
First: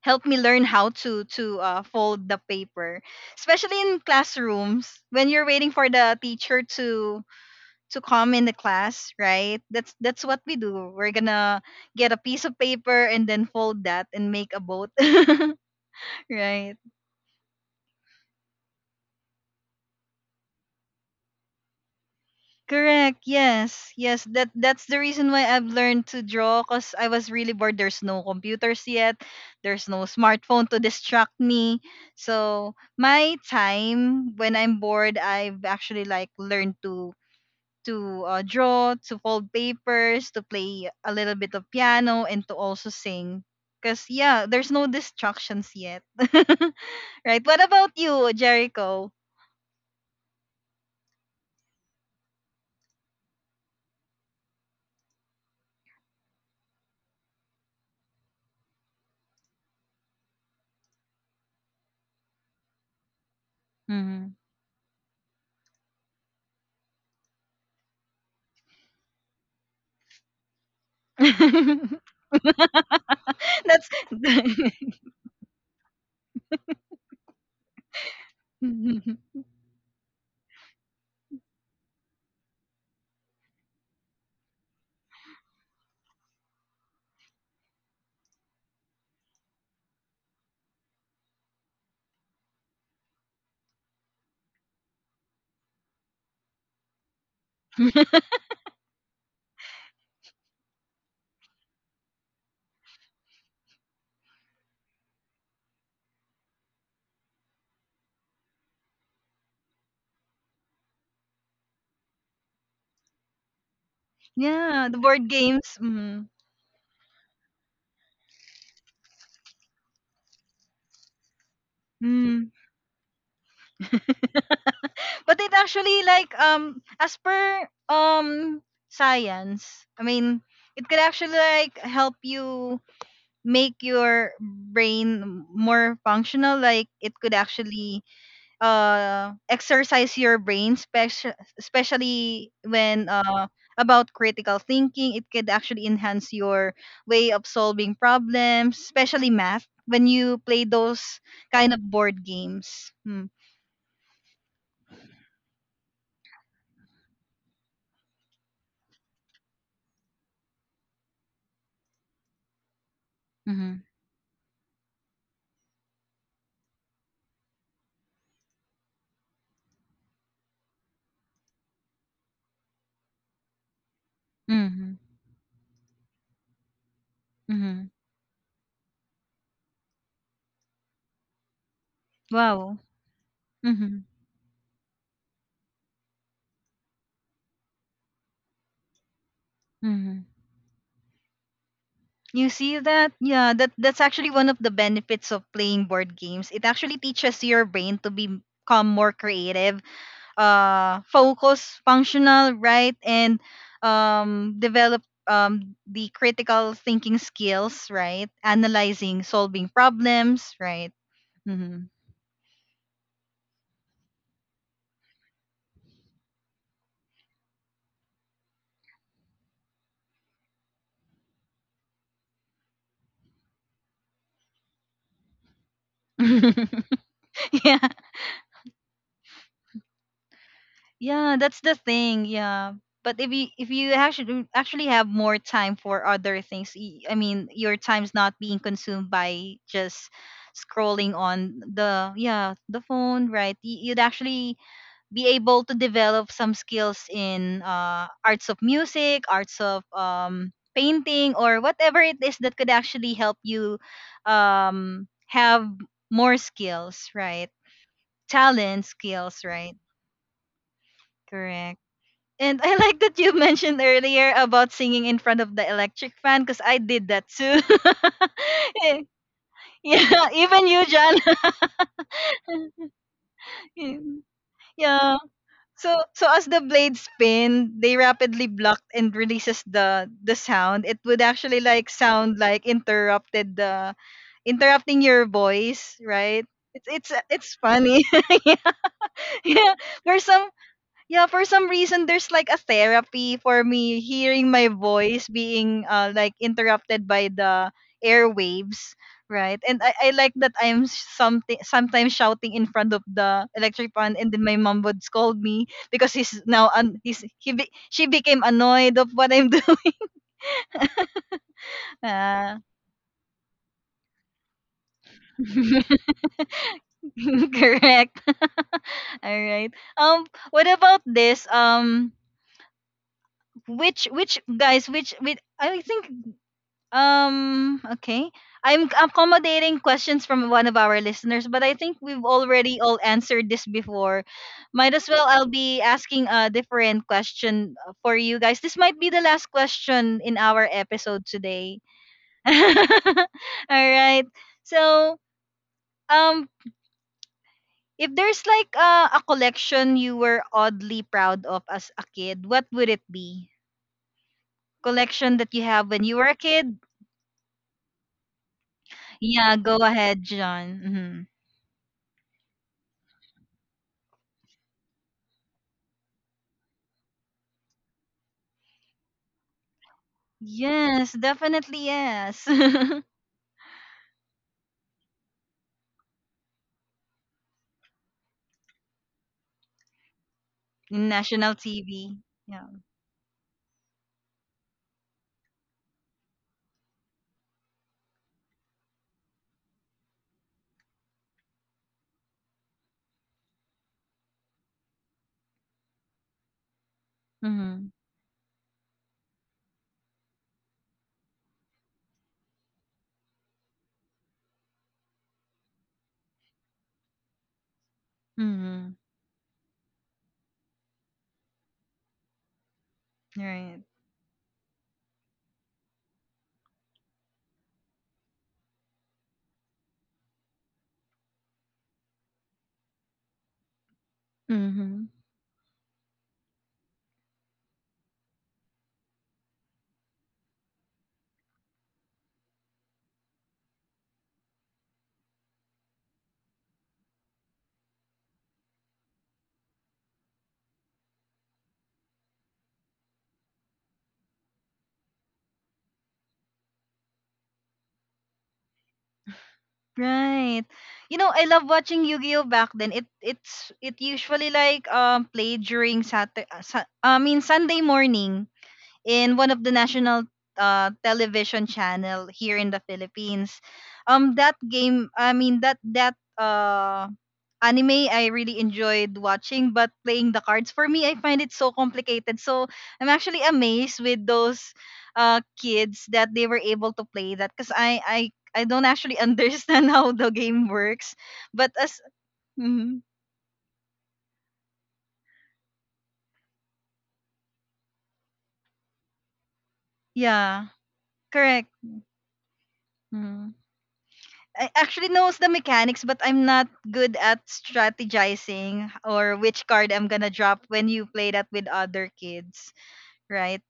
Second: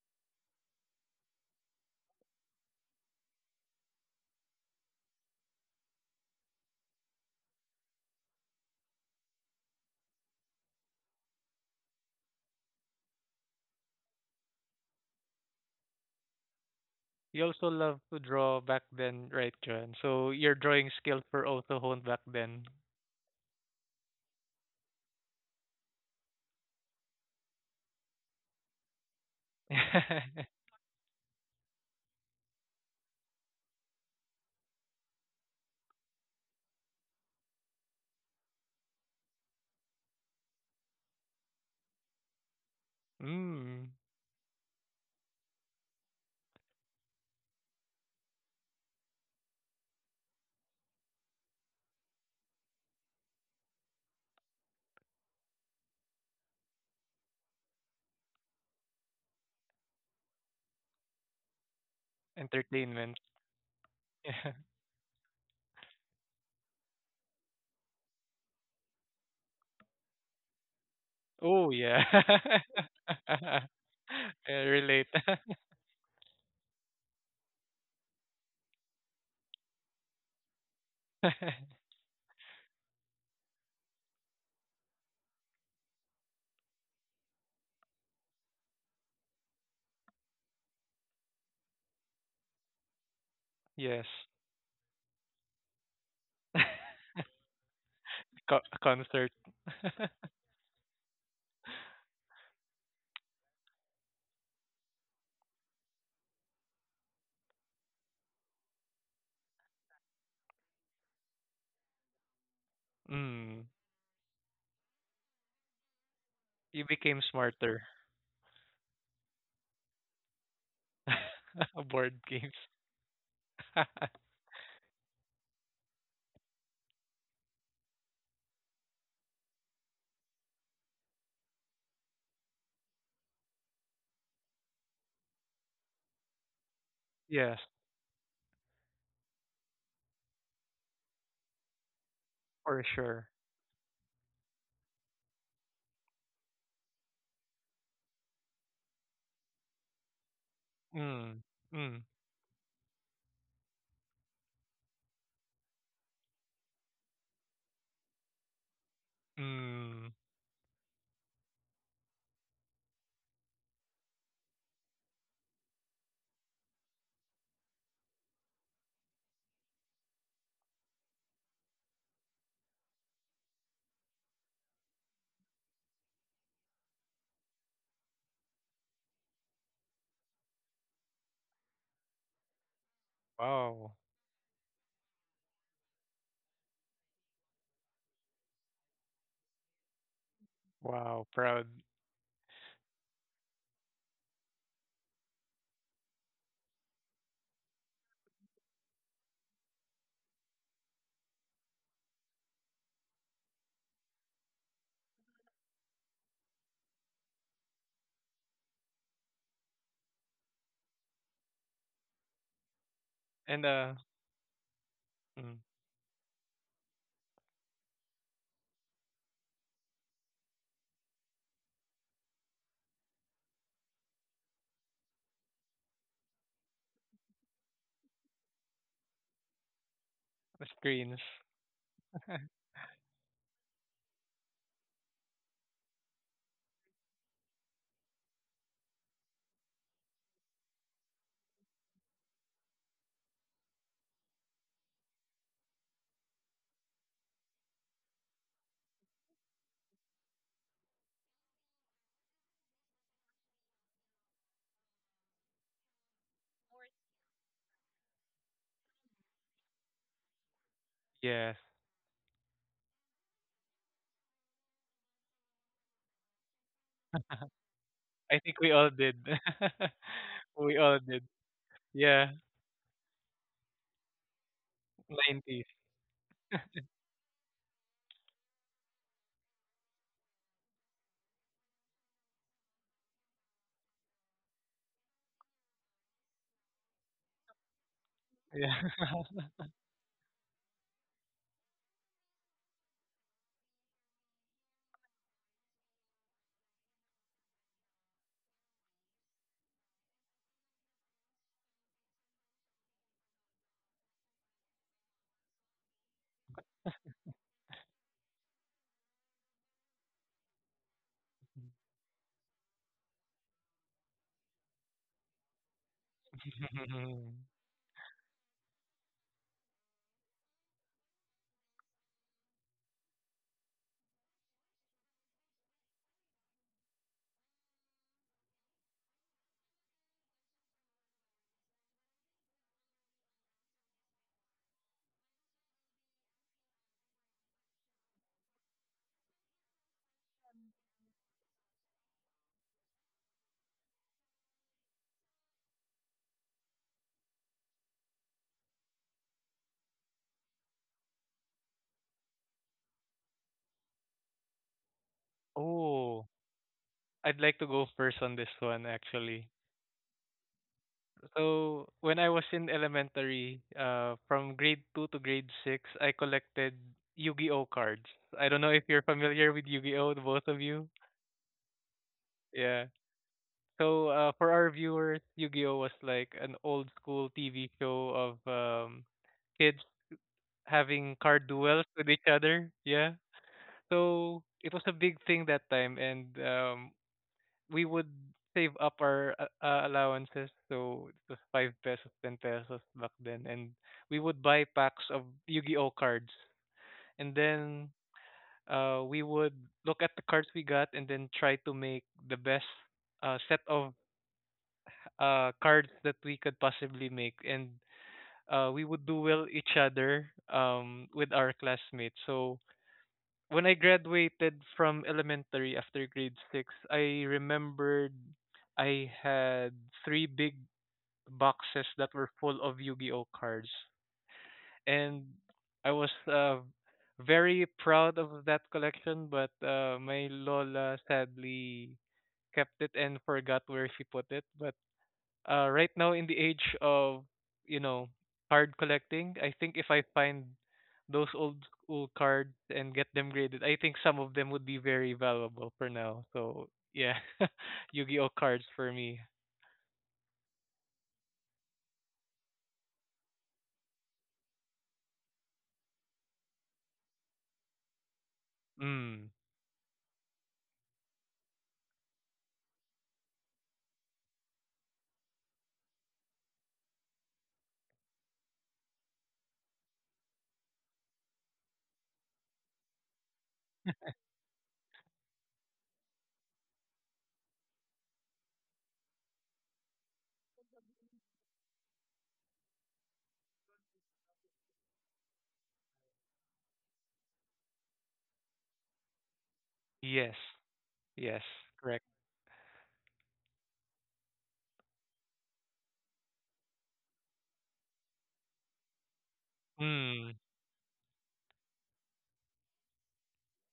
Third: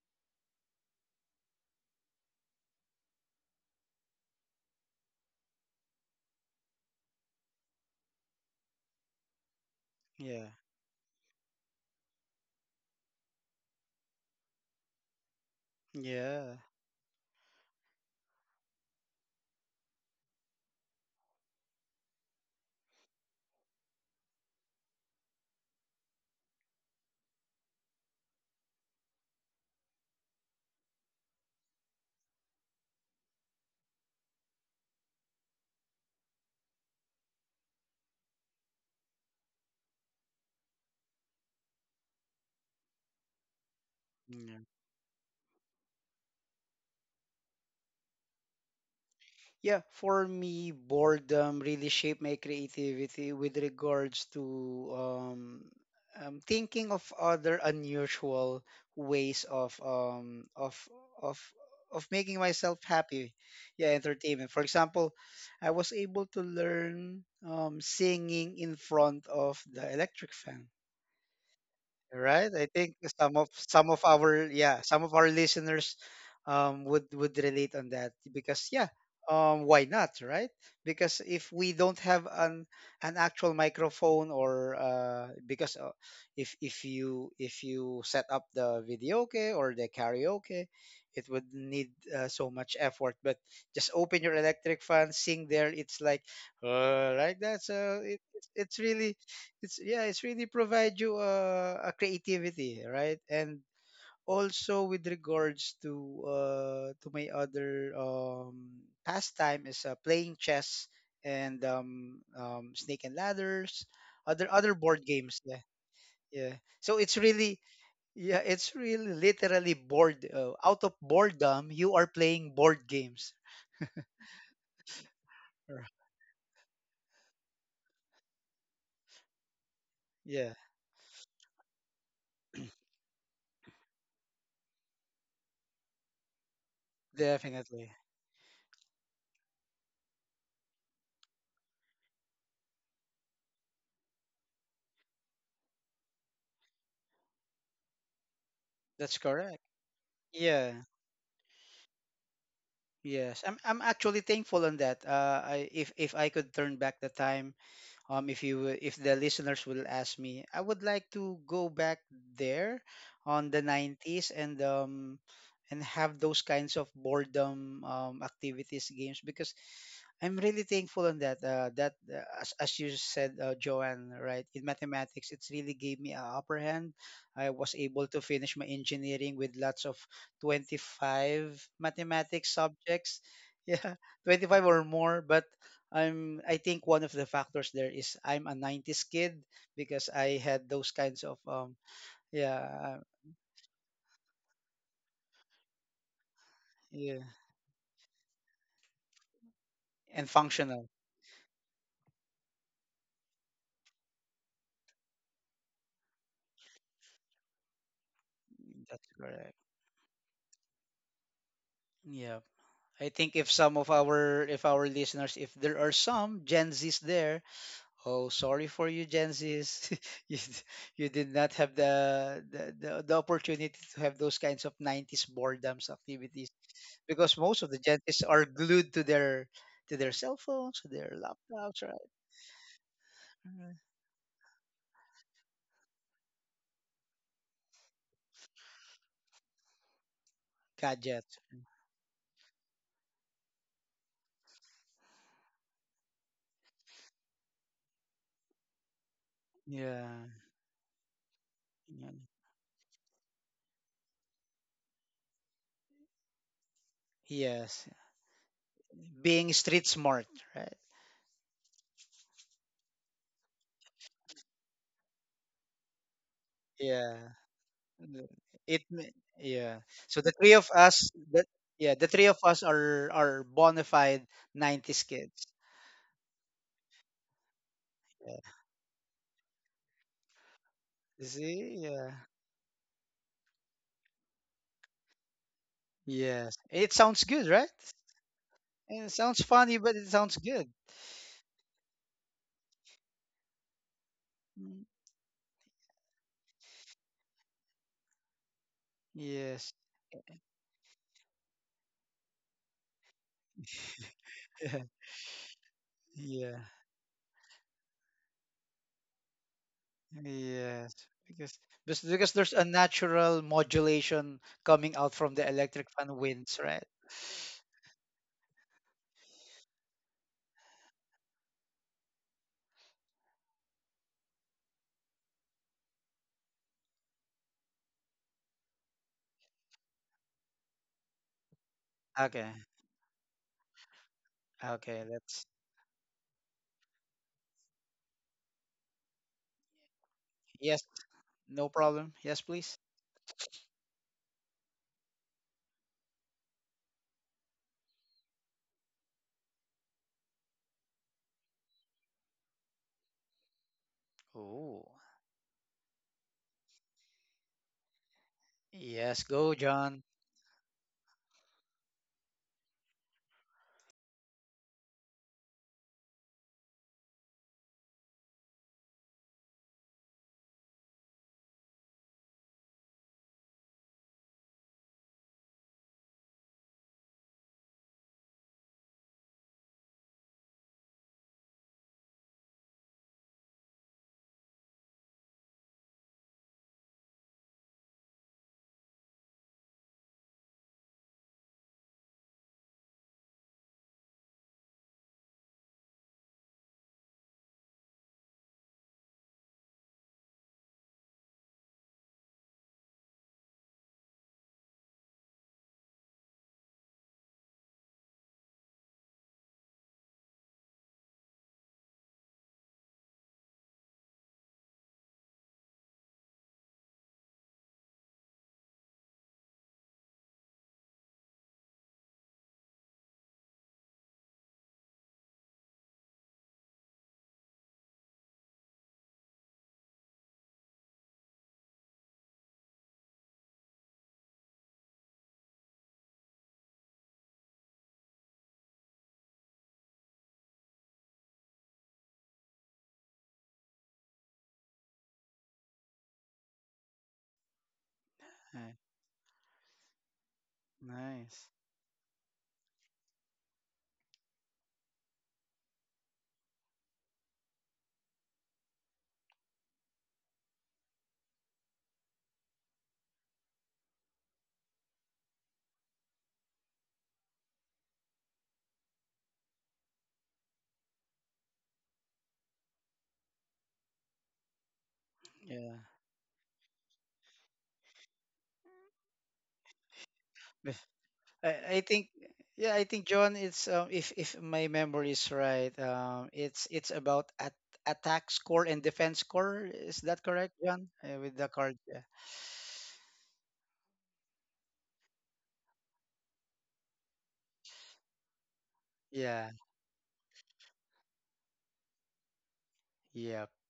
S1: help me learn how to fold the paper, especially in classrooms when you're waiting for the teacher to come in the class, right? That's what
S2: Yeah.
S1: we do. We're gonna get a piece of paper and then fold that and make a boat. *laughs*
S2: Yeah.
S1: Right.
S3: You also love to draw back then, right, John? So your drawing skills were also honed back then.
S1: Correct. Yes. Yes. That that's the reason why I've learned to draw, because I was really bored. There's no computers yet. There's no
S3: *laughs*
S1: smartphone to distract me. So my time when I'm bored, I've actually like learned to draw, to fold papers, to play a little bit of piano, and to also sing.
S3: Mm,
S1: Cause yeah,
S2: Yeah.
S1: there's no distractions yet. *laughs* Right. What about you, Jericho?
S2: Yeah, for me, boredom really shaped my creativity with regards to um, thinking of other unusual ways of of making myself
S3: entertainment.
S2: happy. Yeah,
S1: Hmm.
S2: entertainment. For
S3: *laughs*
S2: example, I was able to learn singing in front of the electric fan,
S3: Oh
S1: *laughs*
S3: yeah.
S2: right? I think some of
S3: *laughs*
S1: That's
S2: some of our
S3: I
S2: yeah,
S1: *laughs*
S2: some
S3: relate.
S2: of our listeners, would relate on that because yeah,
S1: *laughs*
S2: why not, right? Because if we
S3: *laughs*
S2: don't have an actual microphone or because if if you set up the video, okay, or the karaoke, it would need so much effort. But just
S3: Yes.
S2: open your electric fan, sing there. It's like
S3: *laughs*
S2: right. That's it,
S3: Co-
S2: it's really
S3: concert.
S2: it's yeah
S3: *laughs*
S2: it's really provide you a creativity, right? And also with regards to my other pastime is playing chess and snake and
S3: Mm.
S2: ladders, other
S1: yeah, the
S2: board
S1: board
S2: games, yeah.
S1: games. Mm.
S2: yeah
S3: You
S2: so it's
S3: became
S2: really,
S3: smarter.
S2: yeah, it's really literally bored, out of boredom
S3: *laughs*
S2: you are
S3: Board
S1: Mm.
S2: playing
S3: games.
S2: board games.
S3: *laughs*
S1: But it
S2: Or-
S1: actually like as per science, I mean,
S2: yeah,
S1: it could actually like help you make your brain more functional. Like it could
S3: Yes,
S2: definitely,
S1: actually exercise your brain especially
S3: for
S1: when
S3: sure.
S1: about critical thinking, it could actually enhance your way of solving problems,
S2: that's
S1: especially
S2: correct,
S1: math when you play
S2: yeah.
S1: those
S3: Mm.
S1: kind of
S3: Mm.
S1: board games. Mm.
S2: Yes, I'm actually thankful on that. I If I could turn back the time, um, if you if the listeners will
S3: Mm.
S2: ask me, I would like to go back there on the
S1: Mm-hmm.
S2: 90s and and have those kinds of boredom, activities, games, because I'm really thankful on that, as you said, Joanne, right? In
S1: Mm-hmm.
S2: mathematics, it's really gave me an upper hand. I was
S1: Mm-hmm.
S2: able to finish my engineering with lots of 25 mathematics
S1: Wow.
S2: subjects *laughs*
S3: Wow.
S2: yeah,
S1: Mm-hmm.
S2: 25 or more. But I think one of the factors there is I'm a 90s kid because
S1: Mm-hmm.
S2: I had those kinds
S3: Wow.
S2: of
S3: Proud.
S1: You
S2: yeah
S1: see
S2: uh,
S1: that, yeah, that that's actually one of the benefits of playing board games. It actually
S2: yeah
S1: teaches your brain to be become more creative,
S2: and functional,
S1: focus, functional, right? And develop the critical thinking skills, right?
S2: that's
S1: Analyzing,
S2: correct,
S1: solving problems, right? Hmm.
S2: yeah. I think if
S3: And
S2: some of our, if our listeners, if
S3: mm.
S2: there are some Gen Z's there, oh, sorry for you Gen Z's, *laughs* you, d- you did not have the, the opportunity to have those kinds of 90s boredoms activities
S1: *laughs*
S2: because most of the
S1: Yeah.
S2: Gen Z's are glued to their, to their cell
S3: the
S2: phones, to their
S3: screens.
S1: Yeah, that's the
S2: laptops, right?
S1: thing.
S3: *laughs*
S1: Yeah, but if
S2: Mm-hmm.
S1: you actually actually have more time for other things, I mean, your time's not being consumed by just scrolling
S2: Gadget.
S1: on the yeah the phone, right? You'd actually be able to develop some skills in arts of music, arts of
S2: Yeah.
S1: painting, or whatever
S2: Yeah.
S1: it is that could actually help you have more skills, right?
S2: Yes.
S1: Talent skills,
S2: Being
S1: right?
S2: street smart, right?
S3: Yes.
S1: Correct. And *laughs* I like that you mentioned earlier about singing in front of the electric fan, because I did
S2: Yeah.
S1: that too.
S2: The-
S3: I think we
S2: It
S3: all
S2: ma-
S3: did.
S2: yeah.
S1: *laughs*
S2: So
S1: Yeah,
S2: the three
S3: *laughs*
S1: even
S2: of
S3: We
S1: you,
S3: all
S2: us
S1: John.
S3: did.
S2: the, Yeah, the three
S3: Yeah.
S2: of us are bona
S1: *laughs*
S2: fide 90s
S1: Yeah.
S2: kids.
S3: Nineties.
S1: So so as the blade spin, they
S2: Yeah.
S1: rapidly block and releases the sound. It would actually
S2: See?
S1: like
S2: Yeah.
S1: sound like interrupted the interrupting your voice, right?
S2: Yes. It sounds good,
S1: It's
S2: right?
S1: funny. *laughs* Yeah.
S2: And it sounds
S1: Yeah.
S2: funny, but it
S1: There's
S2: sounds
S1: some
S2: good.
S1: yeah, for some reason there's like a therapy for me hearing my
S2: Mm.
S1: voice being like interrupted by the airwaves, right?
S2: Yes.
S1: And I like that I'm something sometimes shouting in front of the electric fan, and then my mom would
S2: *laughs*
S1: scold me because he's
S2: Yeah.
S1: now un- he's he be- she became annoyed of what I'm *laughs* doing.
S2: Yes. Because because there's
S1: Ah.
S2: a natural modulation coming out from the electric
S1: *laughs*
S2: fan winds, right?
S3: Yeah. *laughs*
S1: Correct. *laughs* All right. Um, what about this which guys which with I think um, okay. I'm accommodating questions from one of our listeners, but I think we've
S2: Okay.
S1: already all answered this before. Might
S2: Okay,
S1: as well
S2: that's,
S1: I'll be asking a different question for you guys. This might be the last question in our
S2: yes,
S1: episode
S2: no
S1: today.
S2: problem. Yes,
S1: *laughs* All
S2: please.
S1: right. So, um, if there's like a collection you were oddly proud of as a kid, what would it be?
S2: Oh,
S1: Collection that you have when you were
S3: Oh,
S1: a kid?
S3: I'd like to go first on this one
S2: yes,
S3: actually.
S2: go,
S1: Yeah, go
S2: John.
S1: ahead, John. Mm-hmm.
S3: So when I was in elementary, from grade two to grade six, I collected Yu-Gi-Oh cards. I don't know if you're familiar with Yu-Gi-Oh, the both of you.
S1: Yes, definitely yes.
S3: Yeah.
S1: *laughs*
S3: So for our viewers, Yu-Gi-Oh was like an old school TV show of kids
S1: In
S3: having card
S1: national
S3: duels
S1: TV.
S3: with each
S1: Yeah.
S3: other. Yeah. So it was a big thing that time, and we would save up our allowances. So it was 5 pesos, 10 pesos back then. And we would buy packs of Yu-Gi-Oh cards. And then
S1: Mhm.
S3: we would look at the cards we got and then try to make the best set of cards that we could possibly make. And we
S1: Mhm.
S3: would duel each other with our classmates. So when I
S1: Right.
S3: graduated from elementary after grade six, I remembered I had three big boxes that were full of Yu-Gi-Oh cards,
S1: Mm-hmm.
S3: and I was very proud of that collection. But my lola sadly kept it and forgot where she put it. But right now in the age of you know card collecting, I think if I find those old school cards and get them graded, I think some of them would be very valuable for now. So yeah, *laughs* Yu-Gi-Oh
S2: Uh,
S3: cards for me.
S1: Right. You know,
S2: Nice.
S1: I love watching Yu-Gi-Oh back then. It usually like played during Saturday, I mean Sunday morning
S3: Mm.
S1: in one of the national television channel here in the Philippines. That game, I mean that anime I really enjoyed watching, but playing the cards for me, I find it so complicated. So I'm actually amazed with those
S2: Yeah.
S1: kids that they were able to play that because I don't actually *laughs* understand how the game
S2: Bef-
S1: works. But
S2: I, I
S1: as
S2: think yeah, I
S1: mhm,
S2: think John, it's if my memory is right, it's about at attack score and defense score. Is that
S3: Yes.
S2: correct,
S1: yeah,
S2: John? With
S3: Yes.
S2: the
S1: correct.
S2: card.
S3: Correct.
S2: Yeah.
S1: Mhm. I actually knows the mechanics, but I'm not good at strategizing or
S2: Yeah.
S1: which card I'm gonna
S3: Mm.
S1: drop when you play that with other kids,
S2: Yep.
S1: right?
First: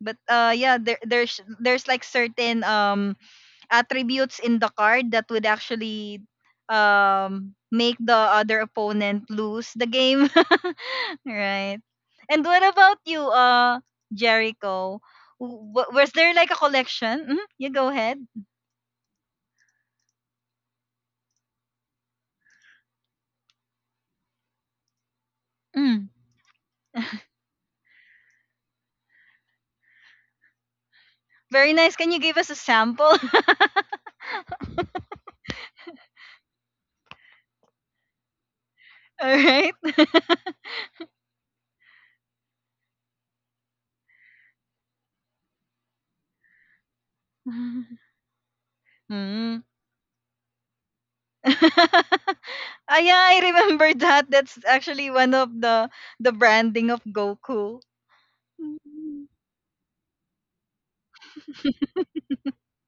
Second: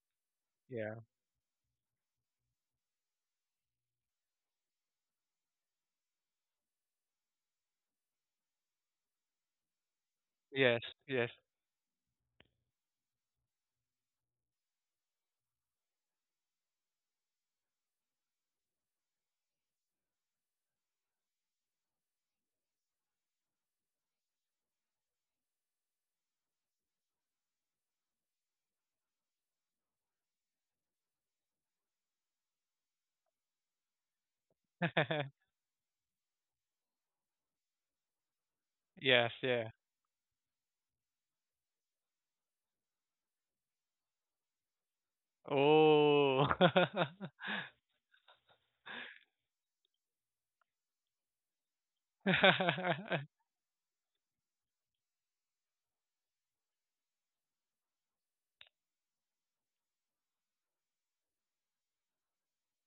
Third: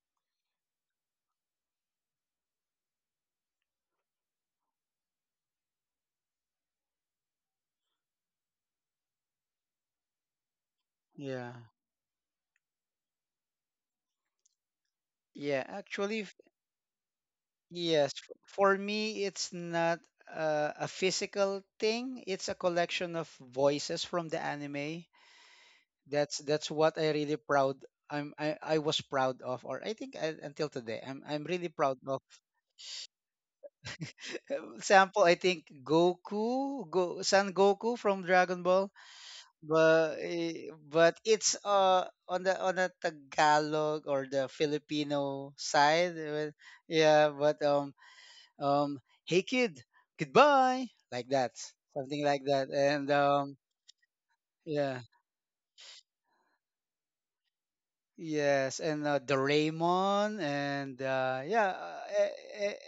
S1: But yeah,
S3: Yeah.
S1: there's like certain attributes in the card that would actually make the other opponent lose the game. *laughs*
S3: Yes. Yes.
S2: Yeah.
S1: right. And what about you, Jericho?
S2: Yeah,
S1: Was
S2: actually,
S1: there
S2: f-
S1: like a collection? Mm, you go
S2: yes.
S1: ahead.
S2: For me, it's not a physical thing. It's a collection of voices from the anime.
S1: Mm,
S2: That's what I really proud, I was proud of or I think, until today I'm really
S1: very nice.
S2: proud
S1: Can you
S2: of.
S1: give us a sample?
S2: *laughs* Example, I
S3: *laughs*
S2: think Goku, Go Son Goku from Dragon Ball,
S1: *laughs* All
S3: Yes. Yeah.
S1: right.
S2: but it's on the Tagalog or the Filipino side,
S3: Oh. *laughs*
S2: yeah, but um hey
S1: Mm.
S2: kid, goodbye, like
S1: *laughs*
S2: that, something like that,
S1: ah,
S2: and
S1: yeah,
S3: *laughs*
S1: I remember *laughs* that. That's
S2: yeah.
S1: actually one of the branding of Goku.
S2: Yes, and
S1: Mm-hmm.
S2: Doraemon, and eh, eh,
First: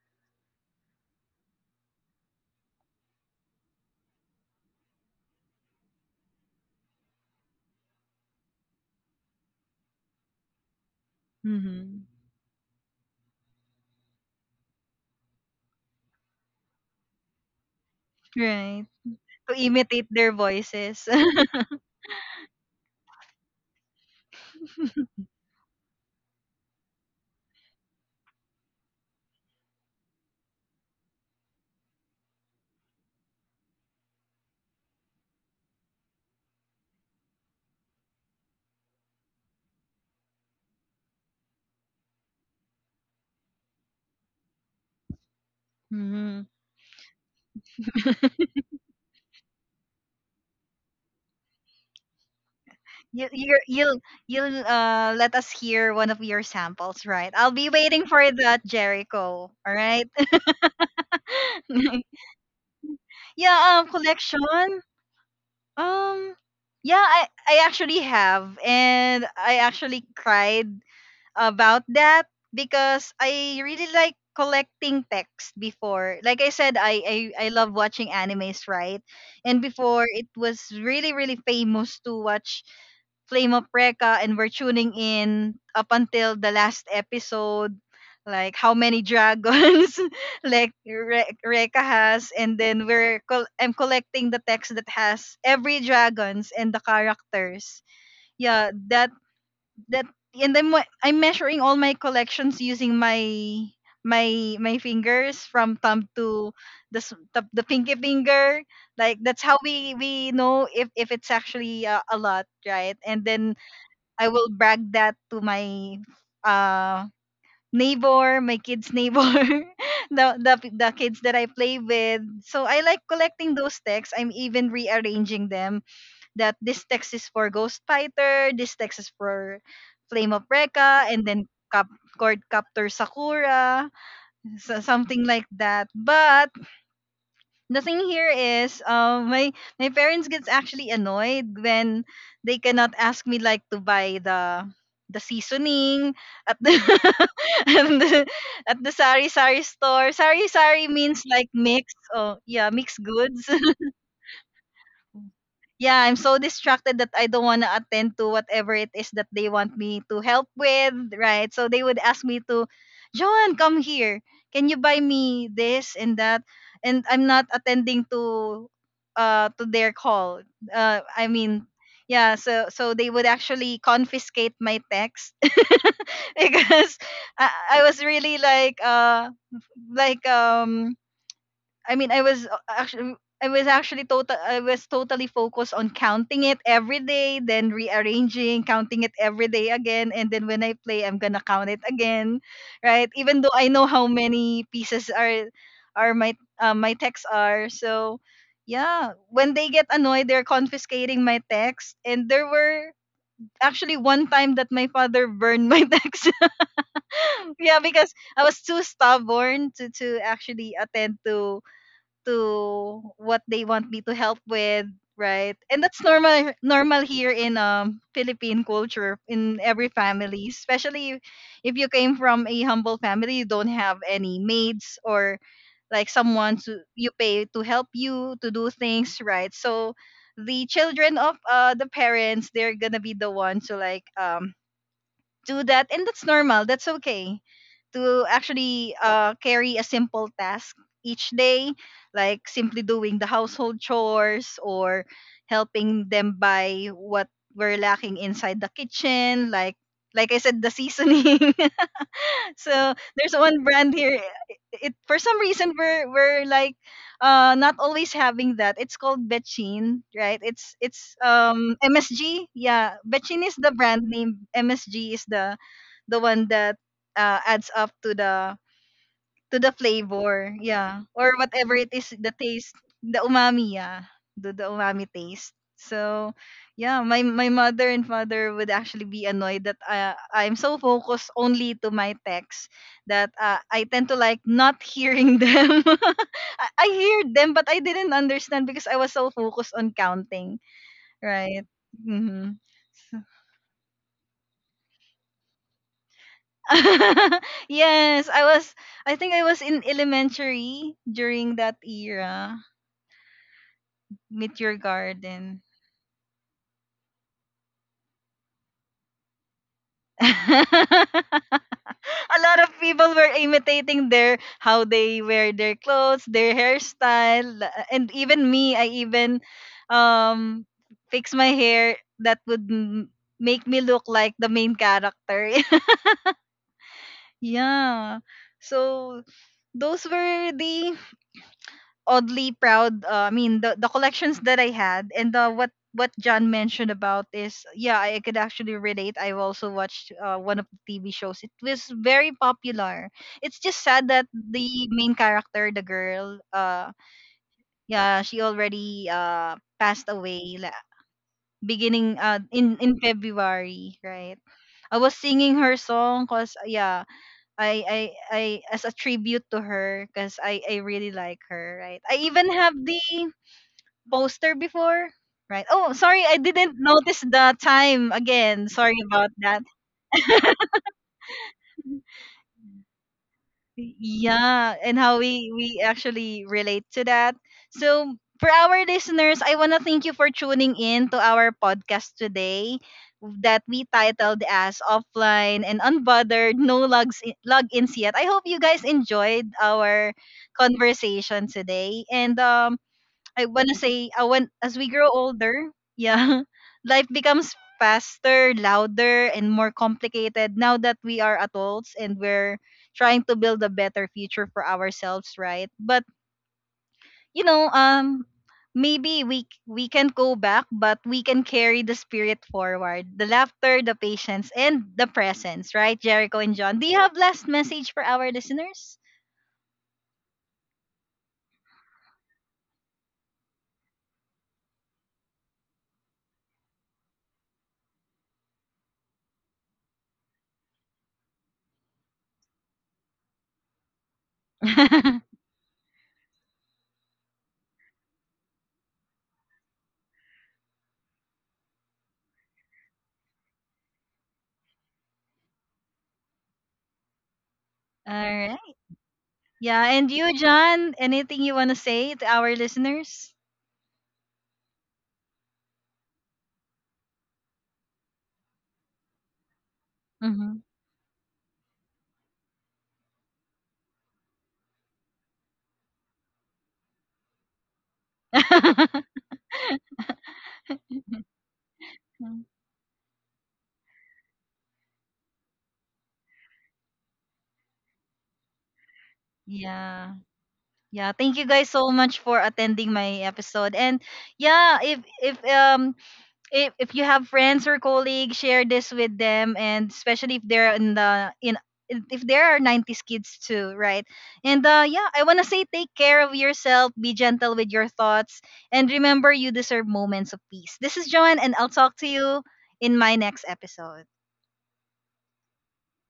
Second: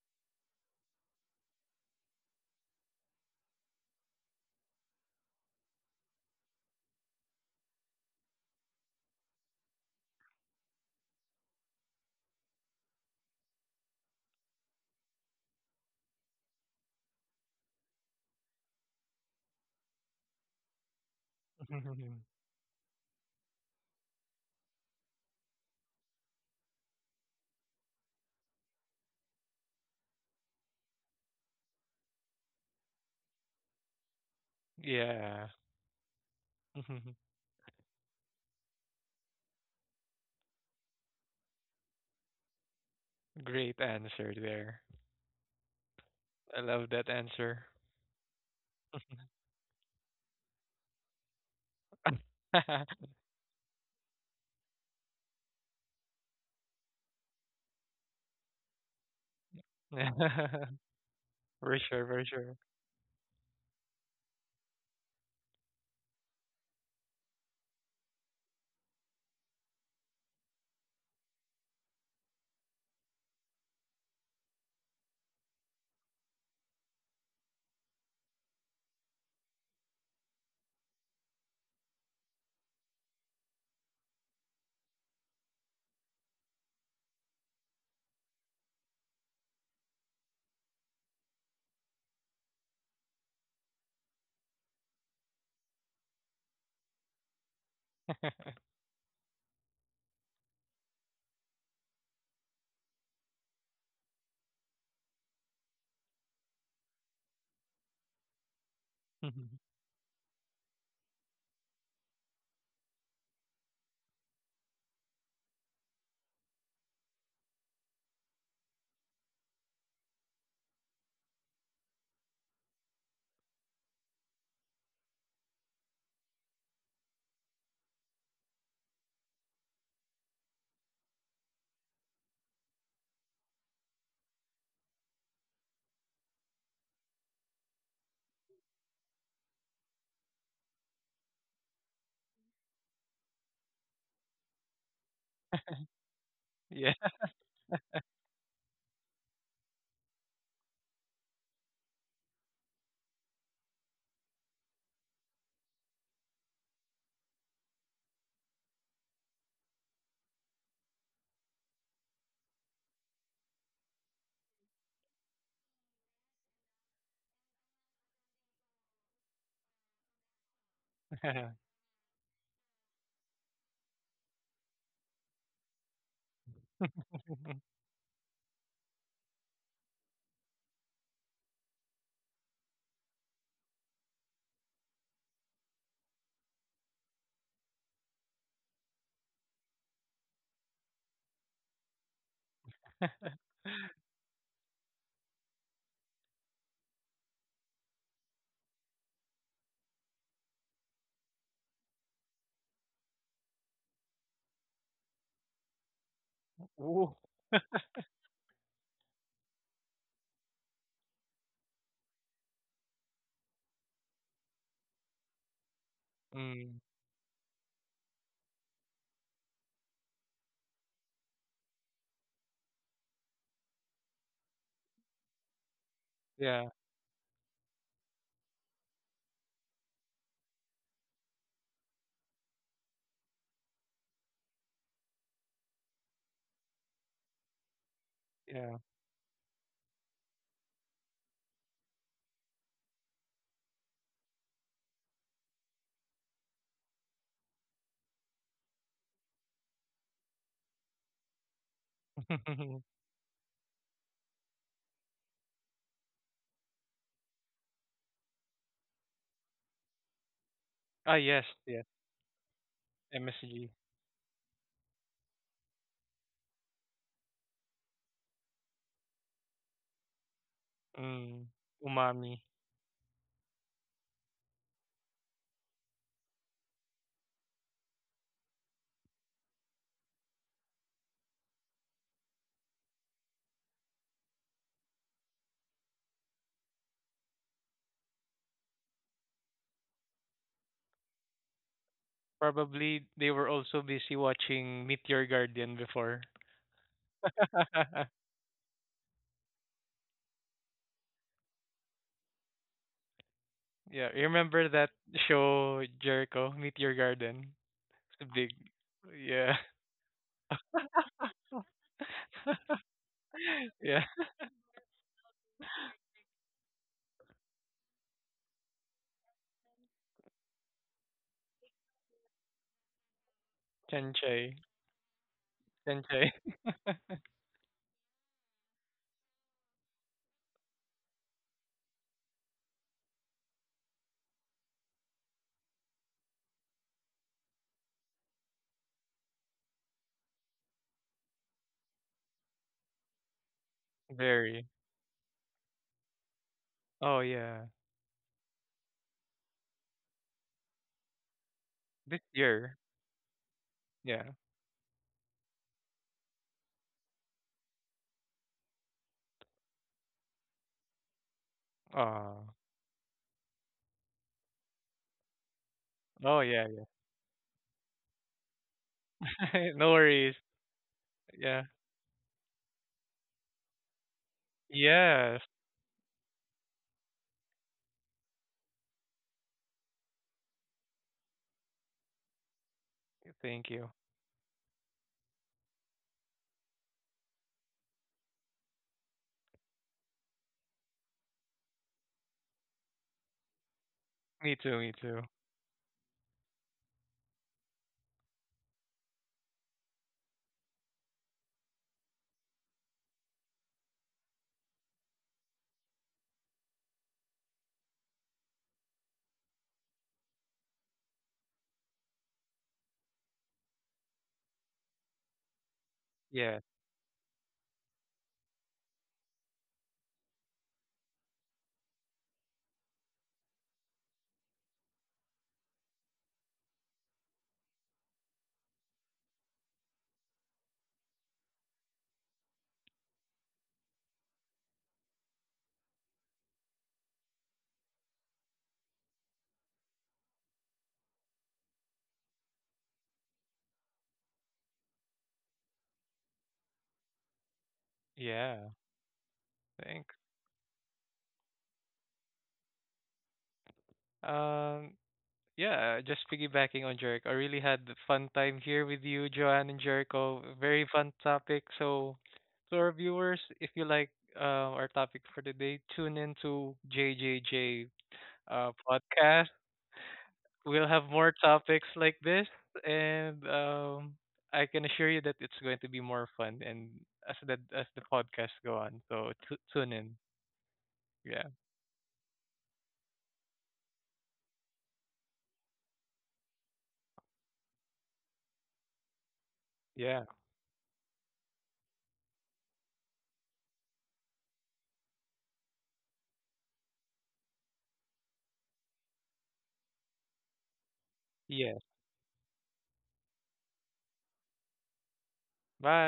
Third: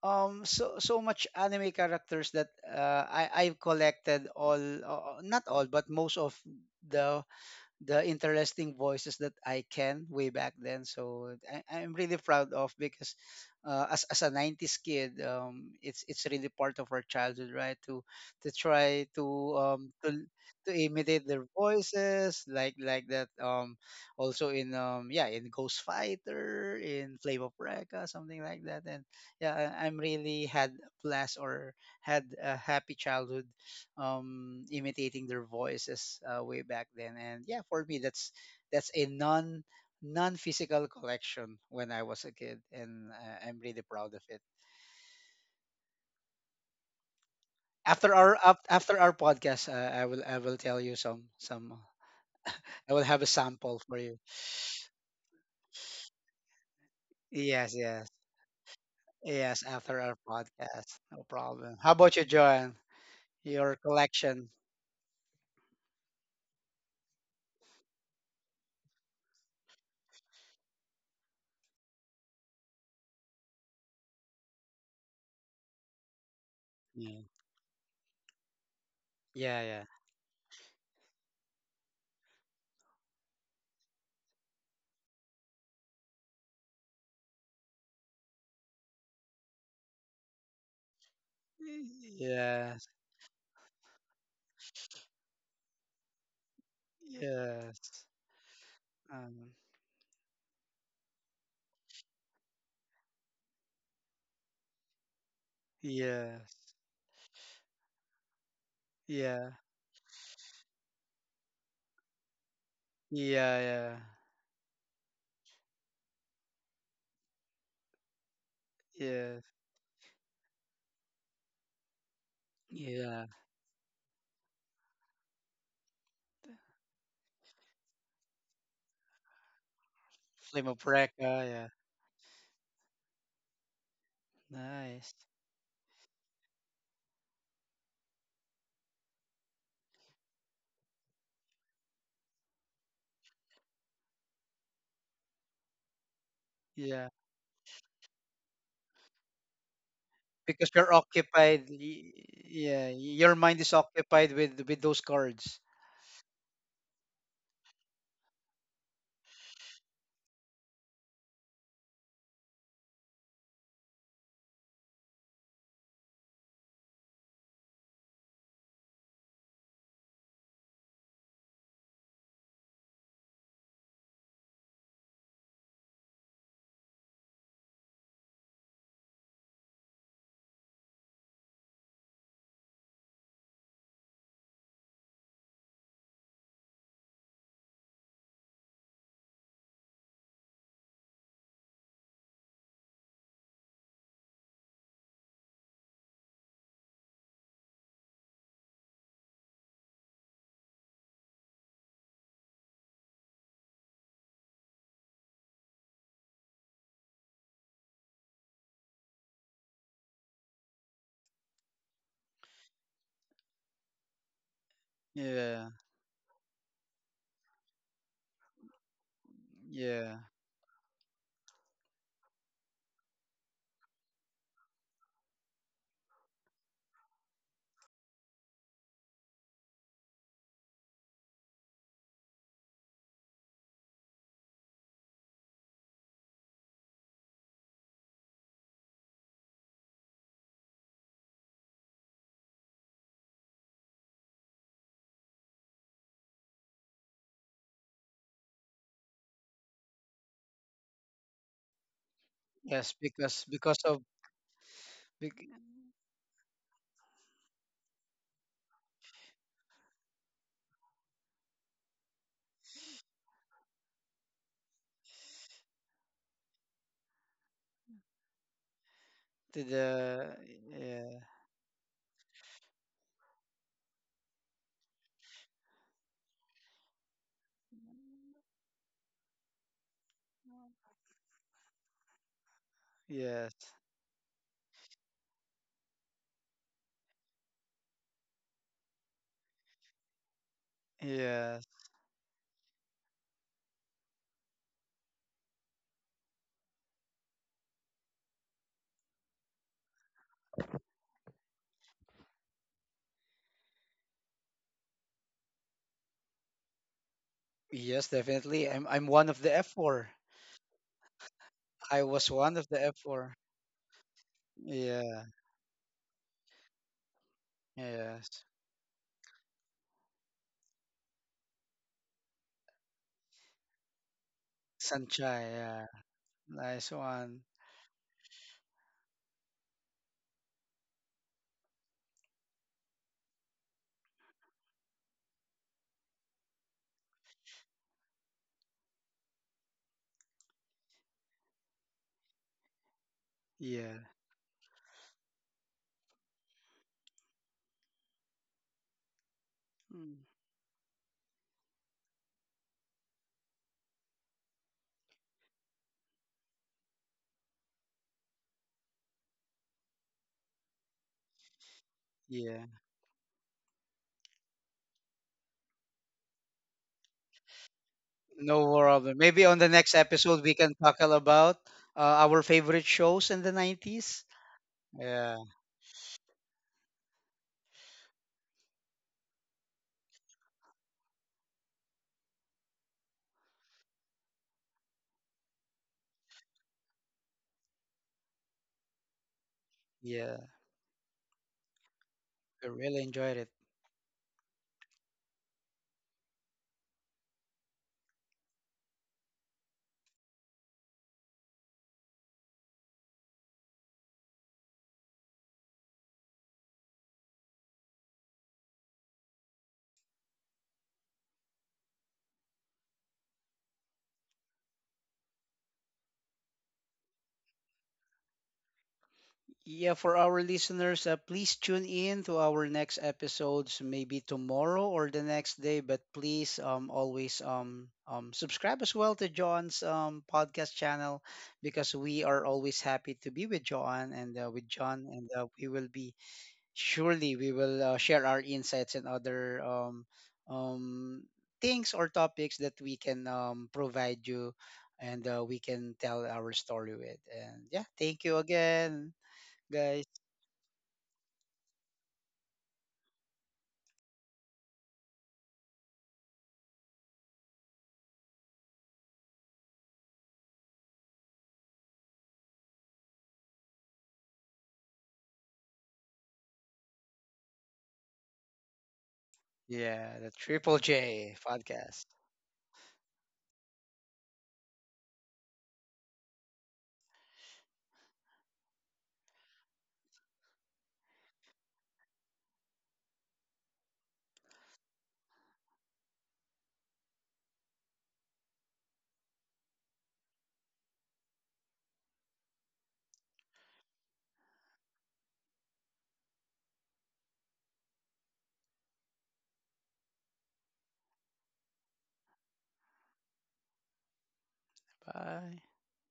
S2: so so much anime characters that I I've collected all, not all, but most of the the interesting voices that I can way back then. So I, I'm
S1: Mm-hmm.
S2: really proud of because as a 90s kid, it's really part of our childhood, right? To
S1: Right.
S2: try to
S1: To
S2: um
S1: imitate
S2: to
S1: their
S2: to
S1: voices.
S2: imitate
S1: *laughs*
S2: their voices, like that. Also in um, yeah, in Ghost Fighter, in Flame of Recca, something like that. And yeah, I- I'm really had a blast or had a happy childhood, imitating their
S3: Yeah.
S2: voices way back then.
S3: *laughs*
S2: And yeah, for me, that's a non non physical collection when I was a kid, and I'm
S3: Great
S2: really proud of
S3: answer
S2: it.
S3: there.
S1: Mhm.
S3: I love that answer.
S2: After our
S3: *laughs*
S2: podcast, I will tell you some some. I will have a
S1: You, you're,
S2: sample for
S1: you'll
S2: you.
S1: you'll let us hear one of your samples, right? I'll be
S2: Yes,
S1: waiting
S2: yes,
S1: for that, Jericho.
S2: yes.
S1: All
S2: After
S1: right.
S2: our podcast, no problem.
S3: For
S2: How
S3: sure,
S2: about
S1: *laughs*
S2: you,
S3: for sure.
S2: Joanne? Your
S1: yeah. Collection.
S2: collection?
S1: Um, yeah. I actually have, and I actually cried about that because I really like collecting text before. Like I said,
S2: Yeah,
S1: I love watching animes, right? And
S2: yeah, yeah.
S1: before it was really really famous to watch Flame of Reka and we're tuning in up until the last episode. Like how many dragons *laughs* like Reka has, and then
S2: Yes,
S1: I'm collecting the text that has every dragons and the characters.
S2: yes,
S3: *laughs*
S1: Yeah, that
S2: um,
S1: that and then I'm measuring all my collections using my fingers from thumb to
S2: yes,
S1: the pinky finger, like that's
S2: yeah.
S1: how we know if it's actually a lot right and then
S2: Yeah, yeah,
S1: I will brag that to my uh neighbor, my kids' neighbor,
S2: yeah,
S1: *laughs* the kids that I play with. So I like
S2: yeah.
S1: collecting those texts. I'm even rearranging them, that this text is for Ghost Fighter, this text is for Flame of
S2: Flame of Recca,
S1: Recca, and then
S2: yeah.
S1: Cap Court Captor Sakura, so
S2: Nice.
S1: something like that. But the thing here is my my parents gets actually annoyed when they cannot ask me like to buy the seasoning at the
S3: Yeah.
S2: Yeah,
S1: *laughs* at the, at the sari sari store. Sari
S2: because
S1: sari
S2: you're
S1: means like
S2: occupied.
S1: mix, oh yeah,
S2: Yeah,
S1: mixed
S2: your
S1: goods.
S2: mind is occupied with those cards.
S1: Yeah, I'm so distracted that I don't want to attend to whatever it is that they want me to help with, right? So they would ask me to, Joan, come here. Can you buy me this and that? And I'm not attending to their call. Uh I
S3: *laughs*
S1: mean, yeah, so so they would actually confiscate my text *laughs* because I, I was really like I mean, I was actually I was actually total I was totally focused on counting it every day, then rearranging, counting it every day again, and then when I play, I'm gonna count it again, right? Even though I know how many pieces are my my texts are, so yeah. When they get annoyed, they're confiscating my text, and there were actually one time that my father burned my *laughs* text.
S3: Ooh.
S1: *laughs* yeah,
S3: *laughs*
S1: because I was too stubborn to actually attend to what they want me to help with, right?
S2: Yeah,
S1: And that's normal
S3: Mm.
S1: normal here in Philippine culture in every
S2: yeah.
S1: family, especially if you came from a humble family, you don't have any maids or like someone
S3: Yeah,
S1: to you pay to help you to do things, right? So the children of the parents, they're gonna be the one to like do that, and that's normal, that's okay to
S3: yeah.
S1: actually carry a simple task each day, like simply doing the household chores or helping them buy what we're lacking inside the kitchen, like I said the seasoning *laughs* so
S2: Yes,
S3: *laughs*
S1: there's one brand here. It for some
S2: bec-
S1: reason we're like not always having that. It's called Betchin, right? It's it's
S3: Ah, yes,
S1: um
S3: yes,
S1: MSG. Yeah, Betchin is the
S3: MSG.
S1: brand name. MSG is the one that adds up to
S2: to
S1: the
S2: the,
S1: flavor. Yeah.
S2: yeah.
S1: Or
S3: Mm.
S1: whatever it is, the
S3: Umami.
S1: taste, the umami, yeah. The umami taste. So, yeah, my mother and father would actually be annoyed that I'm so focused only to my text, that
S2: Yes,
S1: I tend to like not hearing *laughs* them. I heard them but I didn't understand because I was so focused on counting,
S2: yes,
S1: right? Mhm.
S3: Probably they were also busy watching Meet Your Guardian before.
S1: *laughs*
S3: *laughs*
S1: yes, I think I was in elementary during that era.
S3: Yeah, you
S1: Meet
S3: remember
S1: Your
S3: that
S1: Garden.
S3: show Jericho, Meet Your Garden?
S2: yes,
S3: It's a big,
S2: definitely. I'm one of the
S3: yeah,
S2: F4.
S1: *laughs* a
S2: I was one
S1: lot
S2: of
S1: of
S2: the
S3: *laughs*
S1: people were
S2: F4.
S3: yeah,
S1: imitating their how they
S2: Yeah,
S1: wear their clothes, their hairstyle, and
S2: yes.
S1: even me. I even um fix my hair that would make me look like the
S3: Chanchay.
S1: main
S2: Sanchai,
S1: character.
S2: yeah.
S1: *laughs*
S3: Sensei.
S2: Nice
S3: *laughs*
S2: one.
S1: yeah. So those were the oddly proud. The collections that I had and the what John mentioned about, is yeah, I could actually relate. I've also watched one of the TV shows. It was very popular. It's just
S2: Yeah.
S1: sad that
S3: Very.
S1: the main character, the girl,
S3: Oh yeah.
S1: yeah, she already passed
S2: Mm.
S1: away. Beginning
S3: This year.
S1: in February,
S3: Yeah.
S1: right? I was singing her song, cause yeah, I I I as a tribute to her, because I really like her, right? I
S3: Oh.
S1: even
S2: Yeah,
S1: have the poster before, right? Oh, sorry, I
S3: Oh yeah,
S1: didn't
S3: yeah.
S1: notice the time
S2: no
S1: again. Sorry
S2: problem.
S1: about
S2: Maybe on
S1: that.
S2: the
S3: *laughs* No
S2: next
S3: worries.
S2: episode we can tackle about,
S3: Yeah.
S2: our favorite shows in the 90s.
S1: Yeah, and how
S2: Yeah,
S3: Yes.
S1: we actually relate to that. So, for our listeners, I want to thank you for tuning in to our podcast today that
S3: Thank
S1: we
S3: you.
S1: titled as Offline and Unbothered, No Logs Logins Yet. I hope you guys enjoyed our
S2: yeah,
S1: conversation today, and
S2: I really enjoyed it.
S1: I want.
S3: Me
S1: As
S3: too,
S1: we
S3: me
S1: grow
S3: too.
S1: older, yeah, *laughs* life becomes faster, louder, and more complicated now that we are adults and we're trying to build a better future for ourselves, right? But you know, maybe we can go back, but we can carry the spirit forward, the laughter, the patience, and the presence, right? Jericho and
S3: Yeah.
S1: John, do you have last message for our listeners?
S2: Yeah, for our listeners, please tune in to our next episodes, maybe tomorrow or the next day, but please always subscribe as well to John's podcast channel because we are always happy to be with John and
S1: *laughs* All
S2: we will be, surely we will share our insights and other um, things or topics that we can provide you and we can tell our story with. And yeah, thank you
S3: Yeah.
S1: right.
S2: again,
S1: Yeah,
S2: guys.
S1: and
S3: Thanks.
S1: you, John, anything you want to say to our listeners?
S3: Um yeah, just piggybacking on Jericho. I really had a fun time here with you, Joanne and Jericho.
S1: Hmm
S3: Very fun topic. So to our viewers, if you like our topic for today, tune in to JJJ
S1: *laughs*
S3: podcast.
S2: Yeah, the Triple
S3: We'll have more
S2: J
S3: topics
S2: podcast.
S3: like this, and I can assure you that it's going to be more fun. And as the podcast go on, so tune in.
S1: yeah. Yeah, thank
S3: Yeah,
S1: you guys so much for attending my episode. And yeah, if you have friends or colleagues, share this with them, and
S3: yeah,
S1: especially if they're in the in if there are 90s kids too, right? And yeah, I want to say take care of yourself, be gentle with your thoughts, and remember you deserve moments of peace. This is John, and I'll
S3: yes.
S1: talk to you in my next episode.
S2: Bye.
S3: Bye.